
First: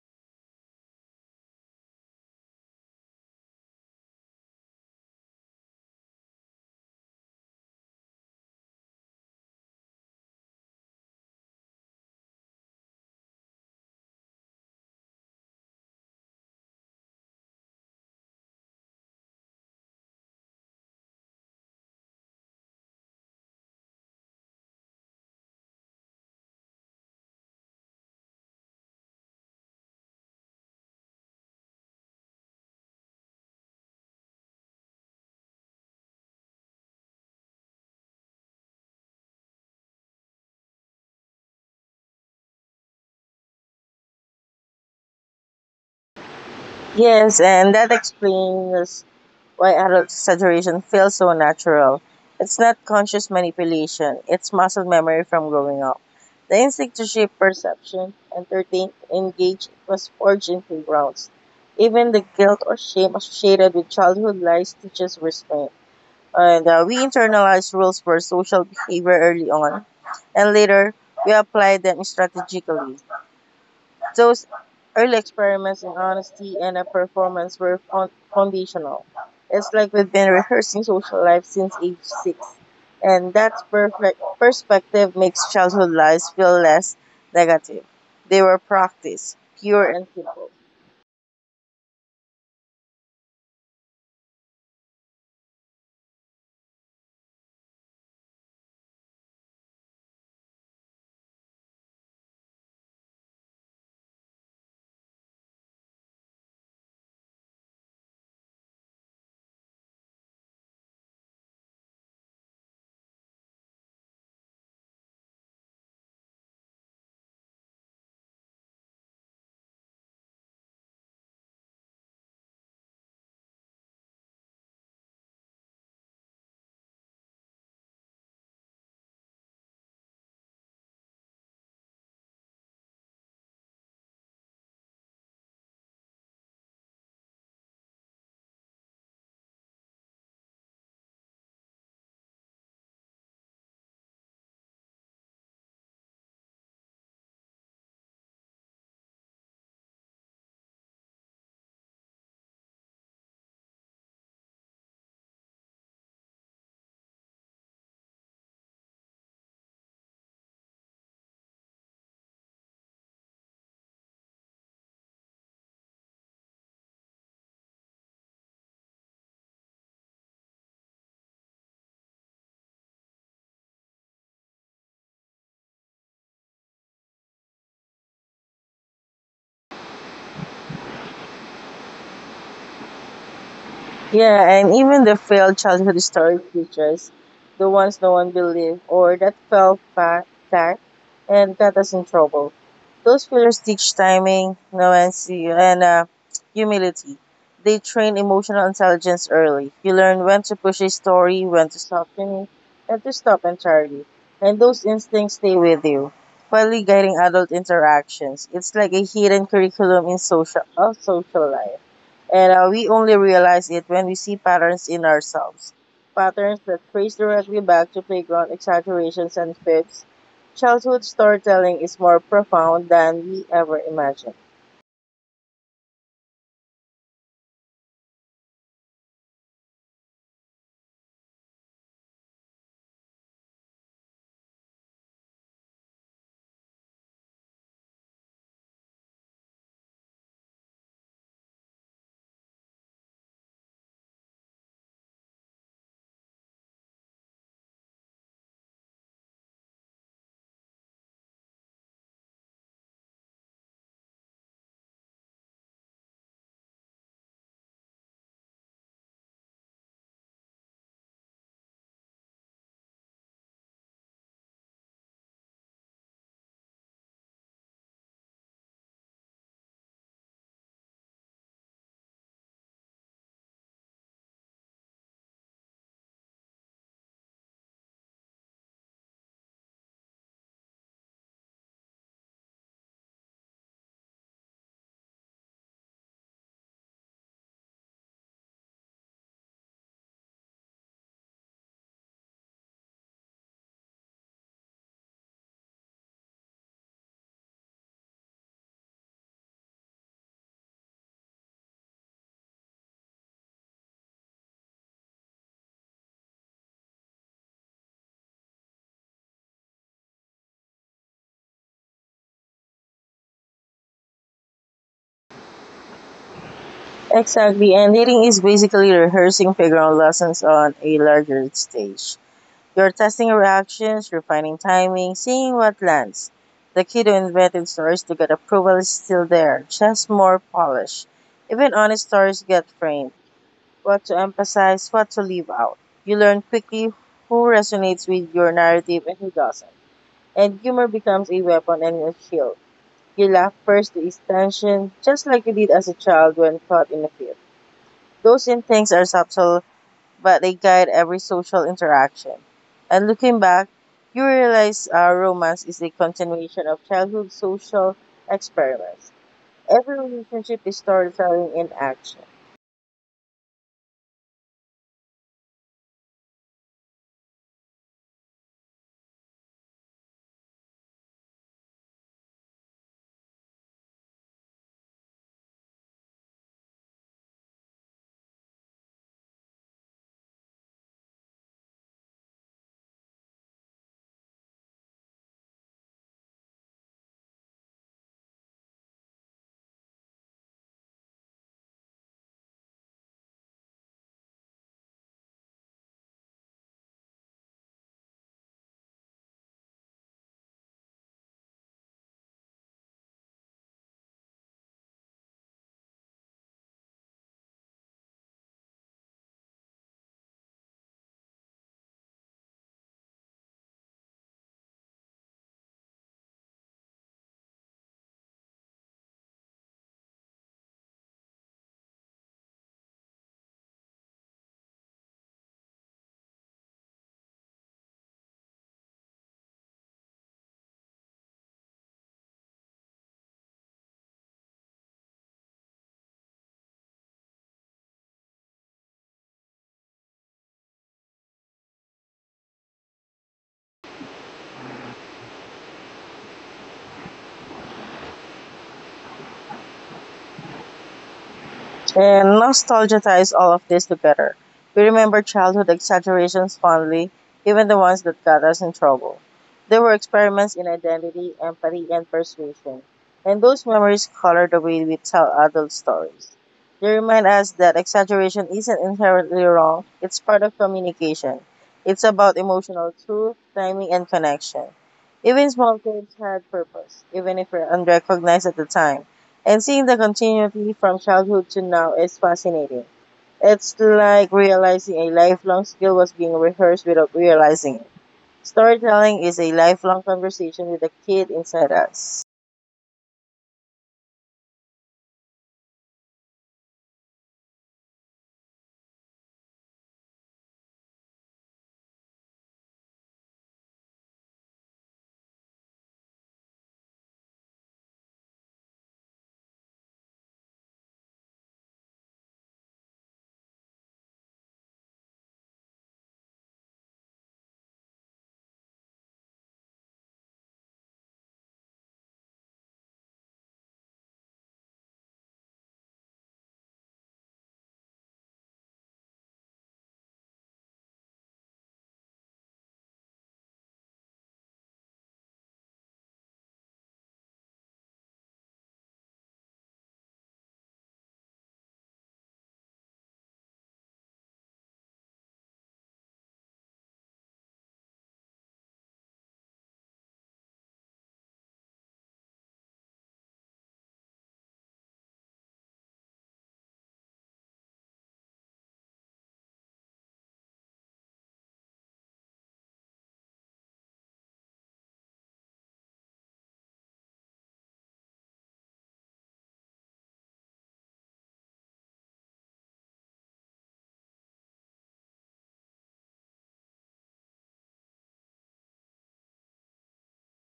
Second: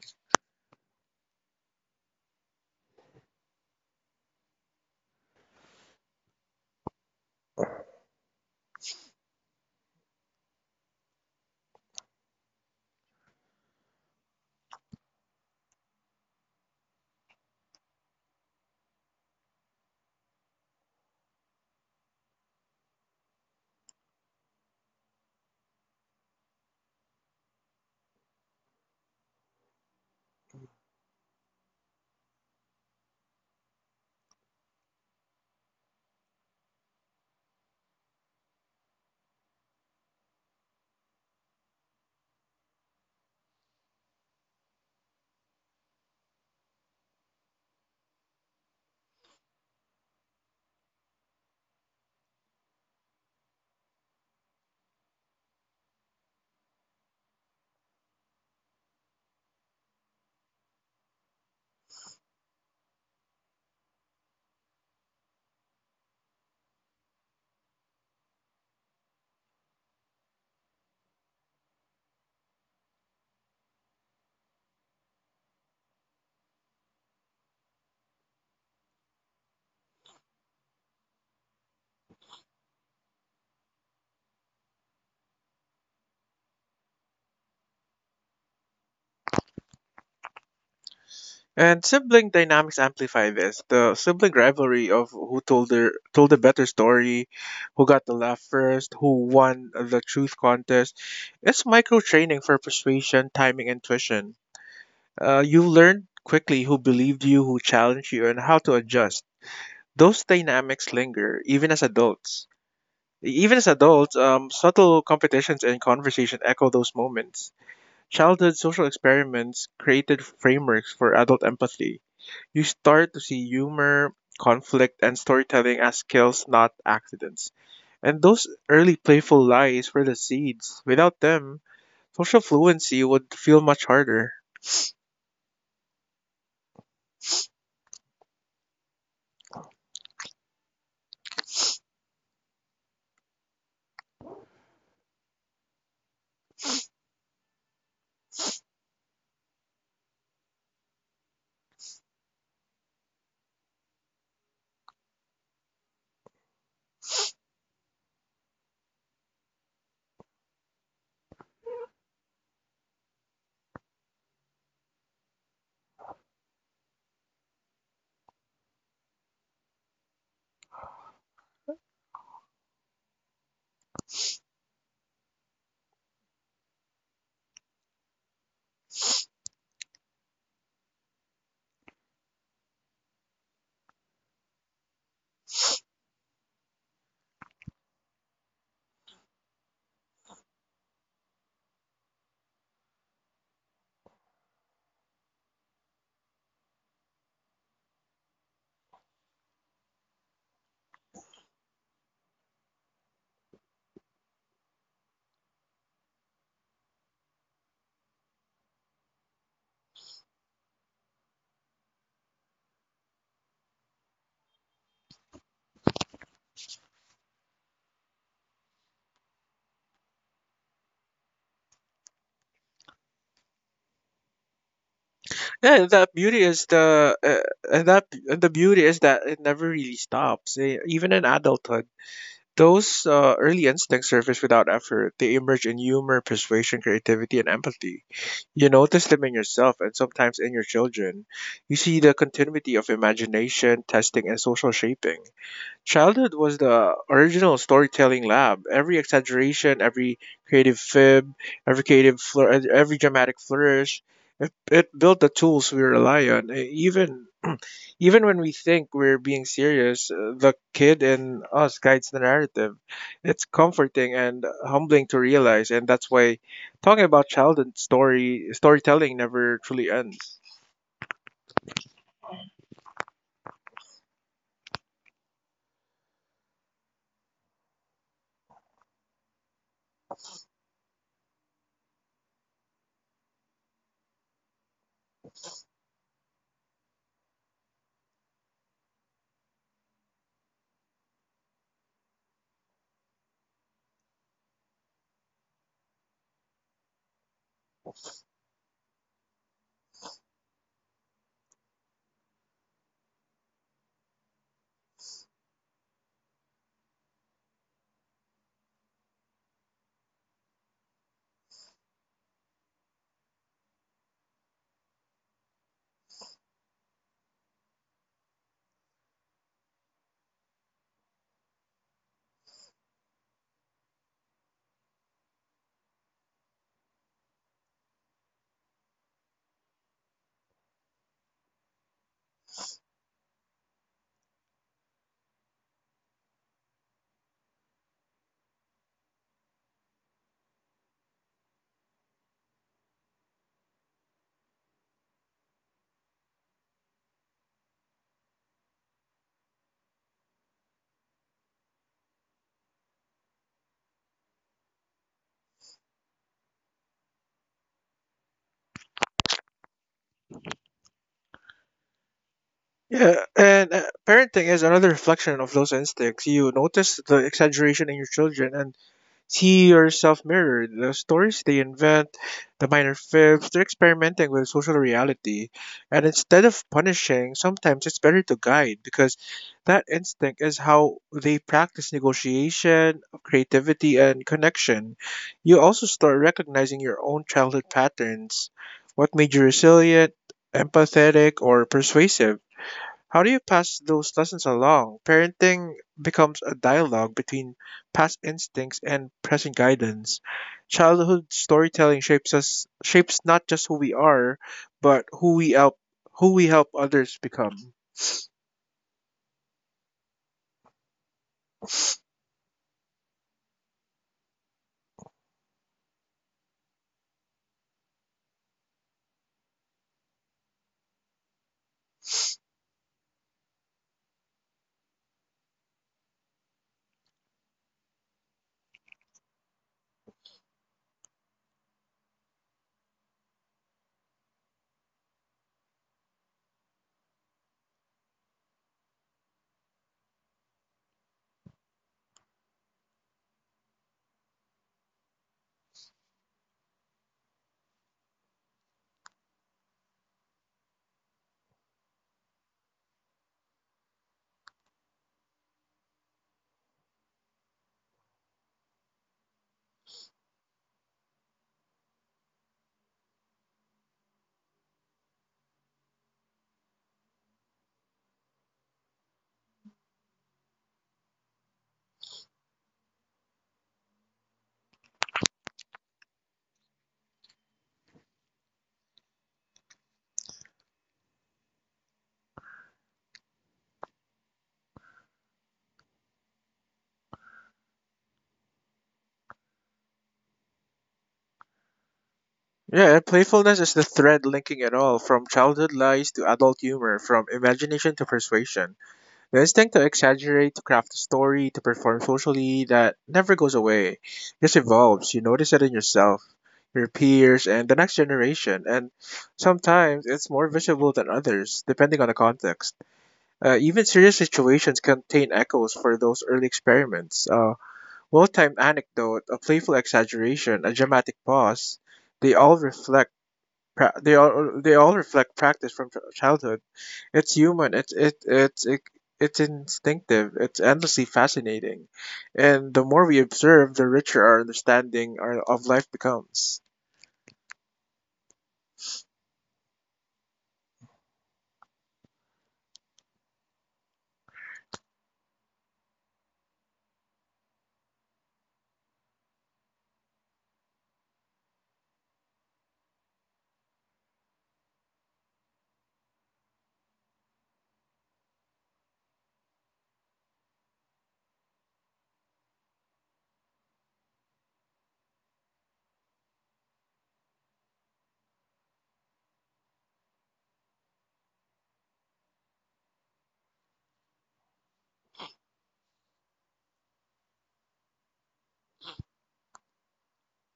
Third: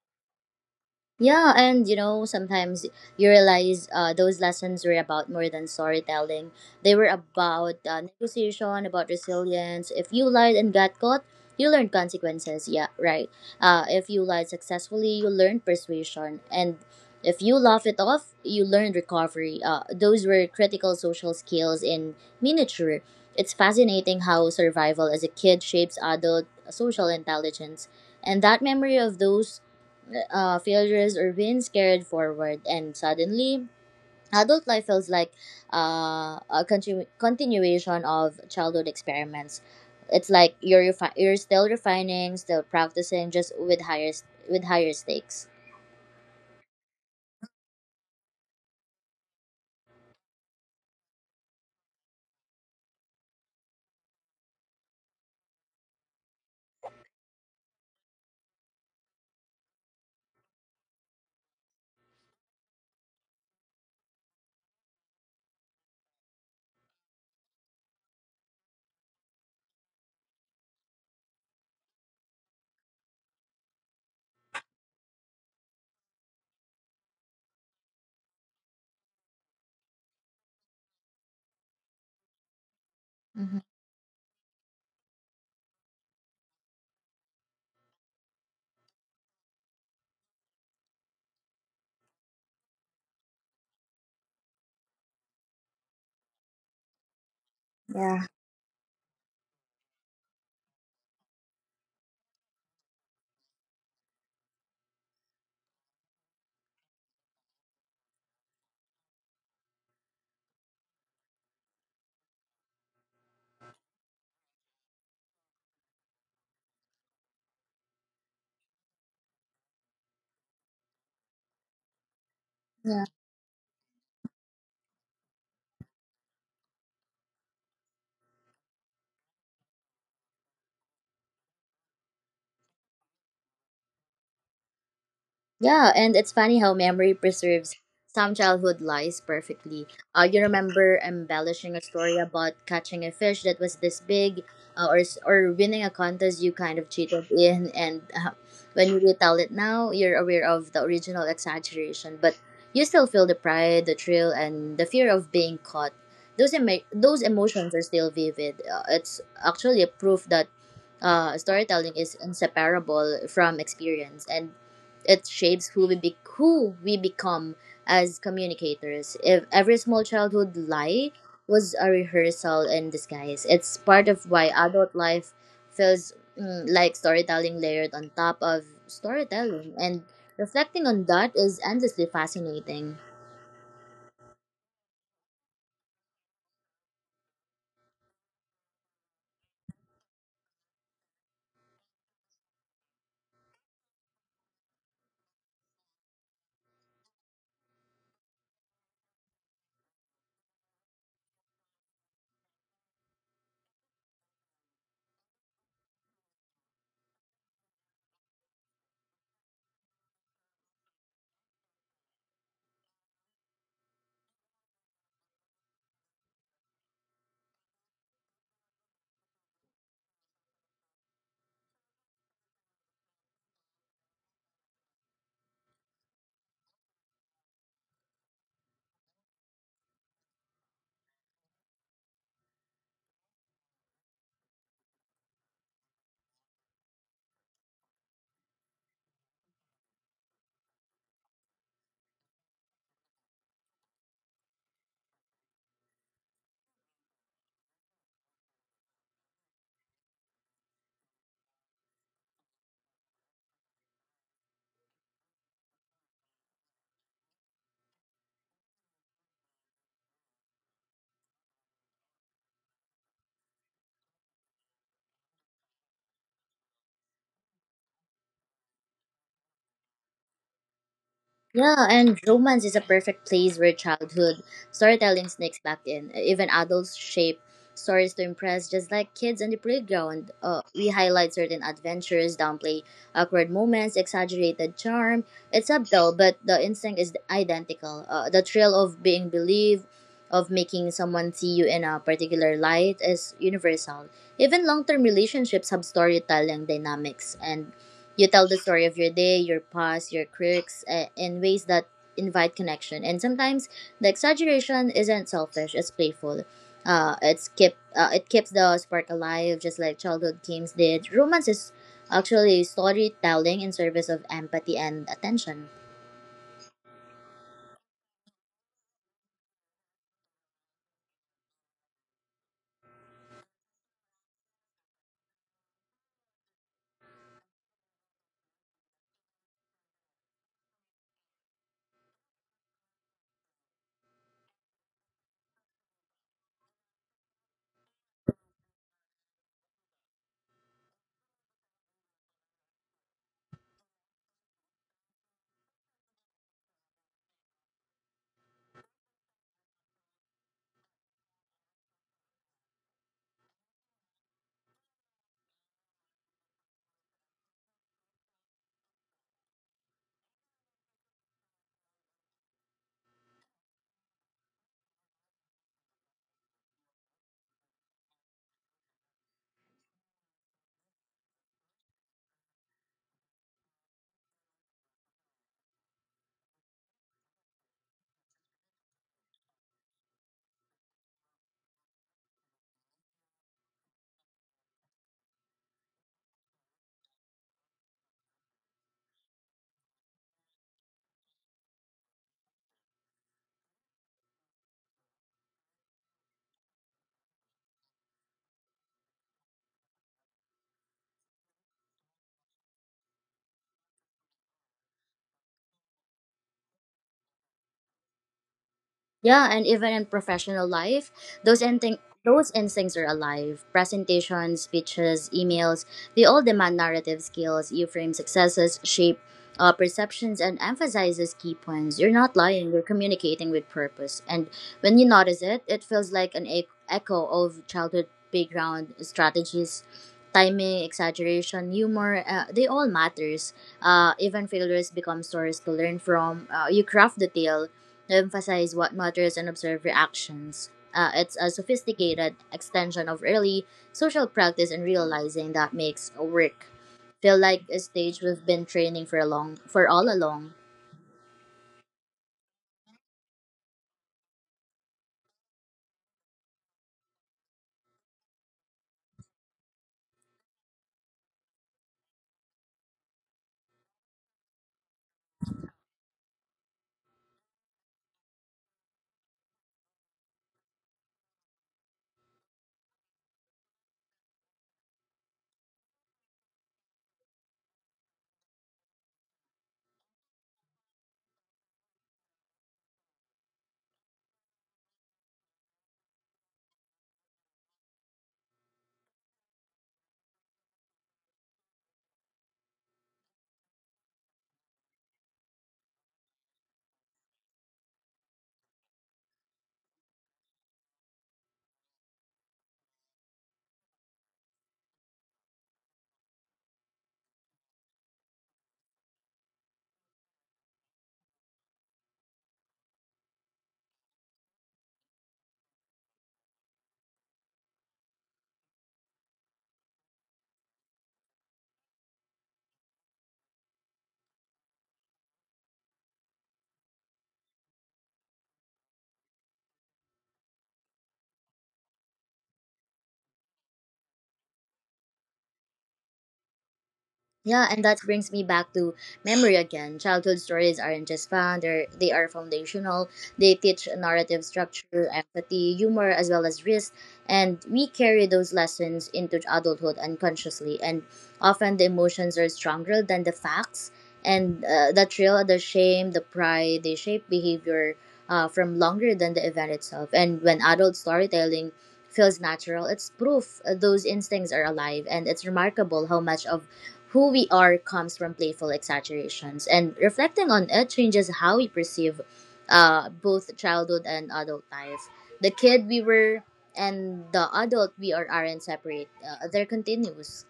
Yeah, and you know, sometimes you realize those lessons were about more than storytelling. They were about negotiation, about resilience. If you lied and got caught, you learned consequences. Yeah, right. If you lied successfully, you learned persuasion. And if you laugh it off, you learned recovery. Those were critical social skills in miniature. It's fascinating how survival as a kid shapes adult social intelligence. And that memory of those failures or wins carried forward, and suddenly, adult life feels like a continuation of childhood experiments. It's like you're you're still refining, still practicing, just with higher with higher stakes. Yes, and that explains why adult exaggeration feels so natural. It's not conscious manipulation, it's muscle memory from growing up. The instinct to shape perception, entertain, engage was forged in playgrounds. Even the guilt or shame associated with childhood lies teaches restraint. And we internalize rules for social behavior early on, and later we apply them strategically. Those early experiments in honesty and performance were foundational. It's like we've been rehearsing social life since age six, and Mhm. that perfect perspective makes childhood lives feel less negative. They were practiced, pure and simple. And sibling dynamics amplify this. The sibling rivalry of who told the better story, who got the Yeah. laugh first, who won the truth contest. It's micro training for persuasion, timing, and intuition. You learn quickly who believed you, who challenged you, and how to adjust. Those dynamics linger even as adults. Even as adults, subtle competitions and conversation echo those moments. Childhood social experiments created frameworks for adult empathy. You start to see humor, conflict, and storytelling as skills, not accidents. And those early playful lies were the seeds. Without them, social fluency would feel much harder. Yeah, and it's funny how memory preserves some childhood lies perfectly. You remember embellishing a story about catching a fish that was this big, or winning a contest you kind of cheated in, and when you retell it now, you're aware of the original exaggeration, but you still feel the pride, the thrill, and the fear of being caught. Those those emotions are still vivid. It's actually a proof that storytelling is inseparable from experience and it shapes who who we become as communicators. If every small childhood lie was a rehearsal in disguise, it's part of why adult life feels like storytelling layered on top of storytelling. And reflecting on that is endlessly fascinating. Yeah, and even the failed childhood story features, the ones no one believed or that fell flat and got us in trouble. Those fillers teach timing, nuancy, and humility. They train emotional intelligence early. You learn when to push a story, when to stop finish, and to stop entirely. And those instincts stay with you, quietly guiding adult interactions. It's like a hidden curriculum in social, of social life. And we only realize it when we see patterns in ourselves. Patterns that trace directly back to playground exaggerations and fibs. Childhood storytelling is more profound than we ever imagined. Yeah, and that beauty is the uh, and that and the beauty is that it never really stops. Even in adulthood, those early instincts surface without effort. They emerge in humor, persuasion, creativity, and empathy. You notice them in yourself and sometimes in your children. You see the continuity of imagination, testing, and social shaping. Childhood was the original storytelling lab. Every exaggeration, creative fib, every dramatic flourish, it built the tools we rely on. Even when we think we're being serious, the kid in us guides the narrative. It's comforting and humbling to realize, and that's why talking about childhood story storytelling never truly ends. Yeah, and romance is a perfect place where childhood storytelling sneaks back in. Even adults shape stories to impress, just like kids on the playground. We highlight certain adventures, downplay awkward moments, exaggerated charm. It's subtle, but the instinct is identical. The thrill of being believed, of making someone see you in a particular light, is universal. Even long term relationships have storytelling dynamics, and you tell the story of your day, your past, your quirks, in ways that invite connection. And sometimes the exaggeration isn't selfish; it's playful. It keeps the spark alive, just like childhood games did. Romance is actually storytelling in service of empathy and attention. Exactly, and dating is basically rehearsing playground lessons on a larger stage. You're testing reactions, refining timing, seeing what lands. The kid who invented stories to get approval is still there, just more polished. Even honest stories get framed, what to emphasize, what to leave out. You learn quickly who resonates with your narrative and who doesn't. And humor becomes a weapon and a shield. You laugh first to ease tension, just like you did as a child when caught in a field. Those instincts are subtle, but they guide every social interaction. And looking back, you realize romance is a continuation of childhood social experiments. Every relationship is storytelling in action. Yeah, and parenting is another reflection of those instincts. You notice the exaggeration in your children and see yourself mirrored. The stories they invent, the minor fibs, they're experimenting with social reality. And instead of punishing, sometimes it's better to guide because that instinct is how they practice negotiation, creativity, and connection. You also start recognizing your own childhood patterns. What made you resilient, empathetic, or persuasive? How do you pass those lessons along? Parenting becomes a dialogue between past instincts and present guidance. Childhood storytelling shapes not just who we are, but who we help others become. Yeah, and even in professional life, those those instincts are alive. Presentations, speeches, emails, they all demand narrative skills. You frame successes, shape perceptions, and emphasizes key points. You're not lying, you're communicating with purpose. And when you notice it, it feels like an echo of childhood playground strategies. Timing, exaggeration, humor, they all matters. Even failures become stories to learn from. You craft the tale to emphasize what matters and observe reactions. It's a sophisticated extension of early social practice and realizing that makes work feel like a stage we've been training for a long for all along. And nostalgia ties all of this together. We remember childhood exaggerations fondly, even the ones that got us in trouble. They were experiments in identity, empathy, and persuasion. And those memories color the way we tell adult stories. They remind us that exaggeration isn't inherently wrong, it's part of communication. It's about emotional truth, timing, and connection. Even small games had purpose, even if we unrecognized at the time. And seeing the continuity from childhood to now is fascinating. It's like realizing a lifelong skill was being rehearsed without realizing it. Storytelling is a lifelong conversation with the kid inside us. Yeah, and playfulness is the thread linking it all, from childhood lies to adult humor, from imagination to persuasion. The instinct to exaggerate, to craft a story, to perform socially, that never goes away. It just evolves. You notice it in yourself, your peers, and the next generation. And sometimes it's more visible than others, depending on the context. Even serious situations contain echoes for those early experiments. A well timed anecdote, a playful exaggeration, a dramatic pause. They all reflect. They all reflect practice from childhood. It's human. It's instinctive. It's endlessly fascinating, and the more we observe, the richer of life becomes. Yeah, and that brings me back to memory again. Childhood stories aren't just fun, they are foundational. They teach narrative structure, empathy, humor, as well as risk. And we carry those lessons into adulthood unconsciously. And often the emotions are stronger than the facts. And the thrill, the shame, the pride, they shape behavior from longer than the event itself. And when adult storytelling feels natural, it's proof those instincts are alive. And it's remarkable how much of who we are comes from playful exaggerations, and reflecting on it changes how we perceive both childhood and adult life. The kid we were and the adult we are aren't separate, they're continuous.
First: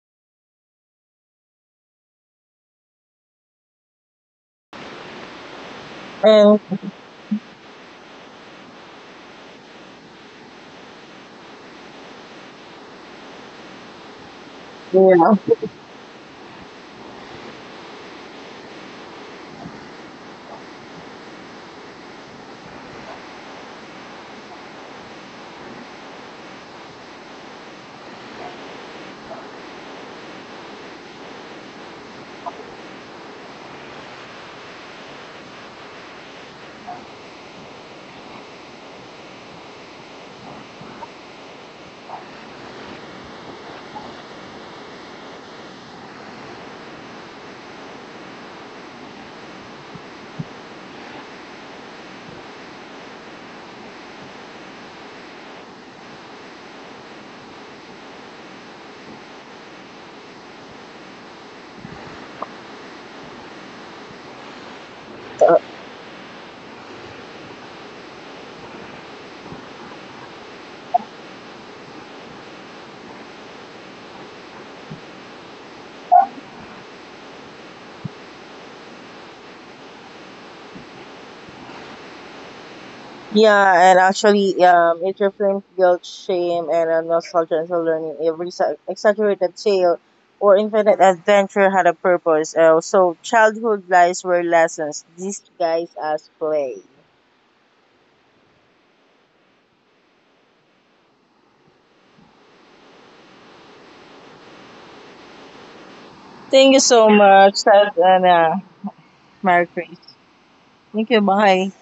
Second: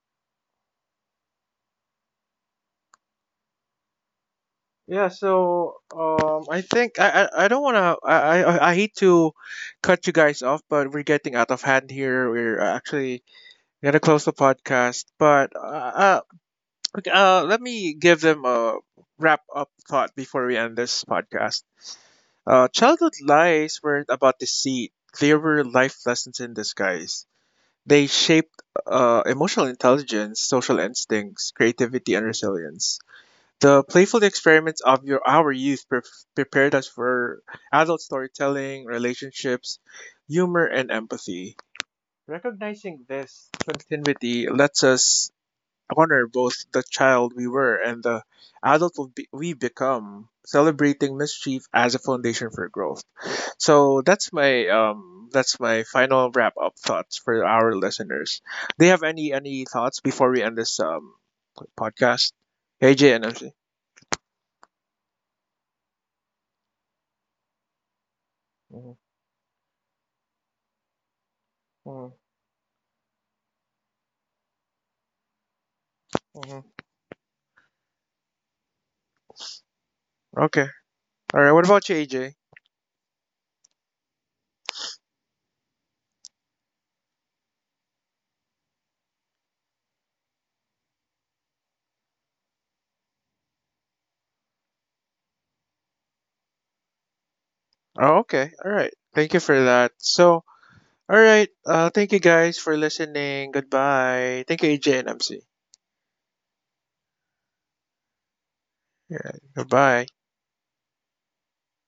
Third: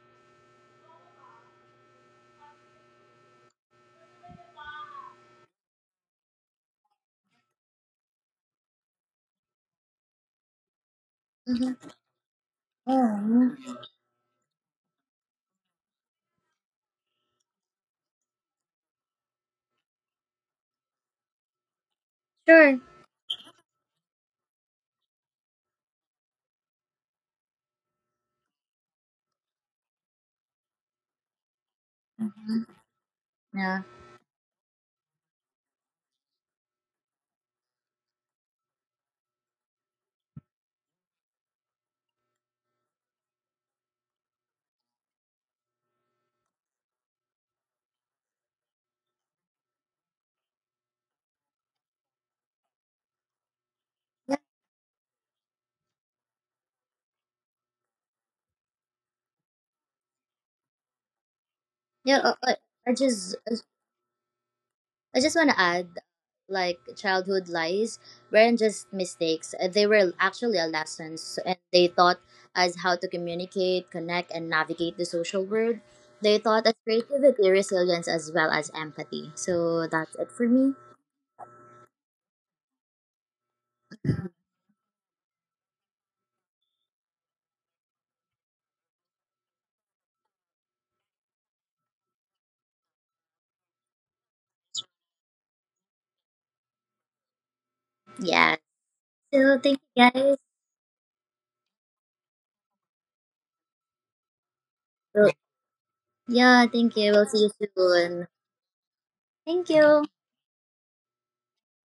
Yeah. So I And think I don't wanna, I hate to cut you guys off, but we're getting out of Mhm. hand here. We're actually Oh, gonna close the podcast, yeah, but okay, uh, let me give them a wrap up thought before we end this podcast. Sure. Childhood lies weren't about deceit, they were life lessons in disguise. They shaped emotional intelligence, social instincts, creativity, and resilience. The Yeah. playful experiments of our youth prepared us for adult storytelling, relationships, humor, and empathy. Recognizing this continuity lets us honor both the child we were and the adult we become, celebrating mischief as a foundation for growth. So Yeah. That's my final wrap up thoughts for our listeners. Do you have any thoughts before we end this yeah podcast? uh, uh, I AJ and just, MC. I just want uh, to add, like childhood lies weren't just Mhm, mistakes; they were actually a lessons, and they mhm, taught us how to communicate, connect, and navigate the social world. They mhm. taught us creativity, resilience, as well as empathy. So that's it for Okay. me. All right. What about you, AJ? yeah, and actually, it reframes guilt, shame, and nostalgia into learning. Every exaggerated tale or infinite adventure had a purpose. So childhood lies were lessons disguised as play. Oh, okay. Yeah. All right. Thank you So for thank that. you guys. So, all right. Thank you guys for listening. Goodbye. Thank you, AJ and Well, MC. yeah, Thank you thank you. so We'll see much, you Seth, soon. and Yeah. Thank Merry Christmas. you. Goodbye. Thank you. Bye.